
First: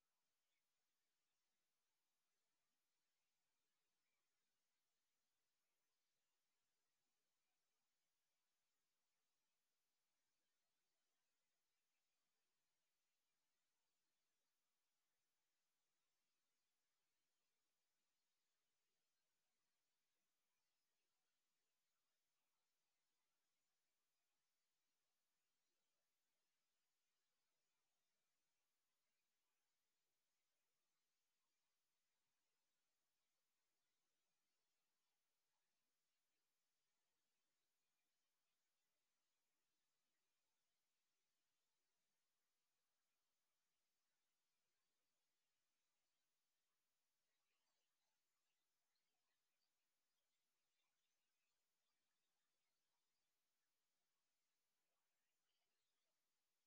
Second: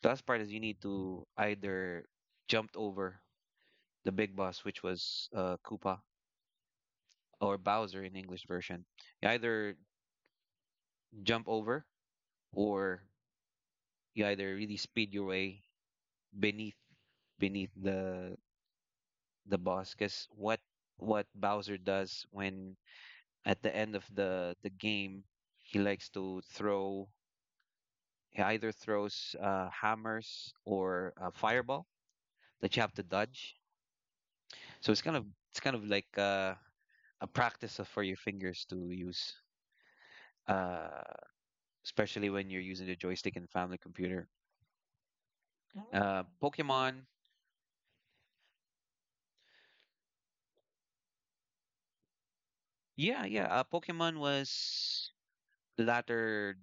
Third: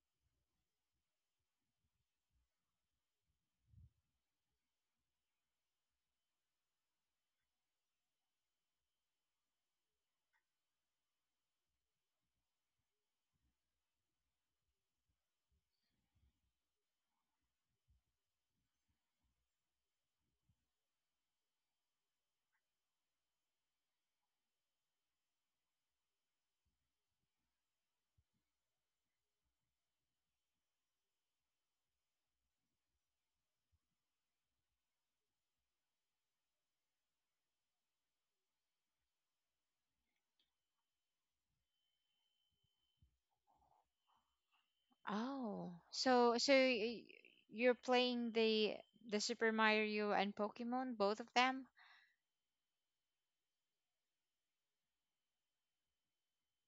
Speaker 3: the last part is you need to either jump over the big boss, which was Koopa or Bowser in English version. You either jump over or you either really speed your way beneath beneath the boss. Because what Bowser does when at the end of the game, he likes to throw. He either throws hammers or a fireball that you have to dodge. So it's kind of, it's kind of like a practice of- for your fingers to use, uh, especially when you're using the joystick in family computer.
Speaker 1: Oh. So
Speaker 3: Pokemon,
Speaker 1: you're playing the Super Mario and Pokemon, both of them?
Speaker 3: yeah, yeah. Pokemon was latter.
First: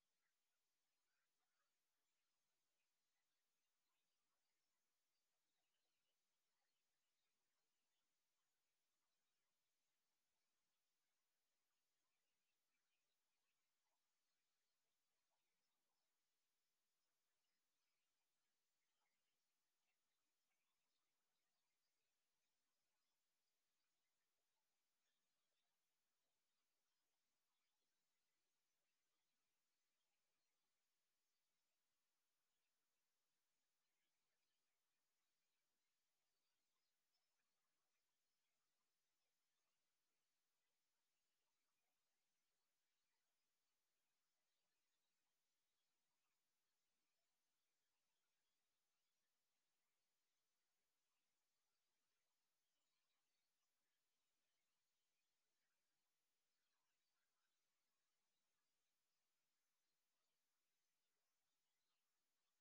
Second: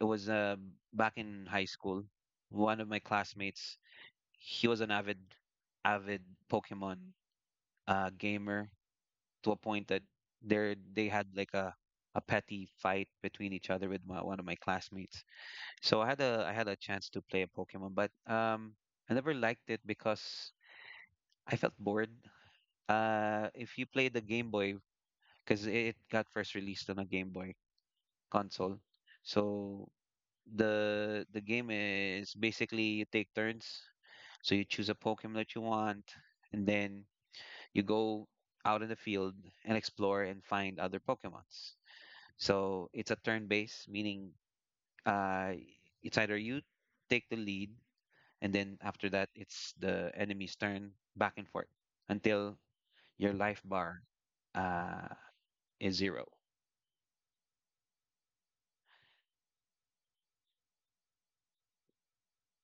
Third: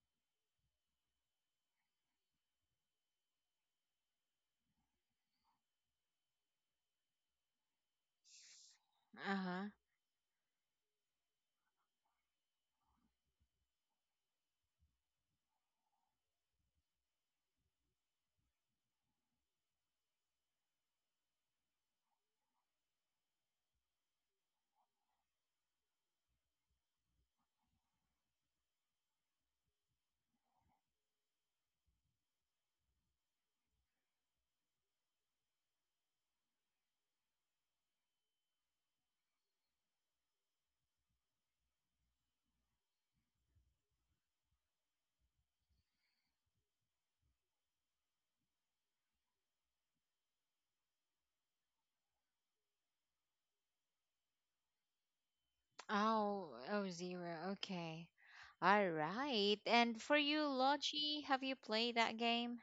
Speaker 3: It was back in high school. One of my classmates, he was an avid, avid Pokemon gamer, to a
Speaker 1: Uh-huh.
Speaker 3: point that there they had like a petty fight between each other with my, one of my classmates. So I had a chance to play a Pokemon, but I never liked it because I felt bored. If you play the Game Boy, because it got first released on a Game Boy console. So the game is basically you take turns. So you choose a Pokemon that you want, and then you go out in the field and explore and find other Pokemons. So it's a turn-based, meaning uh, it's either you take the lead, and then after that it's the enemy's turn, back and forth until your life bar Uh, is zero.
Speaker 1: Oh, oh, zero. Okay. All right. And for you, Logi, have you played that game?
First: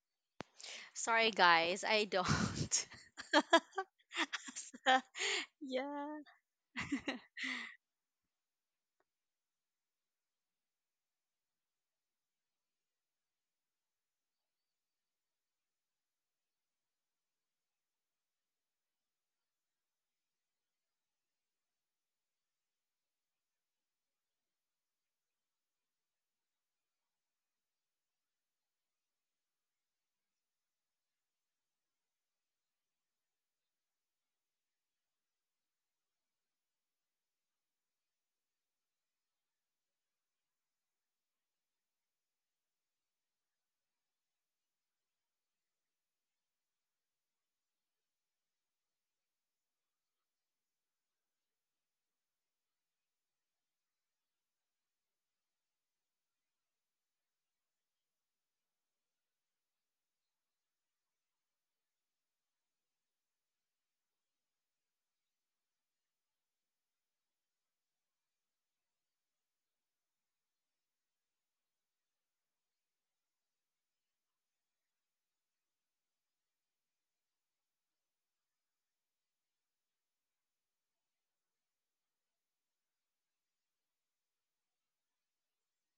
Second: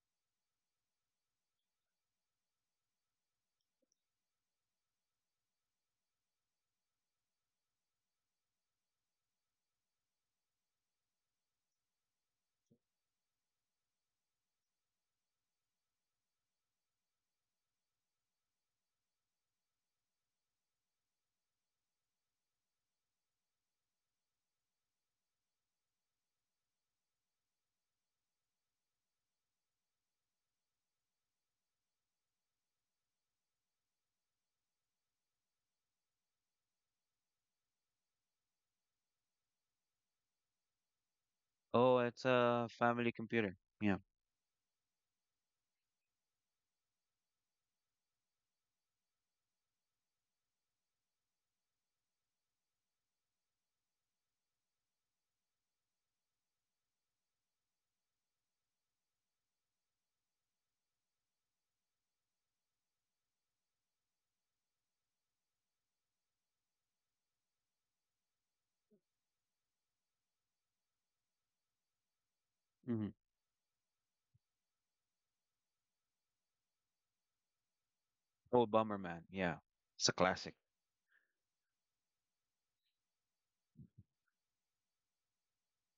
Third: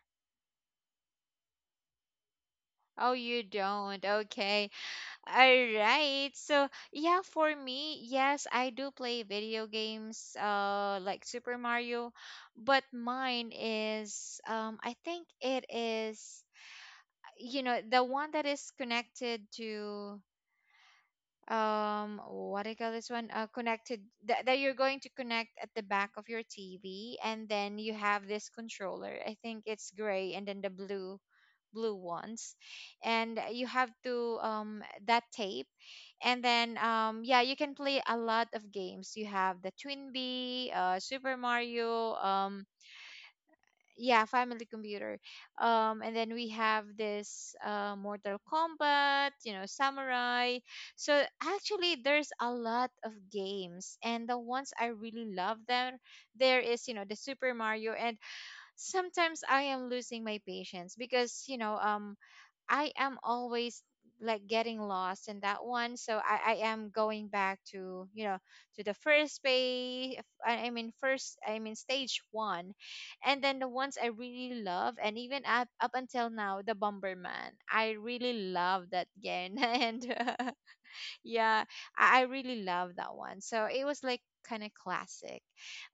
Speaker 2: Sorry, guys, I don't.
Speaker 1: Oh, you don't. Okay. All
Speaker 2: Yeah.
Speaker 1: right. So, yeah, for me, yes, I do play video games like Super Mario, but mine is I think it is you know, the one that is connected to what do you call this one? Connected that, that you're going to connect at the back of your TV, and then you have this controller. I think it's gray, and then the blue blue ones, and you have to that tape. And then yeah, you can play a lot of games. You have the twin bee, super
Speaker 3: Oh,
Speaker 1: mario,
Speaker 3: it's a family computer. Yeah.
Speaker 1: yeah, family computer, and then we have this mortal kombat, you know, samurai. So actually there's a lot of games, and the ones I really love there, there is you know the super mario. And sometimes I am losing my patience because you know, I am always like getting lost in that one. So I am going back to, you know, to the first page. I mean, stage one.
Speaker 3: Hmm.
Speaker 1: And then the ones I really love, and even up, up until now, the Bomberman. I really
Speaker 3: Oh,
Speaker 1: love that
Speaker 3: Bomberman.
Speaker 1: game.
Speaker 3: Yeah.
Speaker 1: And
Speaker 3: It's a classic.
Speaker 1: yeah, I really love that one. So it was like kind of classic.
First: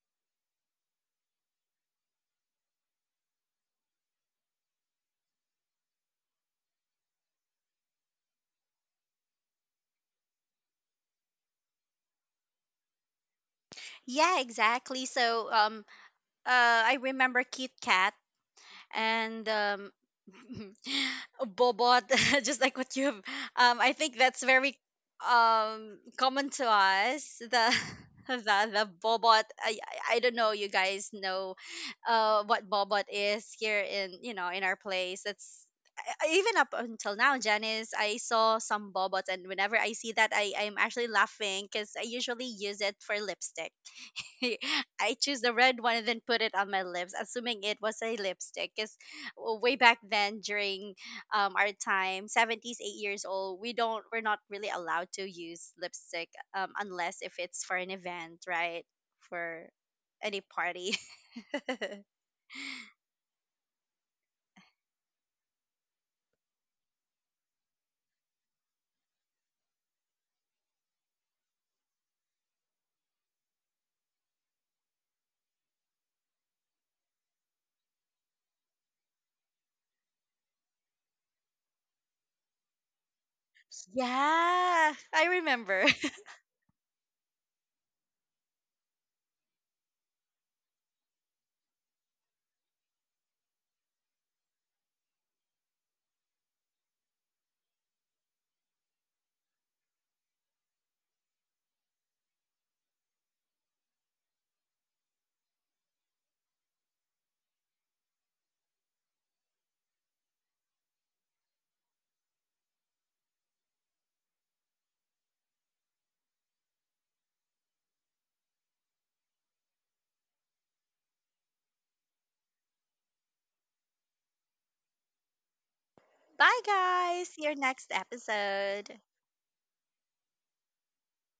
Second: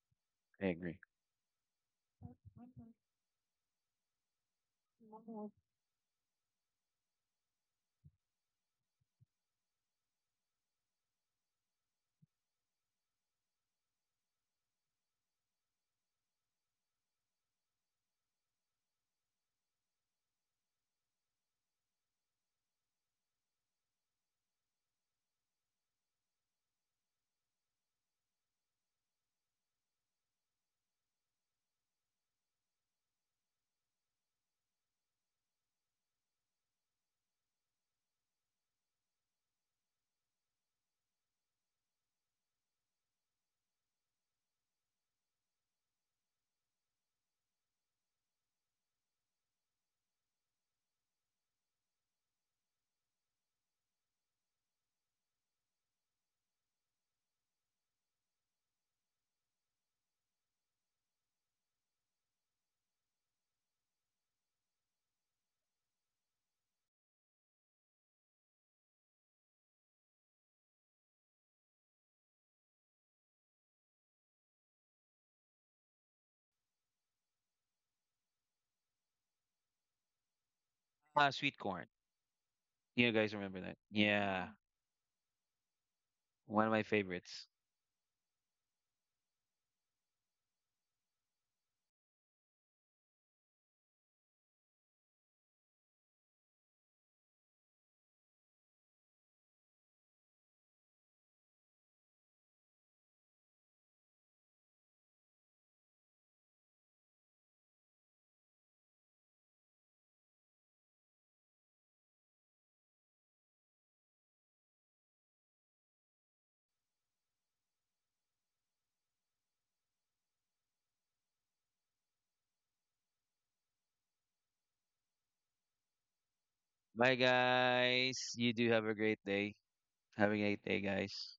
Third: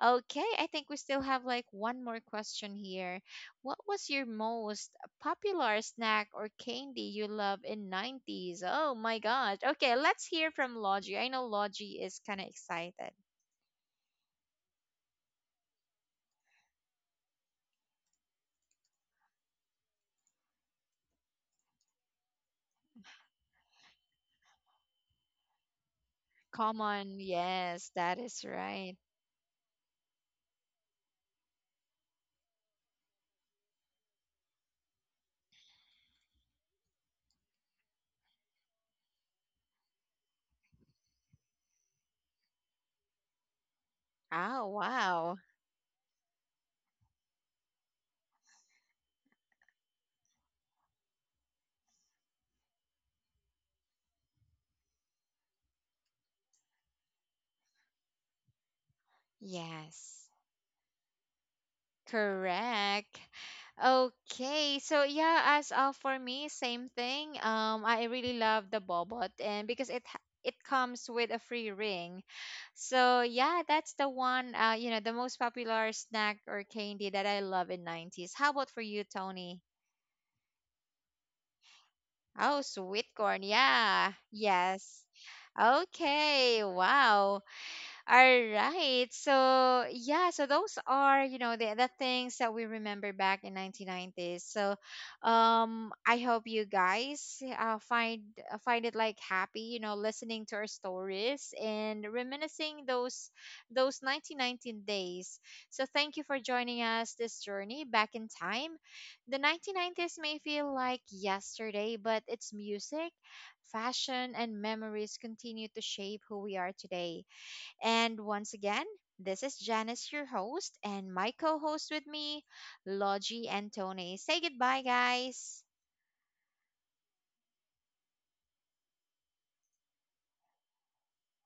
Speaker 1: Okay,
Speaker 3: I
Speaker 1: I think
Speaker 3: agree.
Speaker 1: we still have like one more question here. What was your most popular snack or candy you love in 90s? Oh my gosh. Okay, let's hear from Logie. I know Logie is kind of excited.
Speaker 2: Yeah, exactly. So, I remember Kit Kat and, bobot, just like what you have. I think that's very, common to
Speaker 1: Come
Speaker 2: us.
Speaker 1: on.
Speaker 2: The
Speaker 1: Yes, that
Speaker 2: the
Speaker 1: is
Speaker 2: the
Speaker 1: right.
Speaker 2: bobot. I don't know. You guys know, what bobot is here in, our place. That's even up until now, Janice, I saw some bobots, and whenever I see that, I'm actually laughing because I usually use it for lipstick.
Speaker 1: Oh,
Speaker 2: I choose
Speaker 1: wow.
Speaker 2: the red one and then put it on my lips, assuming it was a lipstick. Because way back then, during, our time, seventies, 8 years old, we don't, we're not really allowed to use lipstick, unless if it's for an event, right? For
Speaker 1: Yes.
Speaker 2: any party.
Speaker 1: Correct. Okay, so yeah, as for me, same thing. I really love the bobot, and because it it comes with a free ring, so yeah, that's the one. You know, the most popular snack or candy that I love in nineties. How about for you, Tony?
Speaker 3: Ah, Sweet Corn.
Speaker 1: Oh, sweet
Speaker 3: You guys
Speaker 1: corn.
Speaker 3: remember that?
Speaker 1: Yeah.
Speaker 3: Yeah.
Speaker 2: Yeah,
Speaker 1: Yes.
Speaker 2: I remember.
Speaker 1: Okay.
Speaker 3: One of my
Speaker 1: Wow.
Speaker 3: favorites.
Speaker 1: All right. So yeah, so those are, you know, the things that we remember back in 1990s. So I hope you guys find find it like happy, you know, listening to our stories and reminiscing those 1919 days. So thank you for joining us this journey back in time. The 1990s may feel like yesterday, but it's music fashion and memories continue to shape who we are today. And once again, this is Janice, your host, and my co host with me, Logie and Tony. Say goodbye, guys.
Speaker 2: Bye,
Speaker 3: Bye,
Speaker 2: guys. See you next
Speaker 3: guys. You do have a
Speaker 2: episode.
Speaker 3: great day. Have a great day, guys.